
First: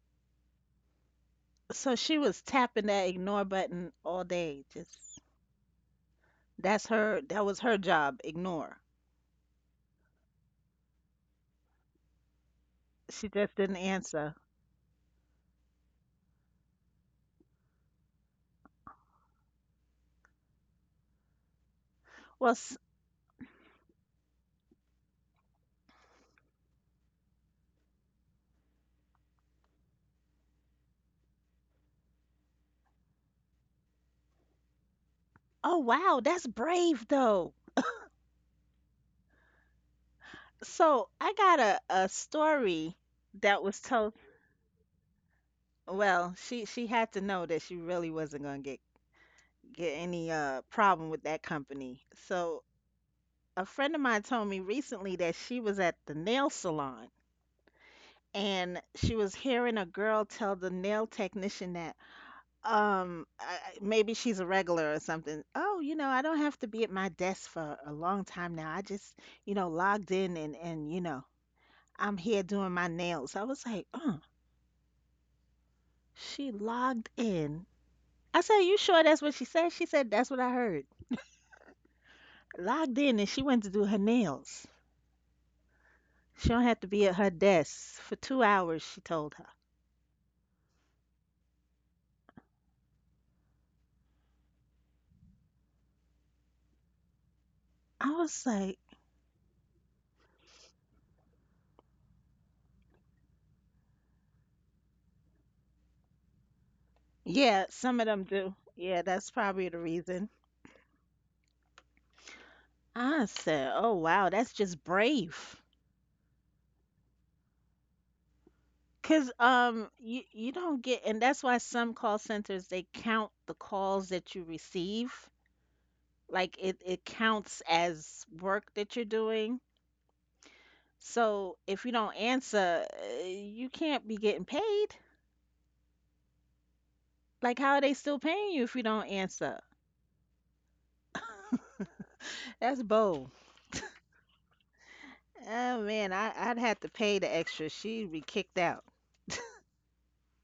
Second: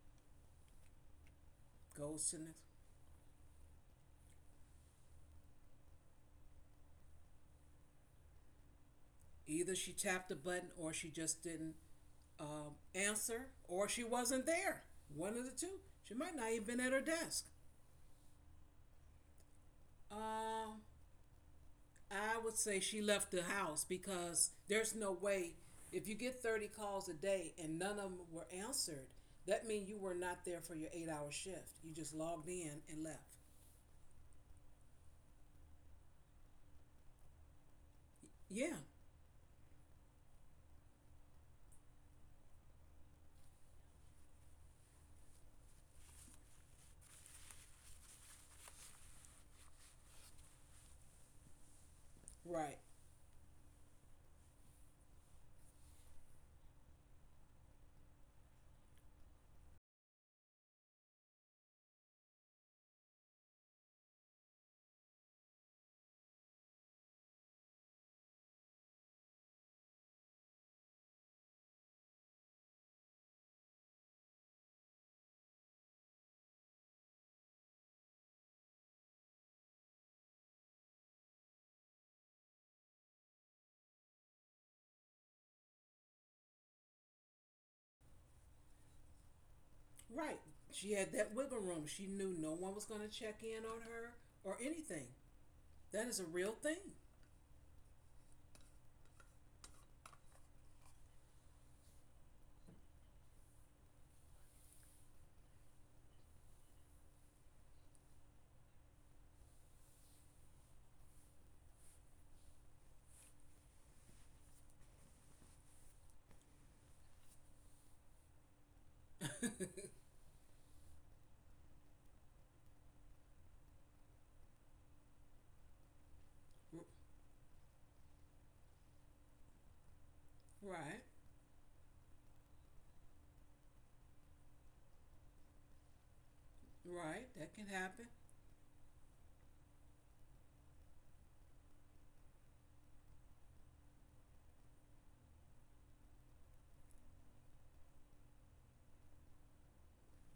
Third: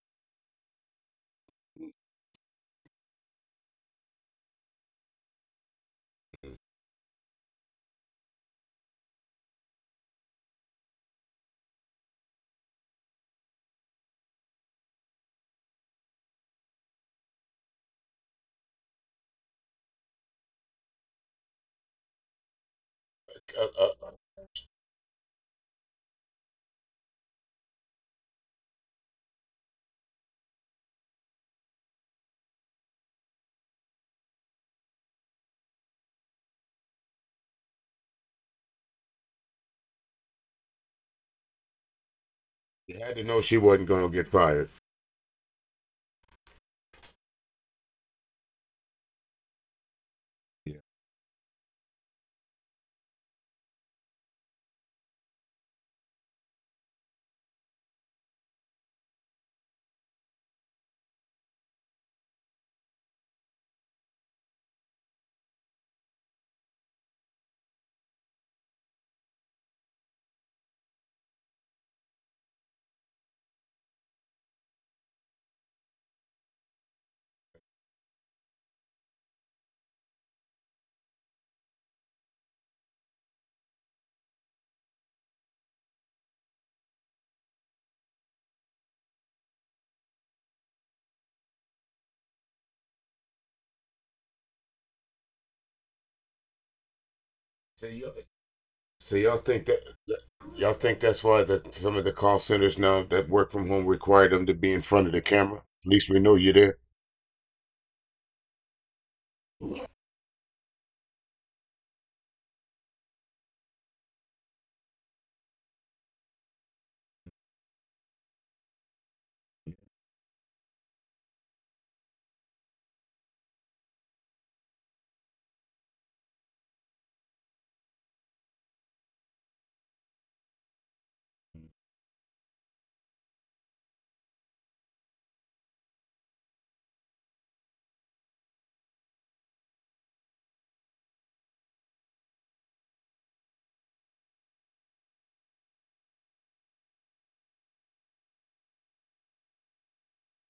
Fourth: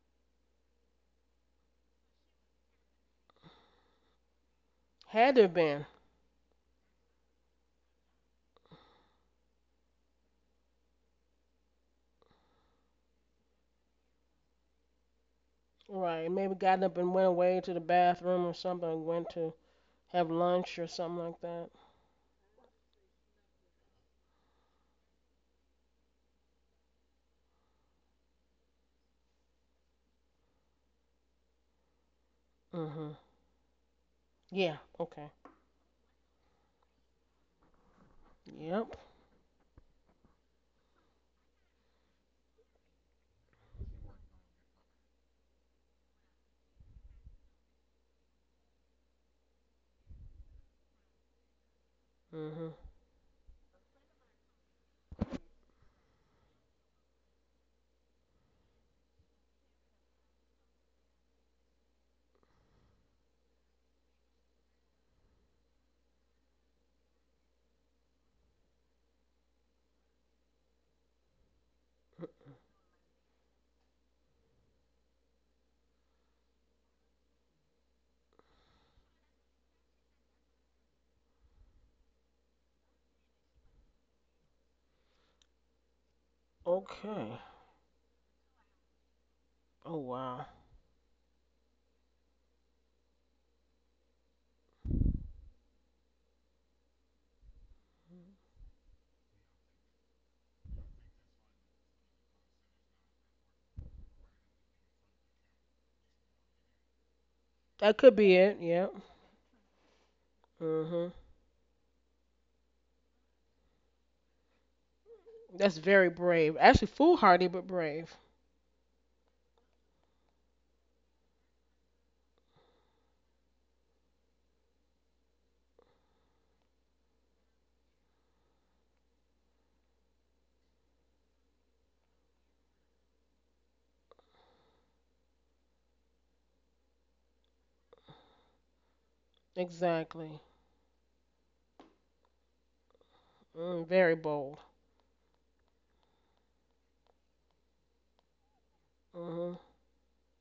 S1: So she
S3: Goes to
S1: was
S3: next.
S1: tapping that ignore button all day. Just
S2: Had to have been.
S1: that's her. That was her job. Ignore.
S3: Either she tapped the button or she just didn't
S1: She
S3: answer,
S1: just didn't
S3: or she
S1: answer.
S3: wasn't there. One of the two. She
S2: Right.
S3: might not
S2: Maybe
S3: even been
S2: got
S3: at
S2: up
S3: her
S2: and went
S3: desk.
S2: away to the bathroom or something, went to have lunch
S3: Um,
S2: or something like that.
S3: I
S1: Well,
S3: would
S1: s-
S3: say she left the
S4: Uh,
S3: house,
S4: uh,
S3: because there's no way if you get 30 calls a day and none of them were answered, that means you were not there for your 8 hour shift. You just logged in and
S2: Hmm
S3: left.
S2: Yeah. Okay.
S1: oh wow, that's brave though.
S3: Yeah,
S2: Yep.
S1: So I got a
S4: you
S1: story
S4: had to know she
S1: that was
S4: wasn't gonna
S1: told.
S4: get fired.
S1: Well, she had to know that she really wasn't gonna get any
S4: Yeah.
S1: problem with that company. So
S2: hmm
S3: right,
S1: a friend of mine told me recently that she was at the nail salon, and she was hearing a girl tell the nail technician that um I, I- maybe she's a regular or something. Oh, you know, I don't have to be at my desk for a long time now. I just, you know, logged in, and you know, I'm here doing my nails. I was like, oh, she logged in. I said, you sure that's what she said? She said that's what I heard. Logged in, and she went to do her nails. She don't have to be at her
S2: Okay.
S1: desk for 2 hours, she told her.
S2: Oh,
S3: right.
S2: wow.
S3: She had that wiggle room. She knew no one was going to check in on her or anything. That is a real thing.
S4: So y'all,
S1: I was like,
S4: so y'all think that, that Y'all think that's why that some of the call centers now that work from home require them to be in front of the camera? At least we know you're there.
S1: yeah,
S2: That
S1: some of
S2: could
S1: them
S2: be
S1: do,
S2: it. Yep.
S1: yeah, that's probably the reason.
S2: hmm
S1: I said, oh wow, that's just brave.
S2: That's very brave. Actually, foolhardy, but brave.
S1: Cause you don't get, and that's why some call centers they count the calls that you receive. Like
S3: R-
S1: it counts as work that you're doing.
S3: Right,
S1: So if you don't answer, you can't be getting paid.
S3: right.
S1: Like
S3: That
S1: how
S3: can
S1: are they
S3: happen.
S1: still paying you if you don't answer?
S2: Exactly.
S1: That's bold.
S2: Mm, very bold.
S1: Oh man, I I'd have to pay the extra. She'd be kicked out.
S2: Hmm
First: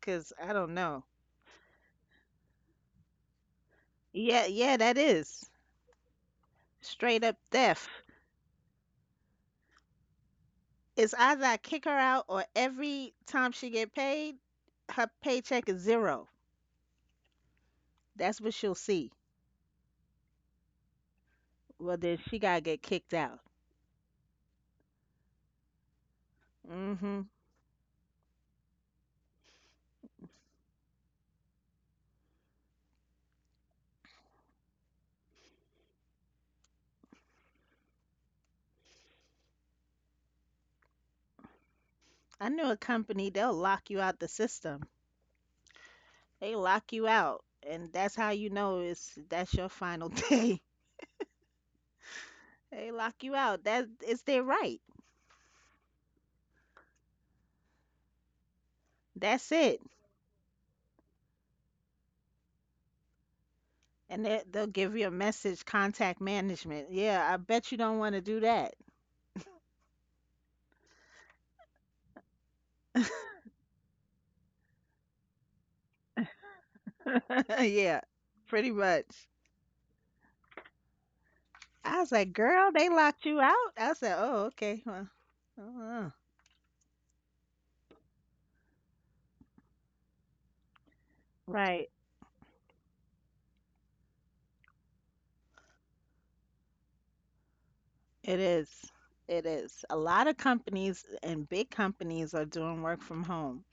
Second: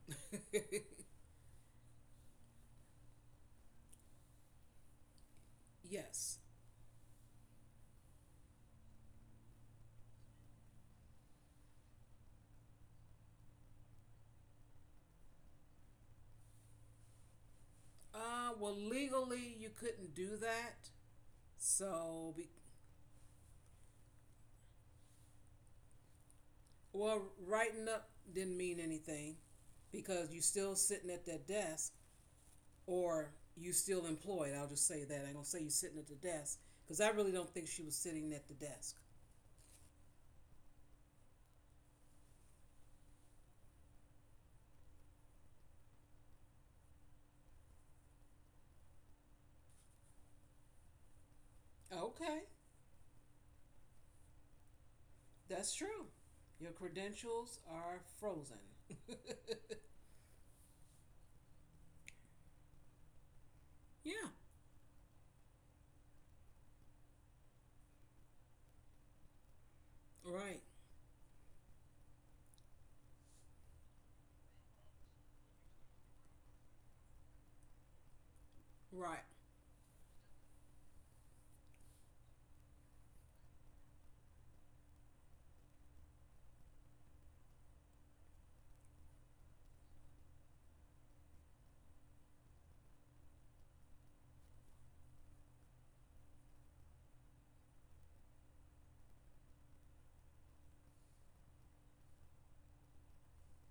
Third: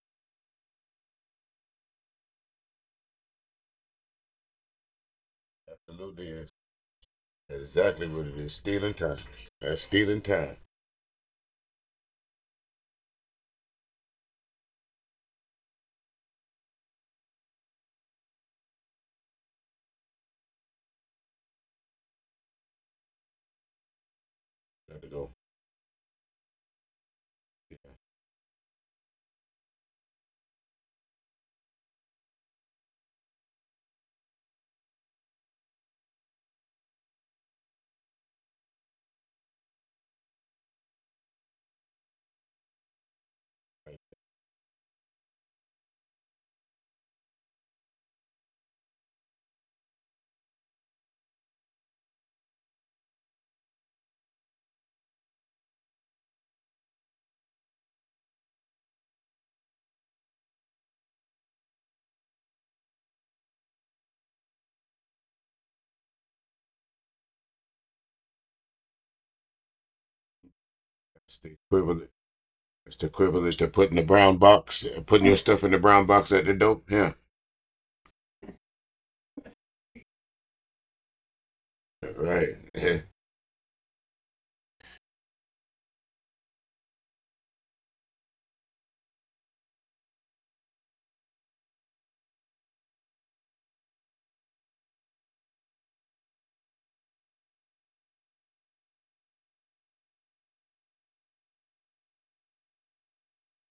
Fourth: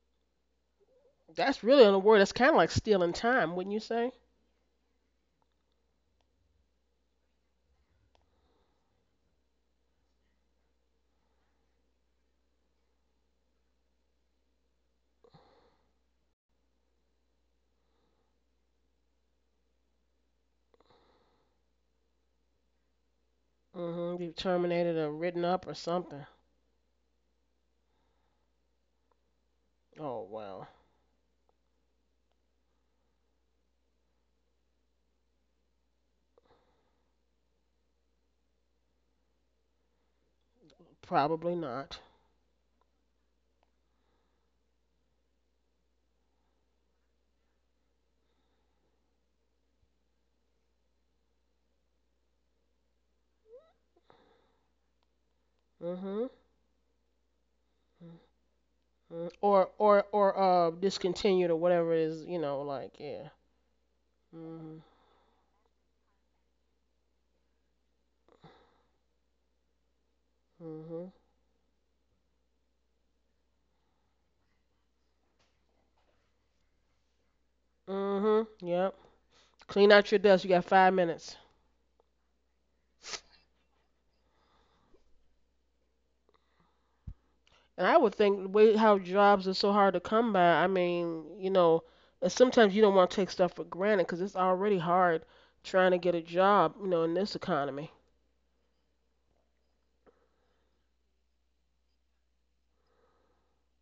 S1: Cause I don't know.
S2: That's really on a word. That's kind of like stealing time, wouldn't you say?
S1: Yeah, yeah, that is
S4: Absolutely
S3: Yes.
S4: is.
S1: straight up
S4: That's
S1: theft.
S4: exactly what it is. Stealing time. That's stealing time.
S1: It's either I kick her out or every time she get paid, her paycheck is zero. That's what she'll
S3: Well,
S1: see.
S3: legally, you couldn't do that.
S1: Well, then
S3: So,
S1: she
S3: be-
S1: gotta get kicked out.
S2: Hmm You've terminated
S4: Got
S2: or
S4: to go.
S2: written up or something.
S3: Well,
S1: Hmm
S3: writing up didn't mean anything
S2: Oh
S3: because you
S2: well,
S3: still sitting at that desk or you still employed. I'll just say that. I'm going to say you sitting at the desk because I really don't think she was sitting at the desk.
S2: probably not.
S1: I knew a company, they'll lock you out the system. They lock you out, and that's how you know it's that's your final day.
S3: Okay,
S1: They lock you out. That it's their right.
S3: that's true.
S2: Hmm
S3: Your credentials are frozen.
S2: Mm.
S1: That's
S2: Or
S1: it.
S2: or or uh discontinued or whatever it is, you know, like yeah.
S1: And
S3: Yeah,
S1: they'll
S2: Mhm.
S1: give you a message, contact management. Yeah, I bet you don't want to do that.
S3: right,
S2: Mhm.
S4: That's the equivalent. It's the equivalent to putting the brown box, putting your stuff in the brown box at the door. Yeah.
S1: Yeah,
S2: Mhm.
S1: pretty
S2: Yep.
S1: much.
S3: right,
S2: Clean out your desk. You got 5 minutes.
S1: I was like,
S4: Right.
S1: girl, they
S4: Yeah. Right.
S1: locked you out. I said, oh, okay. Well, uh-uh.
S2: And I would think the way how jobs are so hard to come by. I mean, you know,
S1: Right.
S2: and sometimes you don't want to take stuff for granted because it's already hard trying to get a job, you know, in this economy.
S1: It is. It is. A lot of companies and big companies are doing work from home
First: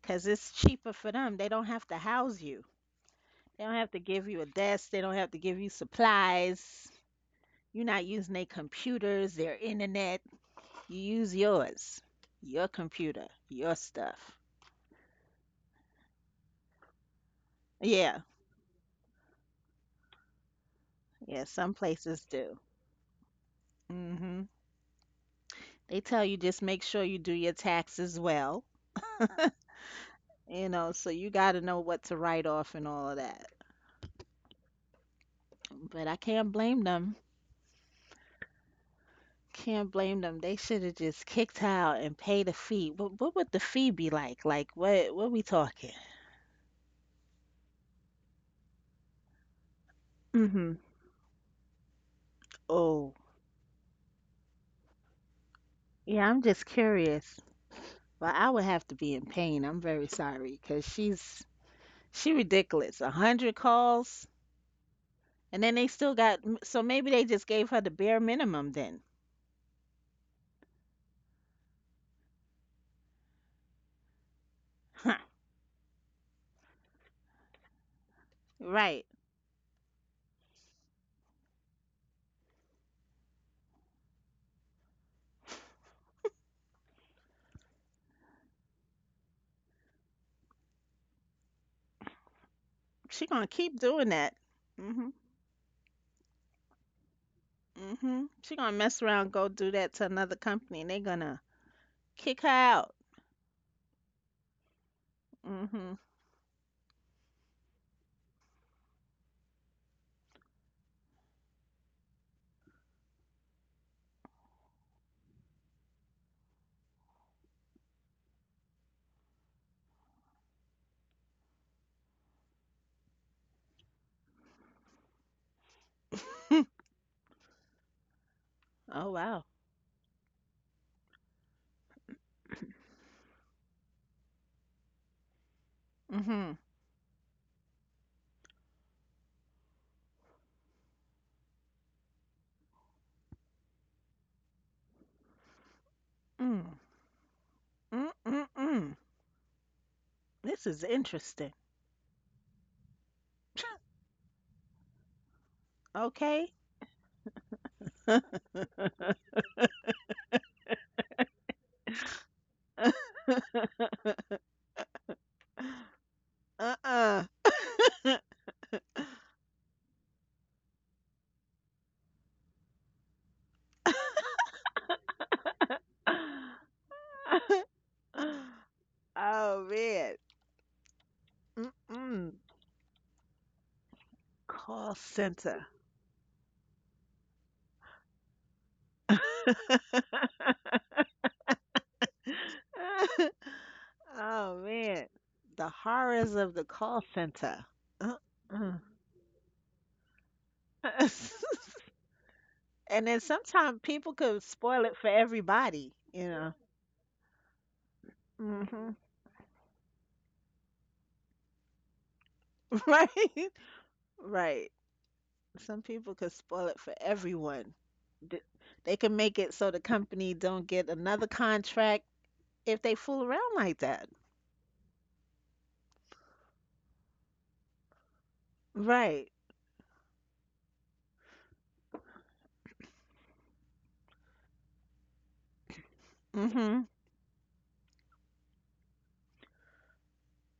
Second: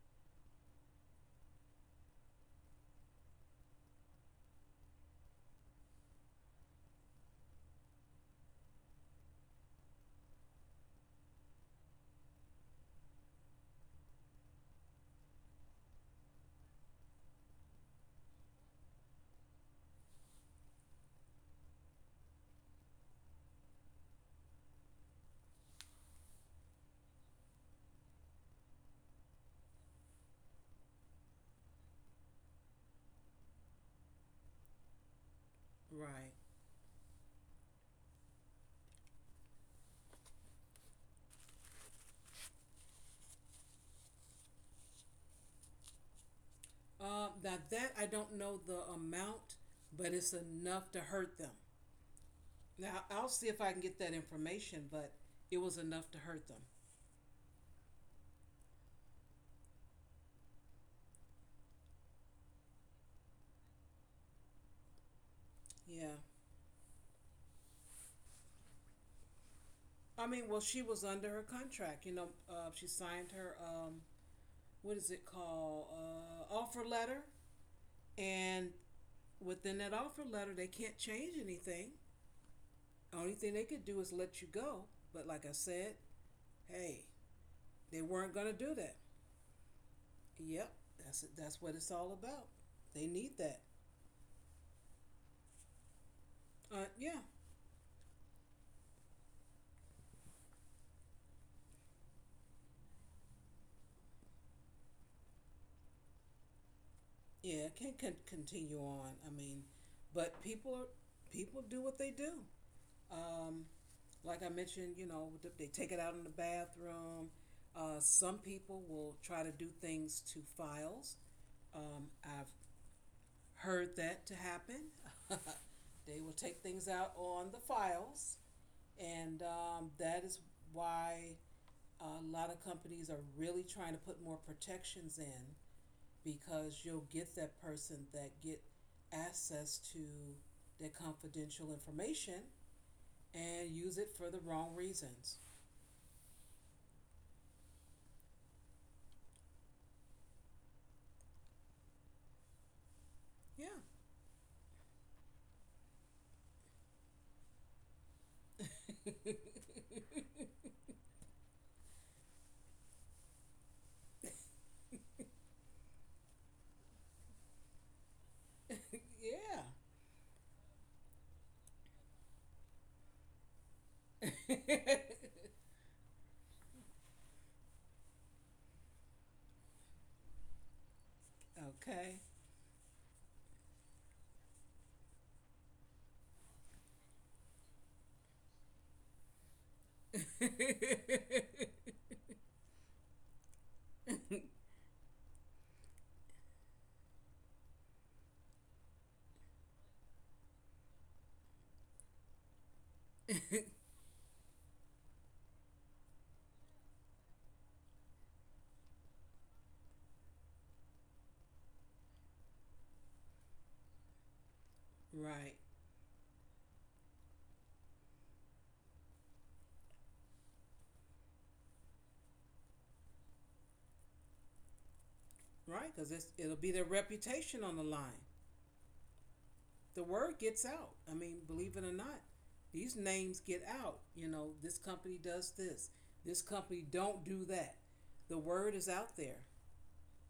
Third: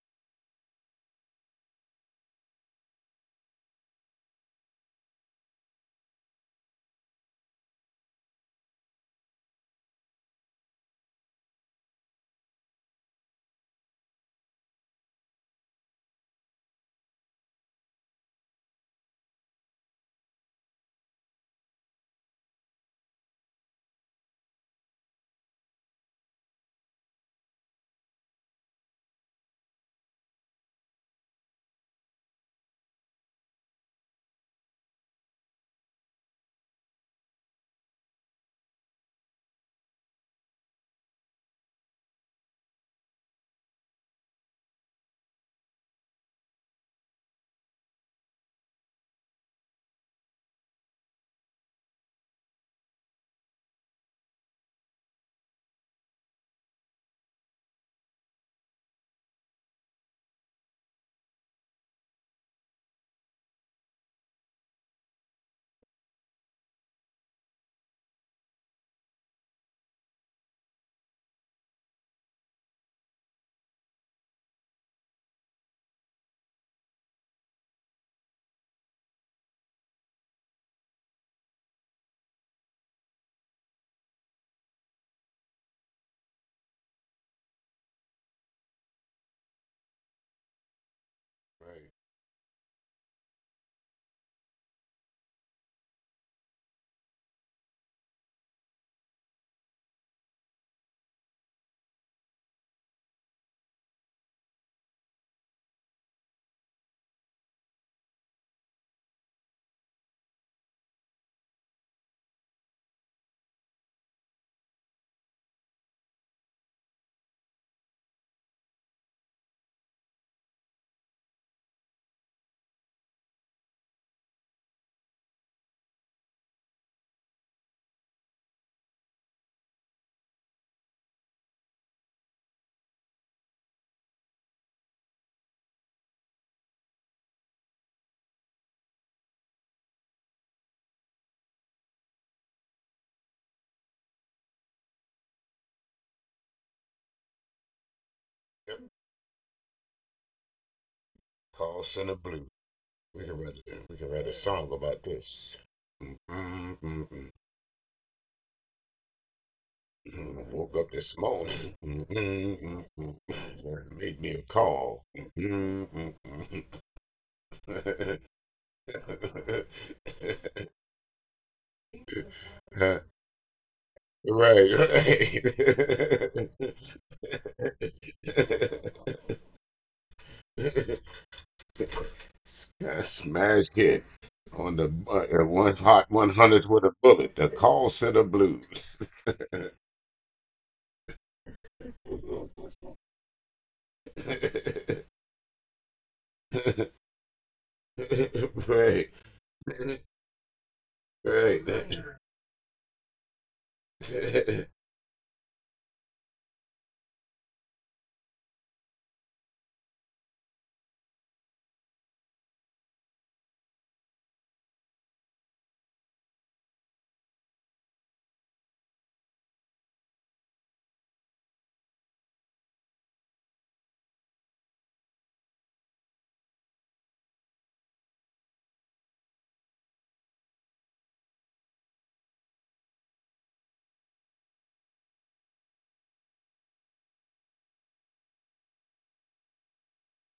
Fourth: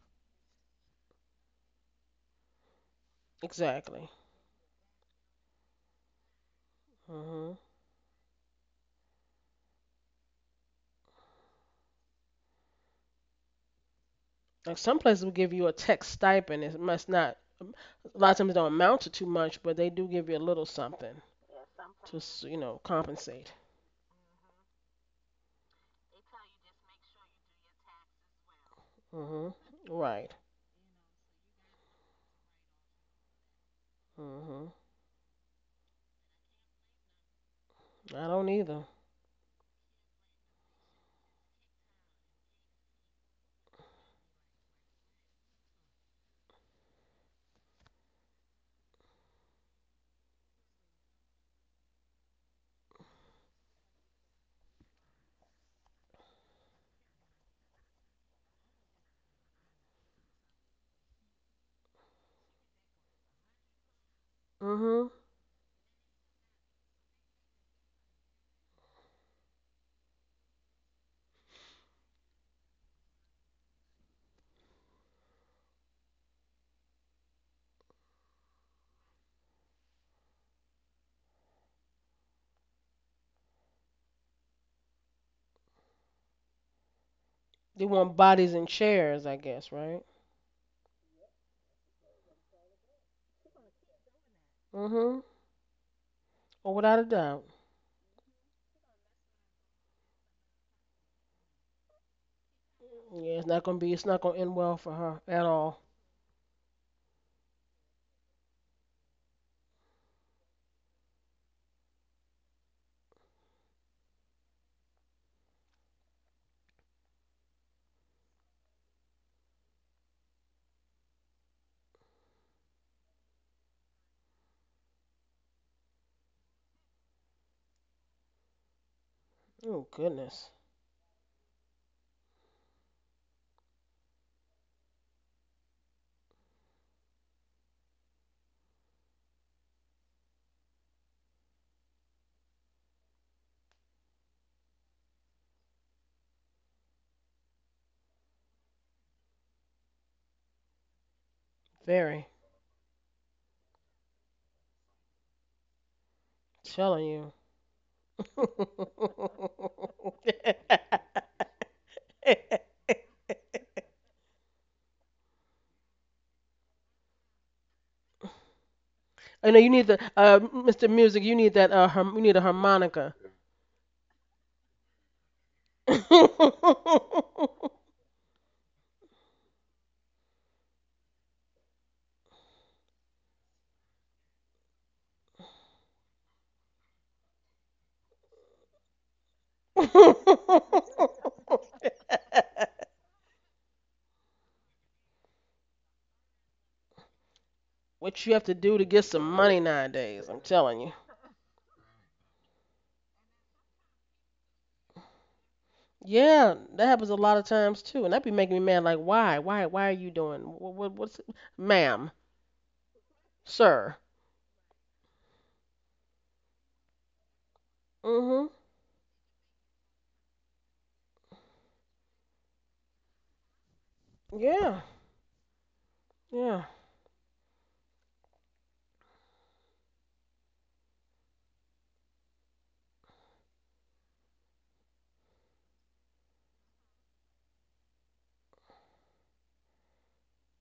S1: because it's cheaper for them. They don't have to house you. They don't have to
S2: Exactly.
S1: give you a desk. They don't have to give you supplies.
S2: Mhm.
S1: You're not using their computers, their internet. You use yours, your computer, your stuff.
S2: Like some places will give you a tech stipend. It must not. A
S1: Yeah.
S2: lot of times it don't amount to too much, but they do give you a little something
S1: Yeah. Some
S2: to,
S1: places
S2: s- you
S1: do.
S2: know, compensate.
S1: Hmm They tell you just make sure you do your taxes well,
S2: Mhm. Right.
S1: you know, so you got to know what to write off and all of that.
S2: Mhm.
S1: But I
S3: right.
S1: can't blame them.
S2: I don't either.
S1: Can't blame them. They should have just kicked out and paid a fee. What would the fee be like? Like what we talking?
S3: Now that, I don't know the amount, but it's
S1: Mhm.
S3: enough to hurt them. Now,
S1: Oh.
S3: I'll see if I can get that information, but it was enough to
S1: Yeah, I'm
S3: hurt them.
S1: just curious. Well, I would have to be in pain. I'm very sorry because she ridiculous. A hundred calls
S2: Mhm.
S1: and then they still
S3: Yeah.
S1: got so maybe they just gave her the bare minimum then.
S3: I mean, well, she was under her contract. You know, she signed her what is
S1: Huh.
S3: it called, offer letter, and
S1: Right.
S3: within that offer letter, they can't change anything. Only thing they could do is let you go. But like I said, hey,
S2: They
S3: they
S2: want
S3: weren't
S2: bodies
S3: gonna
S2: in
S3: do that.
S2: chairs, I guess, right?
S3: Yep, that's it. That's what it's
S4: Yep.
S3: all about. They
S1: She
S3: need
S1: gonna
S3: that.
S1: keep doing that. Mhm.
S2: Mhm. Or without a
S3: Yeah,
S2: doubt.
S1: Mhm. She gonna mess around, go do that to another company, and they gonna kick her out.
S2: Yeah, it's not gonna be. It's not gonna end well for her at all.
S1: Mhm.
S3: yeah. it Can't continue on. I mean, but people do what they do. Um, like I mentioned, they take it out in the bathroom. Some people will try to do things to files. I've heard that to happen. They will take things out on the files,
S1: Oh
S3: and
S1: wow.
S2: Oh
S3: that is
S2: goodness,
S3: why a lot of companies are really trying to put more protections in,
S1: Mm-hmm.
S3: because you'll get that person that get access to their confidential information and use it for the wrong reasons.
S1: Mm. Mm mm mm. This is interesting.
S4: Call
S2: very
S4: Center Blue. We can
S3: Yeah.
S4: write a song about this.
S1: Okay.
S4: I
S2: telling you.
S4: woke up this morning. Made me a call.
S1: Uh-uh.
S4: Right,
S2: I know you
S3: Yeah.
S2: need the Mr. Music. You need that. Harm You need a harmonica.
S4: right.
S1: Oh man.
S3: Okay.
S1: Mm-mm.
S4: Smash hit on
S1: Call
S4: the
S1: center.
S4: one hot 100 with a bullet. The call center blues.
S1: Oh man. The horrors of the call center.
S2: what you have to do
S1: Uh-uh.
S2: to get some
S4: Right.
S2: money nowadays? I'm telling you.
S4: Right.
S1: And then sometimes people could spoil it for everybody, you
S2: Yeah,
S1: know.
S2: that happens a lot of times too, and that be making me mad. Like,
S1: Hmm
S2: why are you doing? What's, ma'am,
S1: Right.
S2: sir?
S1: Right.
S3: Right.
S1: Some people could spoil it for everyone. d-
S2: Mm-hmm.
S1: they can make it so the company don't get another contract if they fool around like that.
S2: Yeah,
S3: Right, because it's
S2: yeah.
S3: it'll be their reputation on the line.
S1: Right.
S3: The word gets out. I mean, believe it or not, these names get out. You know, this company does this. This
S1: Mhm.
S3: company don't do that. The word is out there.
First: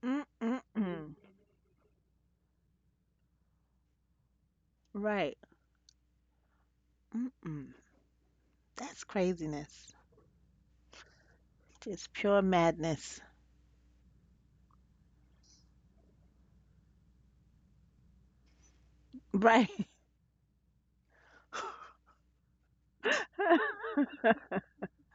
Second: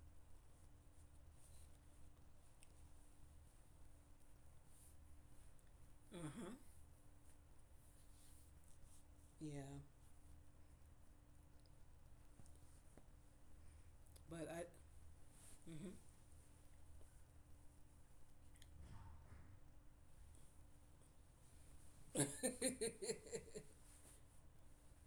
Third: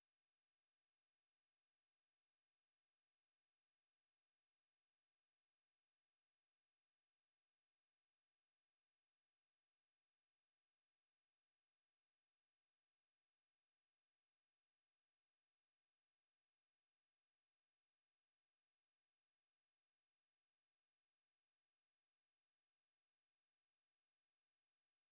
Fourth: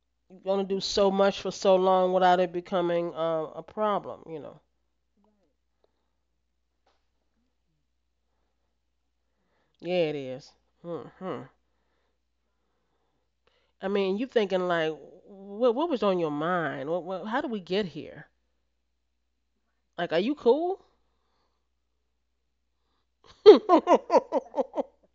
S1: Mm
S2: You are
S1: mm
S2: gonna do so
S1: mm.
S2: much for so long without it becoming a problem, you know.
S1: Right.
S3: Uh huh.
S1: Mm mm. That's
S3: Yeah,
S1: craziness.
S2: Yeah, it is. Mm-hmm.
S1: Just pure madness.
S2: I mean, you thinking
S3: but
S2: like, what was on your mind? What, how did we get here?
S1: Right.
S2: Like, are you cool?
S3: I. mhm.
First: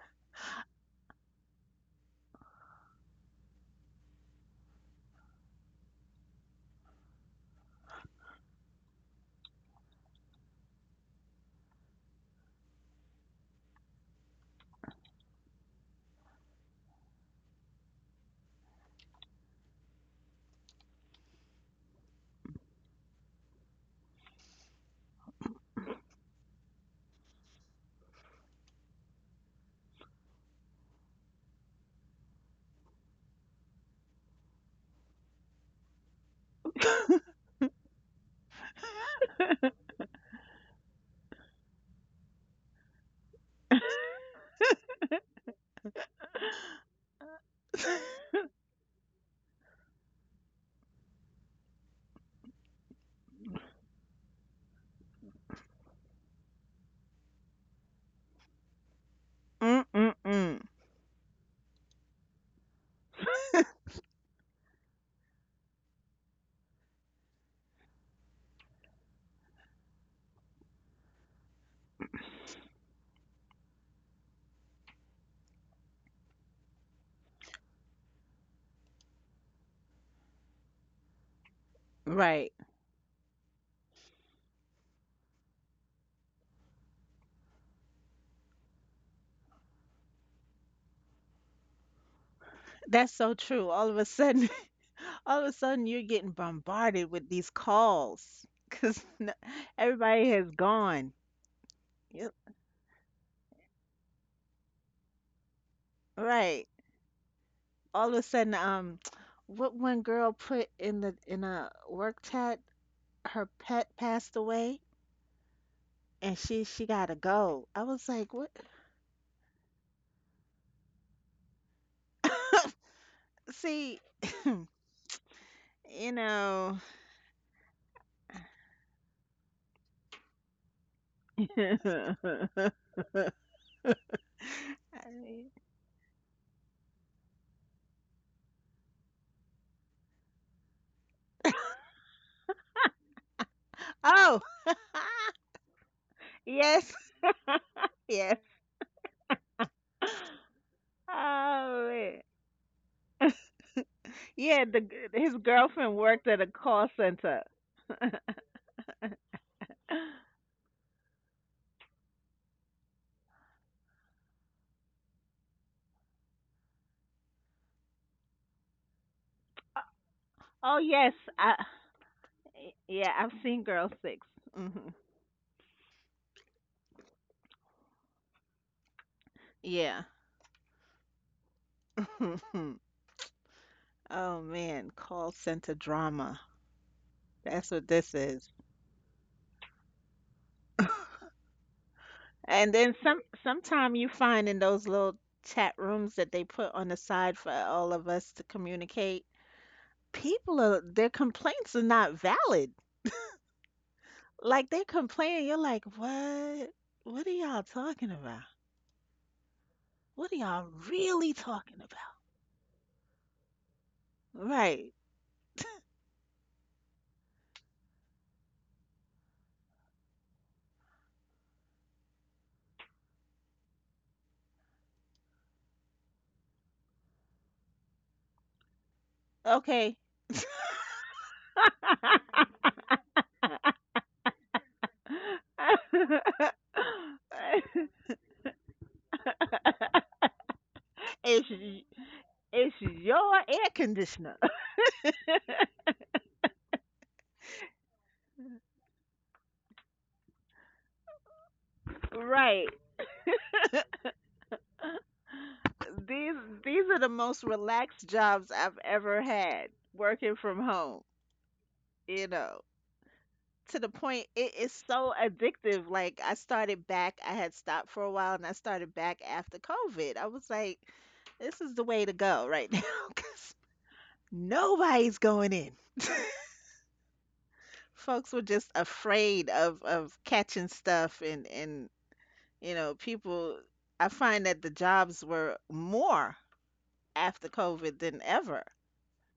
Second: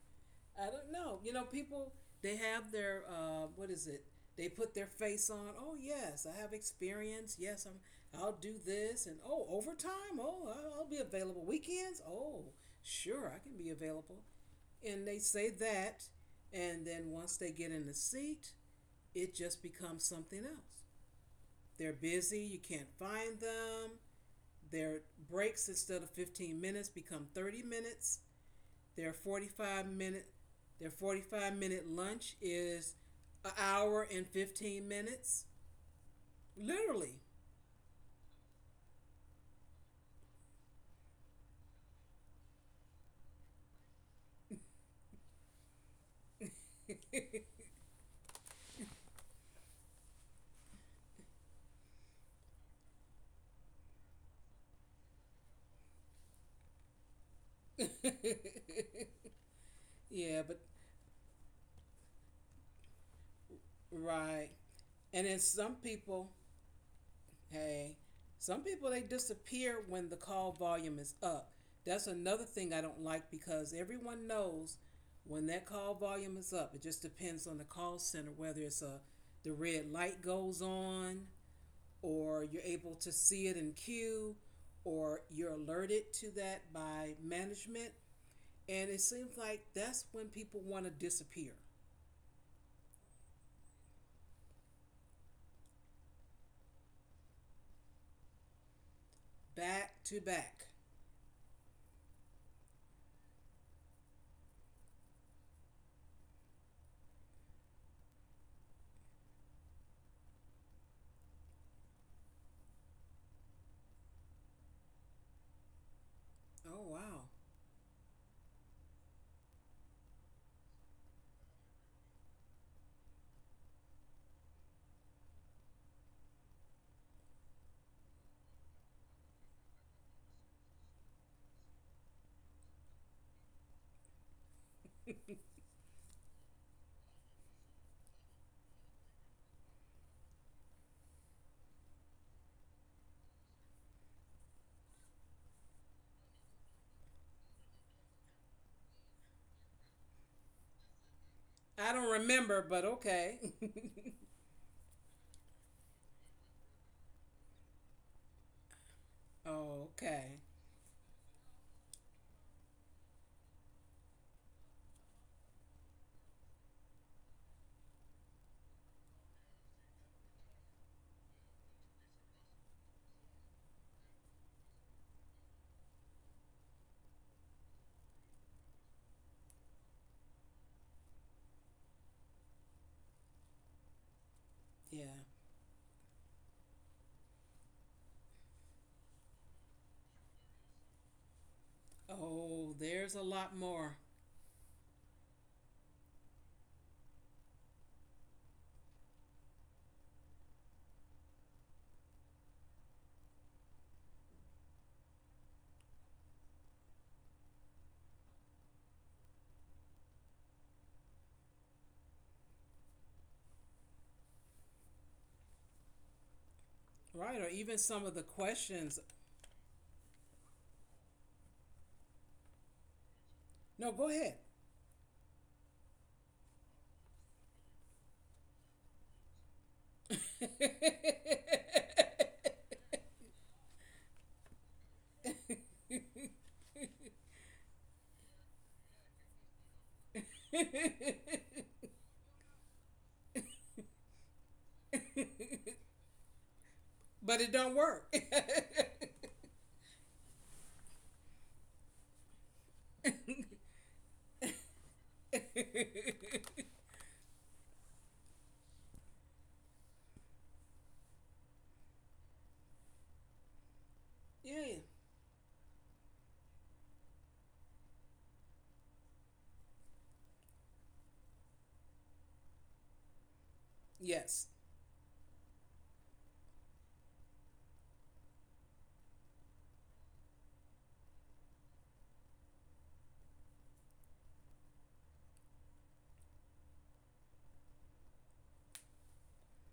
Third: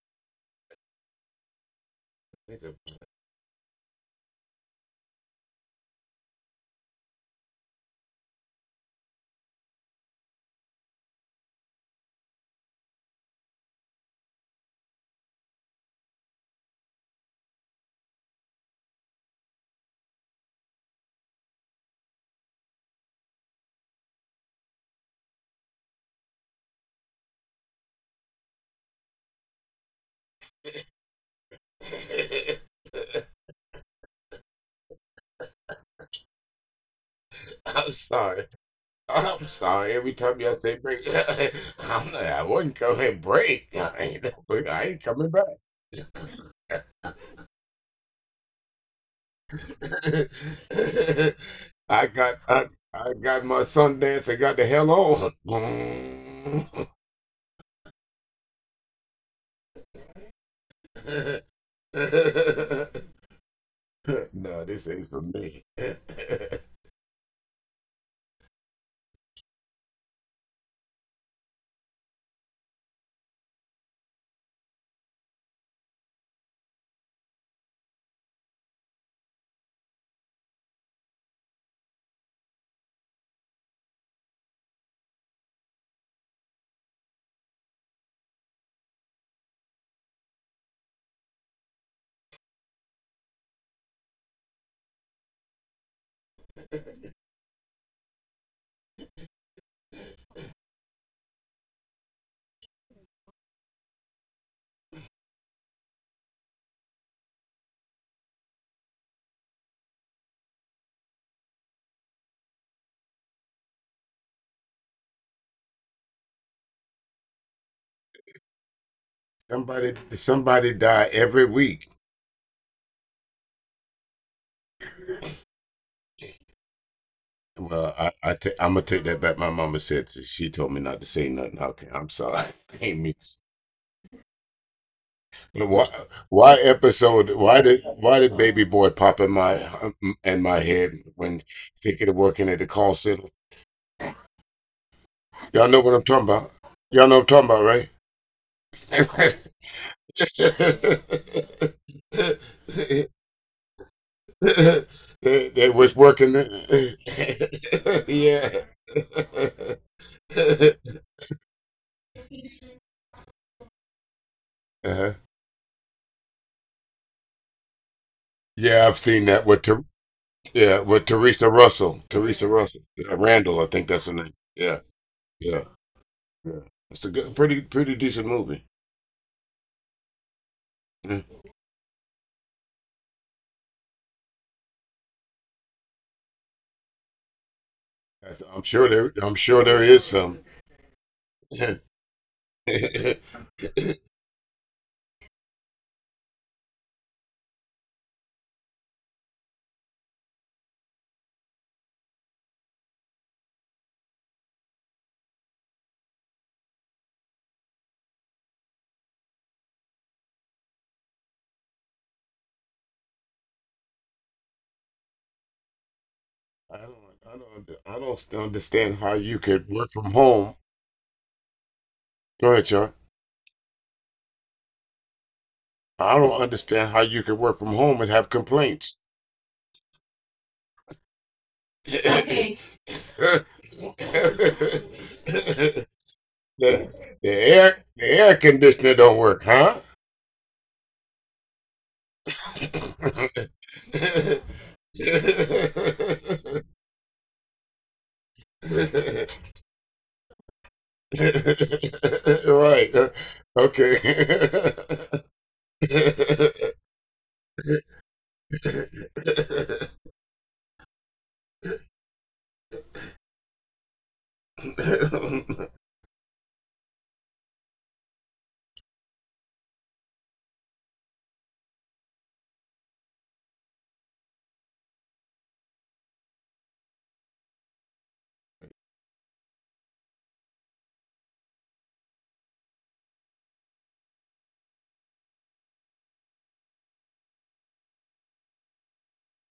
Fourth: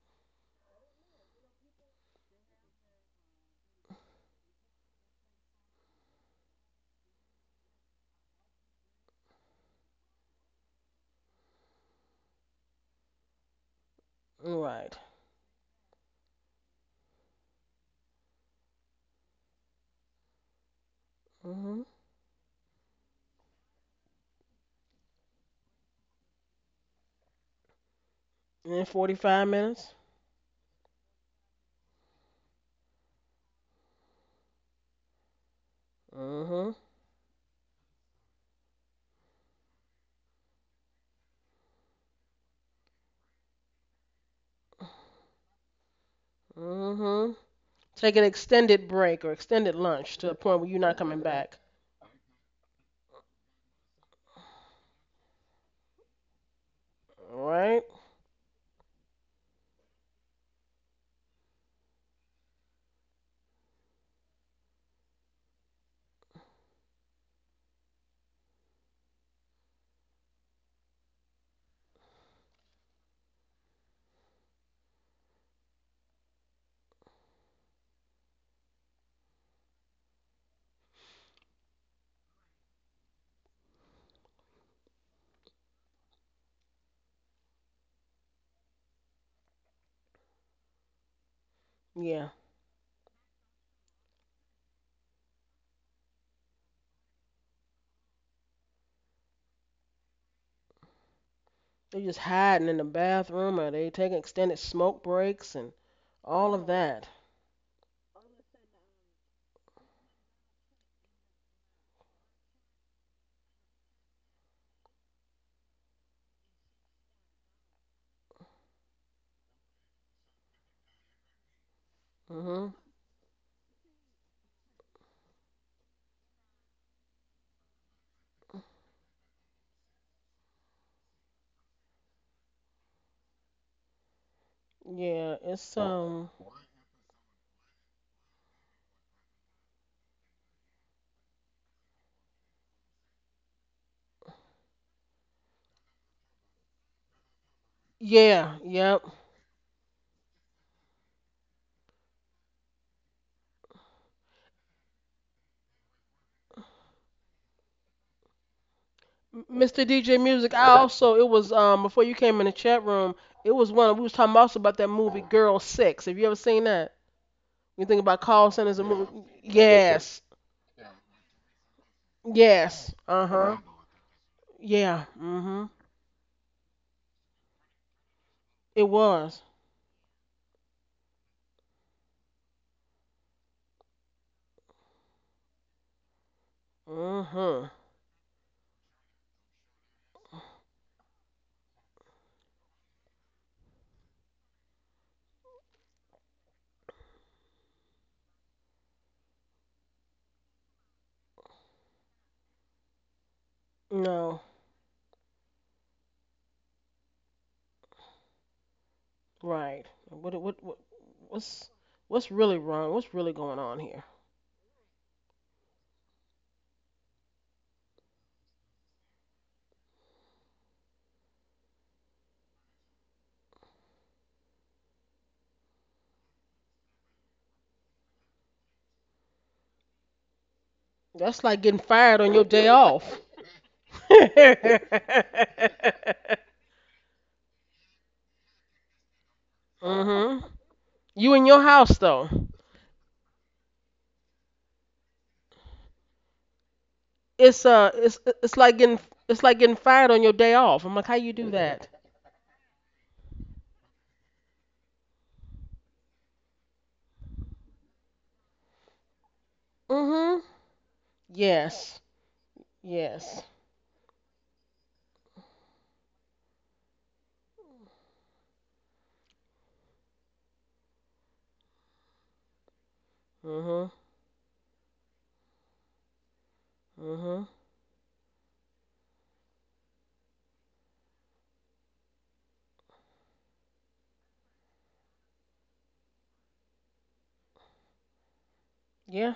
S3: I don't know. You know, people, they have their what is it? They put their face on. Oh yes, I have experience. Yes, I'll do this. And oh, overtime. Oh, I'll be available weekends. Oh, sure, I can be available.
S2: Right.
S3: And they say that, and then once they get in the seat, it just becomes something else. They're
S2: Mm-hmm.
S3: busy. You can't find them. Their breaks, instead of 15 minutes become 30 minutes.
S2: And then
S3: Their
S2: 45
S3: 45
S2: minutes.
S3: minute their 45-minute lunch is an hour and 15 minutes.
S2: Mm-hmm.
S3: Literally.
S4: I'm sorry. I'm sorry. Every time y'all say break, I'm like, I wasn't coming break. I ain't coming back.
S2: Mm-hmm. Take an extended break or extended lunch to a point where you're not coming back.
S4: I got I, I got my son dance and got the hell on.
S2: Right?
S1: Mm
S3: Yeah,
S1: mm
S3: but
S1: mm.
S3: right.
S4: No, this
S3: And
S4: ain't
S3: then
S4: for
S3: some
S4: me.
S3: people, hey, some people, they disappear when the call volume is up. That's another thing I don't like, because everyone knows when that call volume is up. It just depends on the call center whether it's a the red light goes on, or you're
S1: Right.
S3: able to see it in queue, or you're alerted to that by management. And it seems like that's when people want to disappear
S2: Yeah.
S1: That's so true. All of a sudden, all of a sudden, you're getting bombarded with these calls because
S3: back to
S1: everybody
S3: back.
S1: has gone.
S2: They just
S1: Yep.
S2: hiding in the bathroom or they taking extended smoke breaks and all of
S1: Right.
S2: that.
S1: All of a sudden, what one girl put in the in a work chat, her pet passed away, and
S3: Oh,
S1: she
S3: wow.
S1: gotta go. I was like, what?
S4: Somebody die every week.
S2: Mhm.
S1: See, you know.
S4: Well, I am gonna take that back. My mama said she told me not to say nothing. Okay, I'm sorry. I ain't mean.
S1: I
S2: Yeah,
S1: mean,
S4: But why,
S2: it's
S4: why episode? Why did baby boy pop in my head when thinking of working at the call center?
S1: oh,
S4: Y'all know what I'm talking about.
S1: yes,
S4: Y'all know what I'm talking about, right?
S1: yes.
S2: yeah, yep.
S3: I don't
S1: Oh man.
S3: remember, but okay.
S1: Yeah,
S4: that,
S1: the his
S4: that was
S1: girlfriend
S4: working.
S1: worked at a call center.
S4: Yeah.
S2: Mr.
S3: Okay.
S2: DJ Music, I also it was before you came in the chat room, it was one we was talking also about that
S4: Uh-huh.
S2: movie Girl 6. Have you ever seen that? You think about call centers
S4: Yeah,
S2: and
S4: I've
S2: movie?
S4: seen that with
S2: Yes.
S1: Oh
S4: yeah, with
S1: yes,
S4: Teresa
S1: I
S4: Russell, Teresa Russell,
S2: Yes.
S1: yeah,
S4: yeah,
S1: I've
S2: Uh-huh.
S4: Randall,
S1: seen
S4: I think
S1: Girl
S4: that's her
S1: 6.
S4: name. Yeah,
S1: Hmm
S2: Yeah.
S4: yeah,
S2: Mhm.
S4: yeah. It's a good, pretty, pretty decent movie.
S2: It was.
S1: Yeah.
S4: Yeah.
S1: Oh
S3: Yeah.
S1: man, call center drama. That's
S2: Mhm.
S1: what this is.
S4: I'm sure there is some.
S3: Oh,
S1: And
S4: I
S3: there's a
S1: then
S4: don't,
S3: lot
S1: some
S3: more.
S1: sometime you find in those little chat rooms that they put on the side for all of us to communicate, people are their complaints are not valid.
S2: No.
S1: Like they complain, you're like, "What? What are y'all talking about?
S2: Right.
S1: What
S2: What
S1: are
S2: what
S1: y'all
S2: what
S1: really
S2: what's
S1: talking about?"
S2: what's really wrong? What's really going on here?
S1: Right.
S4: I
S3: Right. Or
S4: don't,
S3: even some of the
S4: I don't
S3: questions.
S4: understand how you could work from home. Go ahead, Char.
S3: No, go ahead.
S4: I don't understand how you could work from home and have complaints.
S1: Okay.
S2: That's like getting fired on your
S4: the,
S2: day off.
S4: the the air conditioner don't work, huh?
S2: mhm. You in
S1: It's
S2: your house though.
S1: it's your
S4: Right.
S1: air conditioner.
S3: But it don't
S2: It's
S3: work.
S2: uh it's it's like getting it's like getting fired on your day off. I'm like, how you do that?
S1: Right.
S4: uh, Okay. I
S1: these these are the most relaxed jobs I've ever had working
S2: Mhm.
S1: from home,
S2: Yes.
S1: you know.
S2: Yes.
S1: To the point
S3: Yeah.
S1: it is so addictive. Like I started back, I had stopped for a while and I started back after COVID. I was like, this is the way to go right now because
S2: Mhm.
S3: Yes.
S1: nobody's going in.
S2: Mhm.
S1: Folks were just afraid of catching stuff and you know, people I find that the jobs were more after COVID than ever,
S2: Yeah.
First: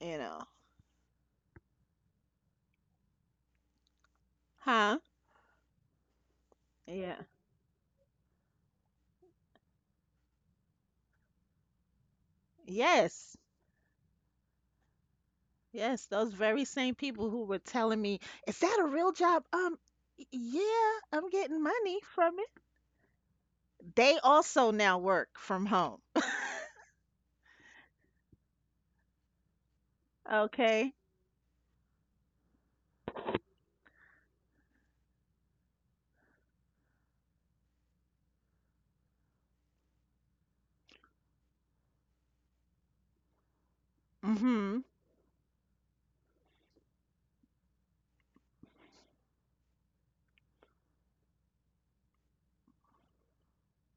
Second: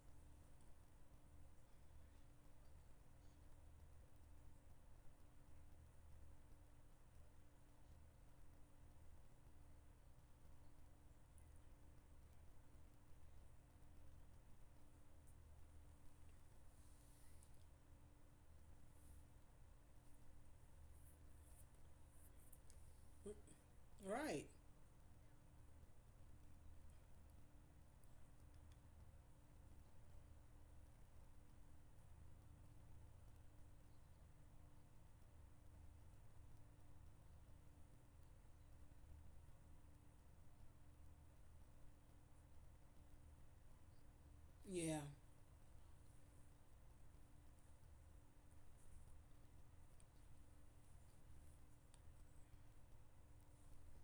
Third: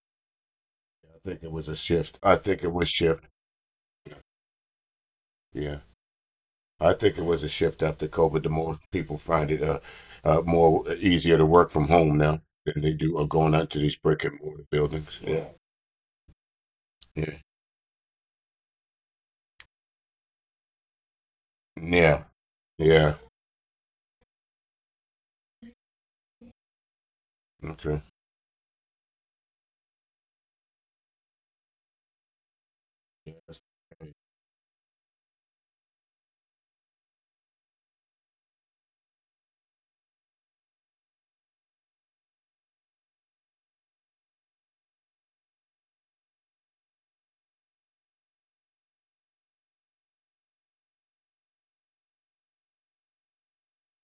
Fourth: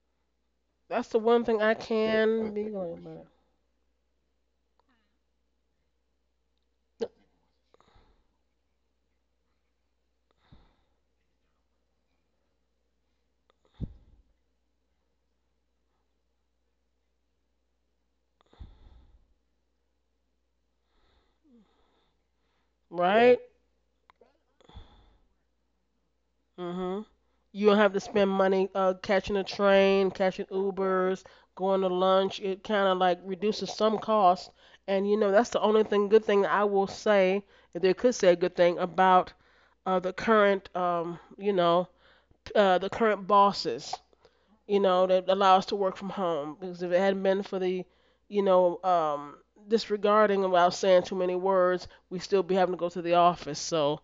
S1: you know.
S2: That's the
S4: think
S2: one
S4: it
S2: thing
S4: was
S2: I
S4: a shift. I
S2: can
S4: think
S2: be
S4: it was
S2: going
S4: shift.
S2: about.
S1: Huh?
S4: Yeah. I
S1: Yeah.
S4: think it was a shift after COVID. The more people find it more easier to work from home now than they do of
S1: Yes.
S4: going out to these brick and mortar buildings. Yeah.
S1: Yes, those very same people
S4: Yeah.
S1: who were telling me, "Is that a real job?" Y- yeah, I'm getting money
S4: Yeah.
S1: from it.
S4: Yeah.
S2: Right?
S1: They
S3: Right.
S1: also now work from home.
S2: hmm You don't have
S4: Okay.
S2: to spend money catching a train, catching
S1: Okay.
S2: Ubers, going to lunch. It kind of like
S4: Yeah, that's
S2: reduces some cost. And you know, that's the only thing, good thing I will say, if they could say a good thing about the current, the current bosses, you
S1: Mhm.
S3: Yeah.
S2: know, that allow us to work from home. Because if it hadn't been for the, you know, disregarding about saying too many words, we still be having to go to the office. So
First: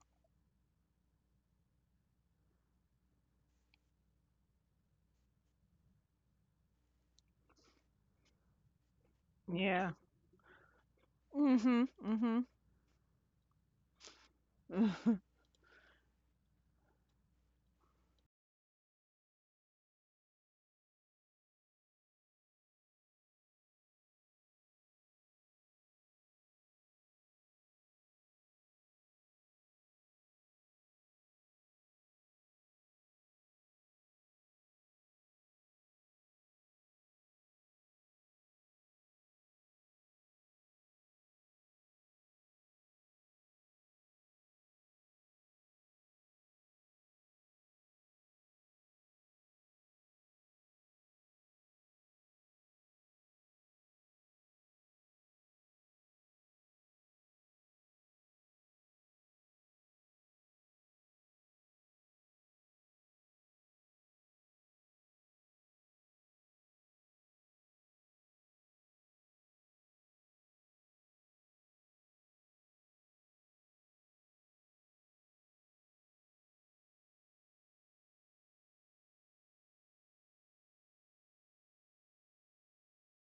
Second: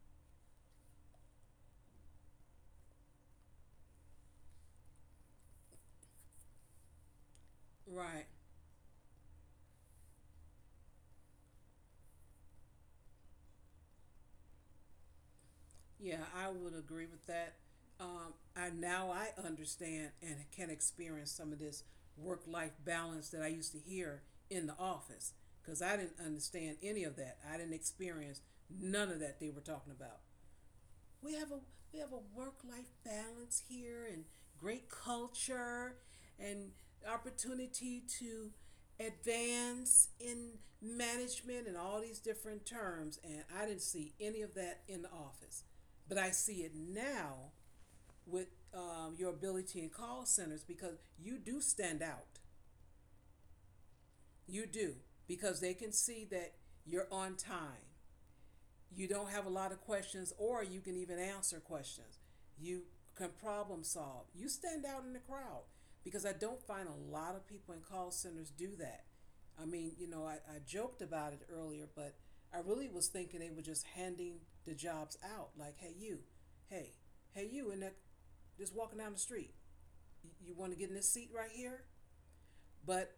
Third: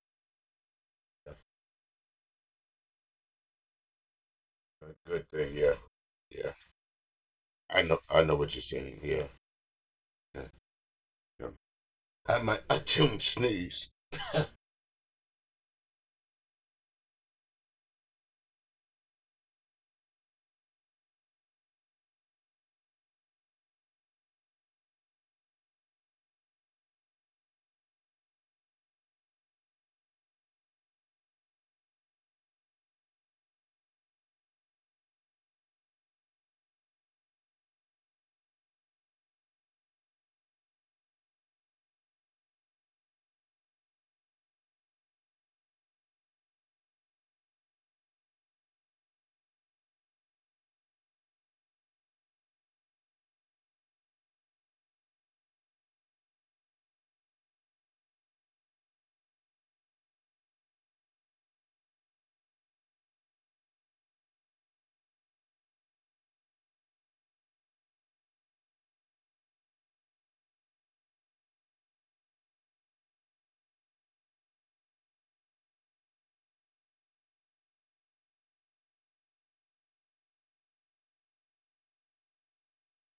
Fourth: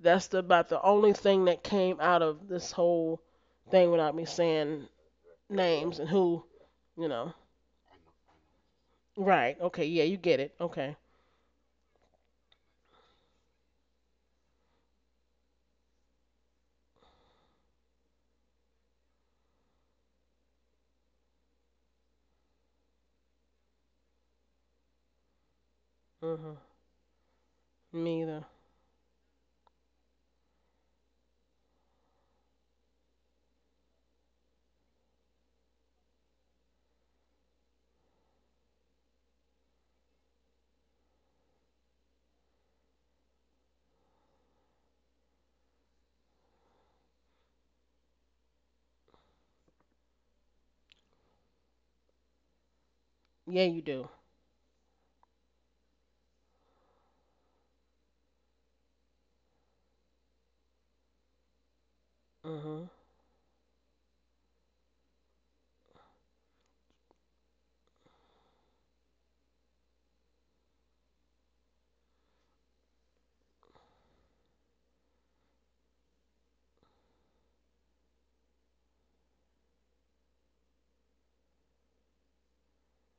S2: that's the, about the only
S4: a
S2: thing that came out of this whole thing without me saying
S4: good thing. Yeah.
S2: names and who,
S4: Yeah,
S2: you know.
S4: I know. I
S3: Right.
S4: know what you're saying. Yeah,
S2: Right. Okay.
S1: Yeah.
S2: Yeah, you get
S4: yeah.
S2: it. Okay.
S4: Yeah.
S1: Mhm. Mhm.
S4: I
S1: Mhm.
S4: might. I tune sneeze.
S3: Yeah, I would agree with that. I Now I understand and can experience some of this work-life balance that I used to hear in the office, because I didn't
S2: Mhm.
S3: understand any of that. I didn't
S2: Me
S3: experience
S2: either.
S3: none of that they were talking about. we have a we have a work life balance here, and great culture, and opportunity to advance in management, and all these different terms, and I didn't see any of that in the office. But I see it now with your ability in call centers, because you do stand out.
S2: Yeah, you do.
S3: You do, because they can see that you're on time, you don't have a lot of questions, or you can even answer questions, you
S2: Mhm.
S3: can problem solve, you stand out in the crowd, because I don't find a lot of people in call centers do that. I mean, I joked about it earlier, but I really was thinking they were just handing the jobs out like, hey you, hey hey you, and that, just walking down the street. You want to get in this seat right here, but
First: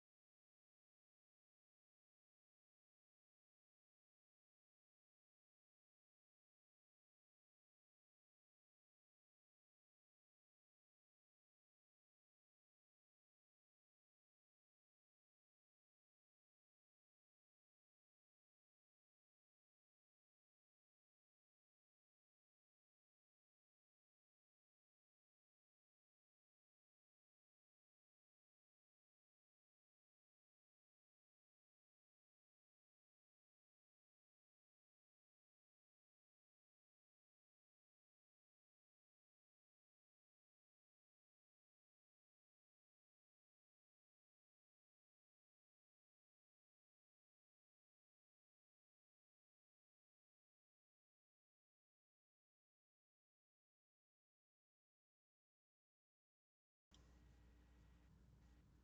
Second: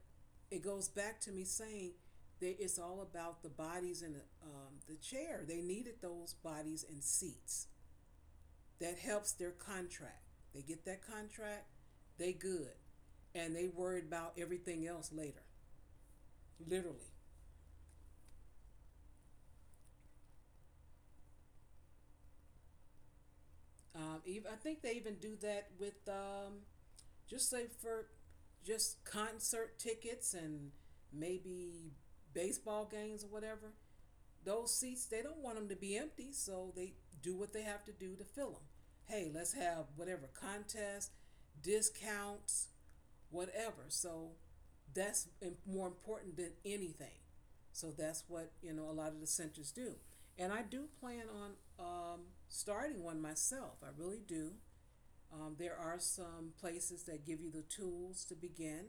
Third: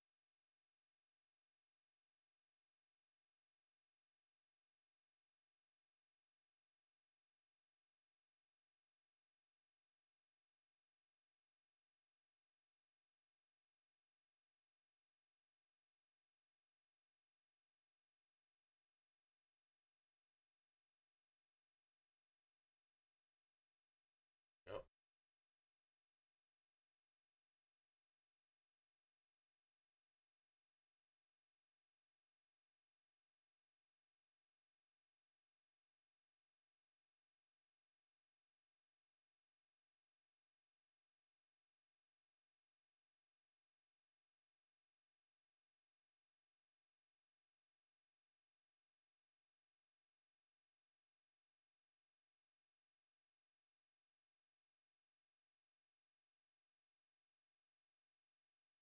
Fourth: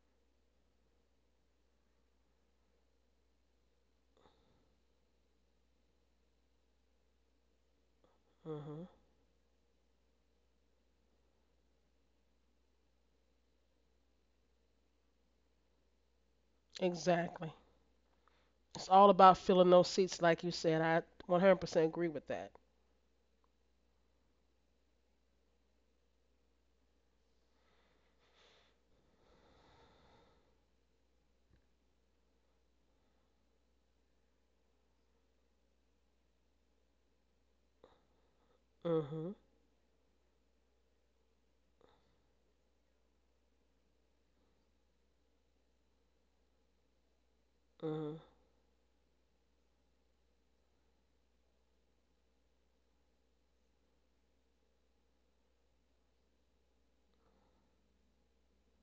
S3: it goes back to me saying that it's all about the bodies in the chair. They needed those bodies and seats.
S2: Mhm.
S3: That helps their contract. They get that contract, they good, and they worried about everything else later. Literally,
S2: Exactly. It's all about filling those seats, like you said. I 100% agree with that.
S3: even, I think they even do that with just say for just concert tickets and maybe baseball games or whatever. Those seats, they don't want them to be empty, so they do what they have to do to fill them. Hey,
S2: Mhm.
S3: let's have whatever, contest, discounts, whatever. So that's more important than anything. So that's
S2: Mhm.
S3: what, a lot of the centers do. And I do plan on, um, starting one myself. I really do. There are some places that give you the tools to begin,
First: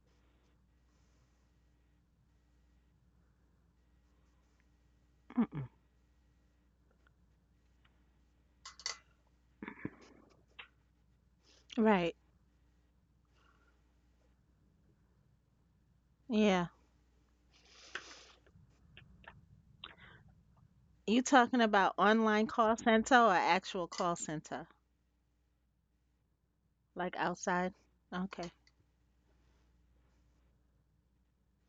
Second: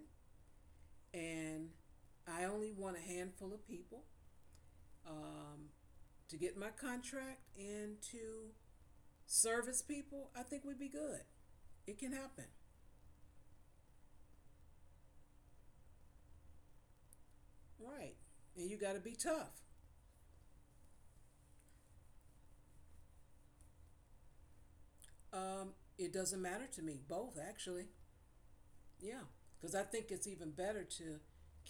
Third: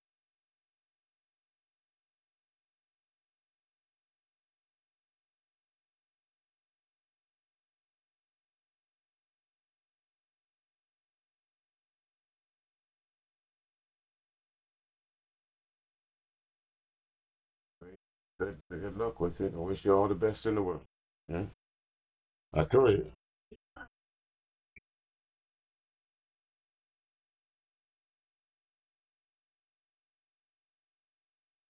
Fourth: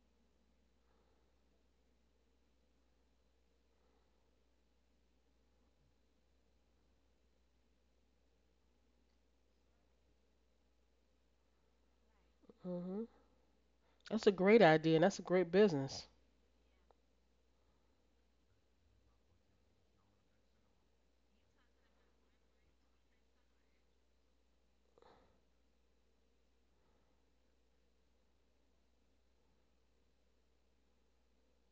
S3: and I only want a handful of people, um, to get my contract and to service people. I think we'd be good. It can
S1: Right.
S3: happen.
S2: Mhm. That's a great idea, and that's a great business.
S1: Yeah.
S3: Right.
S4: Good,
S3: And you got
S4: good
S3: to be
S4: luck with it. I
S3: tough.
S4: wish you all the best in the world.
S1: You
S4: Yeah,
S1: talking about online
S4: I
S1: call
S4: told you.
S1: center or actual call center?
S3: Um, it doesn't matter to me,
S1: Like
S3: both
S1: outside?
S3: actually.
S1: Okay.
S3: Yeah. Because I think it's even better to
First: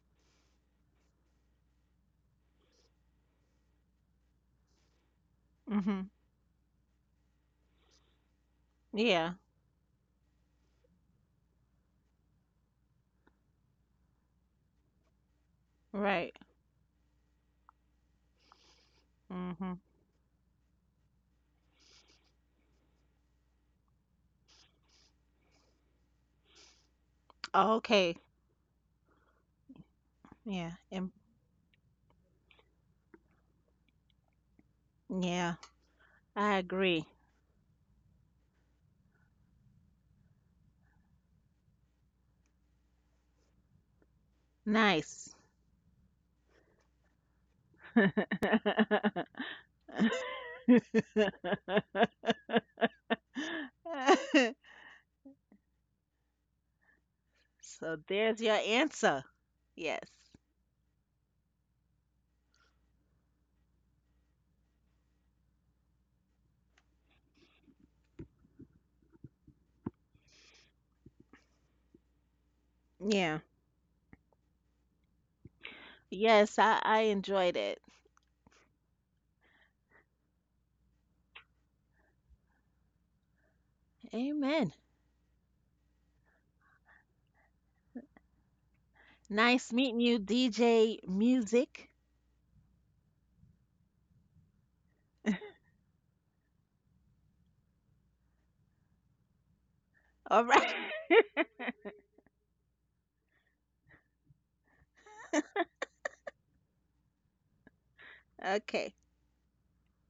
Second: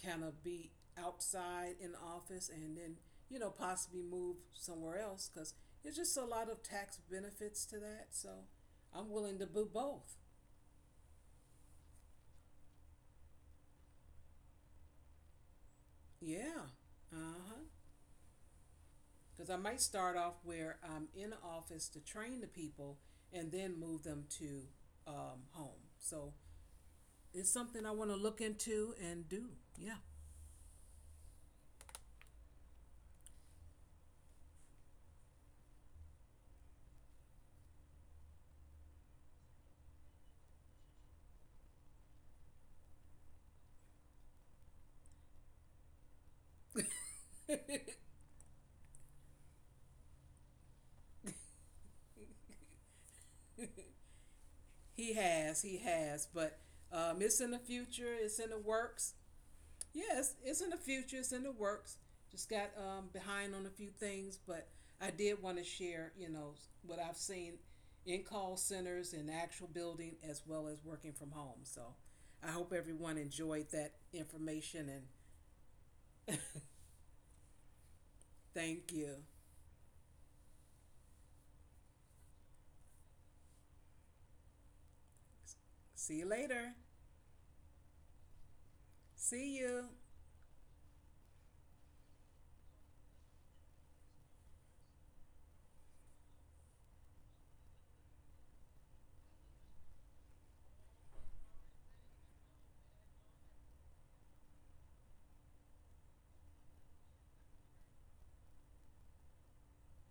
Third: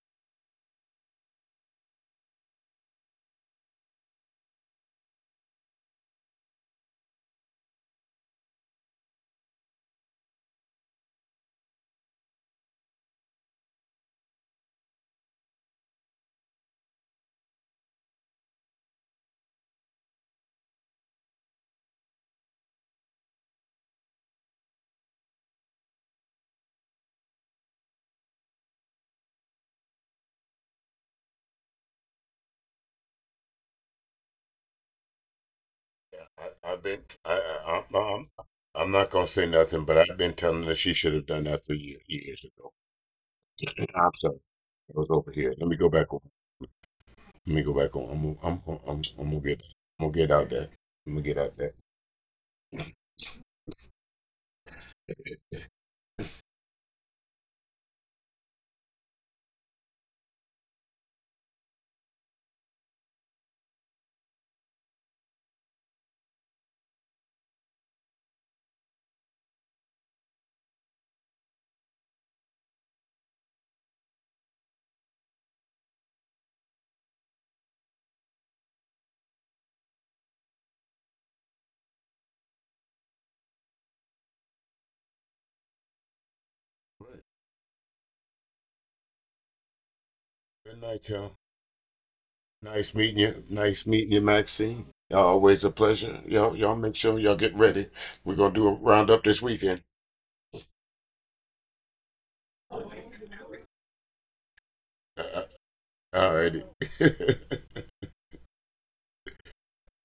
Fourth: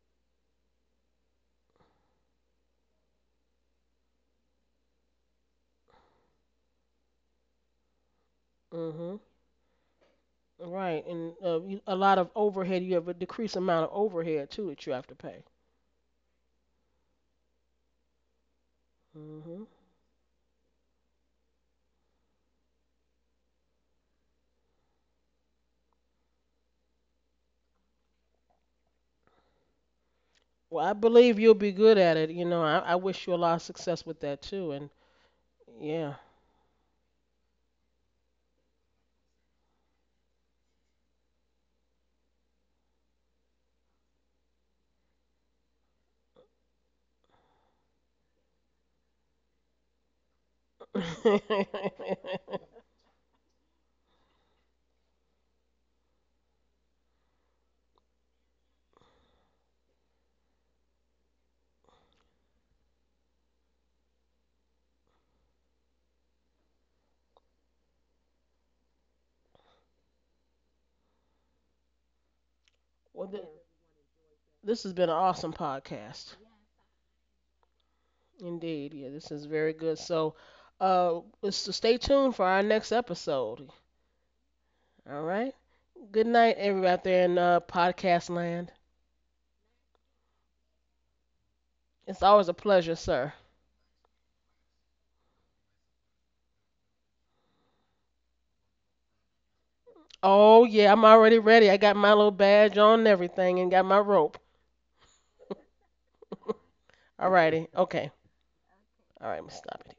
S3: kind of be outside in the office and then, possibly move somewhere else, because there's
S1: Mhm.
S3: just a lot of tax benefits to that. So I'm
S2: Mhm.
S1: Yeah.
S3: willing to do both.
S2: Right, and a lot of overhead. You have a decreased amount of overhead too that you have to pay.
S1: Right.
S3: Yeah. Uh huh. Because I
S2: Mhm.
S1: Mhm.
S3: might start off where I'm in the office to train the people, and then move them to home. So it's something I want to
S1: Okay.
S3: look into and do. Yeah.
S1: Yeah.
S2: Well, I
S1: And
S2: believe you'll be good at it. You know, I wish you a lot of success with that too. And
S1: yeah,
S2: yeah.
S4: Yeah,
S1: I
S4: I've been.
S1: agree.
S4: I, I'm, I'm. I'm not gonna say nothing, but I've been telling her she should have done that three years ago. I'm sorry. I was over
S1: Nice.
S4: here. Let me go back on. Let me go back on. I'm. I'm. I'm. Gonna- I'm gonna get. I'm gonna get out there. I'm gonna get out there.
S3: He has, but it's in the
S1: So
S3: future, it's
S1: there's
S3: in the
S1: your
S3: works.
S1: answer. Yes.
S3: Yes, it's in the future. It's in the works. Just got behind on a few things, but I did want to share what I've seen in call centers in actual building as well as working from home. So I hope everyone
S2: well,
S1: Yeah.
S2: th-
S3: enjoyed that
S2: this
S3: information.
S2: has
S3: And
S2: been an awesome podcast.
S1: Yes, I enjoyed it.
S3: thank
S2: Indeed. Yeah,
S3: you.
S2: this is very good. Uh, so stay tuned for our next episode.
S1: Amen.
S2: All right.
S3: See you
S2: Good night,
S3: later.
S2: everybody out
S4: Right.
S2: there in podcast land.
S3: See
S1: Nice
S3: you.
S1: meeting you,
S4: Good
S1: DJ
S4: night, y'all.
S1: Music.
S2: It's always a
S4: Nice
S2: pleasure,
S4: meeting
S2: sir.
S4: you. Nice meeting you, Maxine. Y'all always a pleasure. Y'all make sure y'all get ready. We're gonna do a roundup this weekend.
S1: All right.
S2: Oh, yeah, I'm already ready. I got my little badge on and everything and got my rope.
S4: Uh, uh, all righty.
S2: All righty. Okay.
S1: Okay.
S2: All right, I'm going to stop it.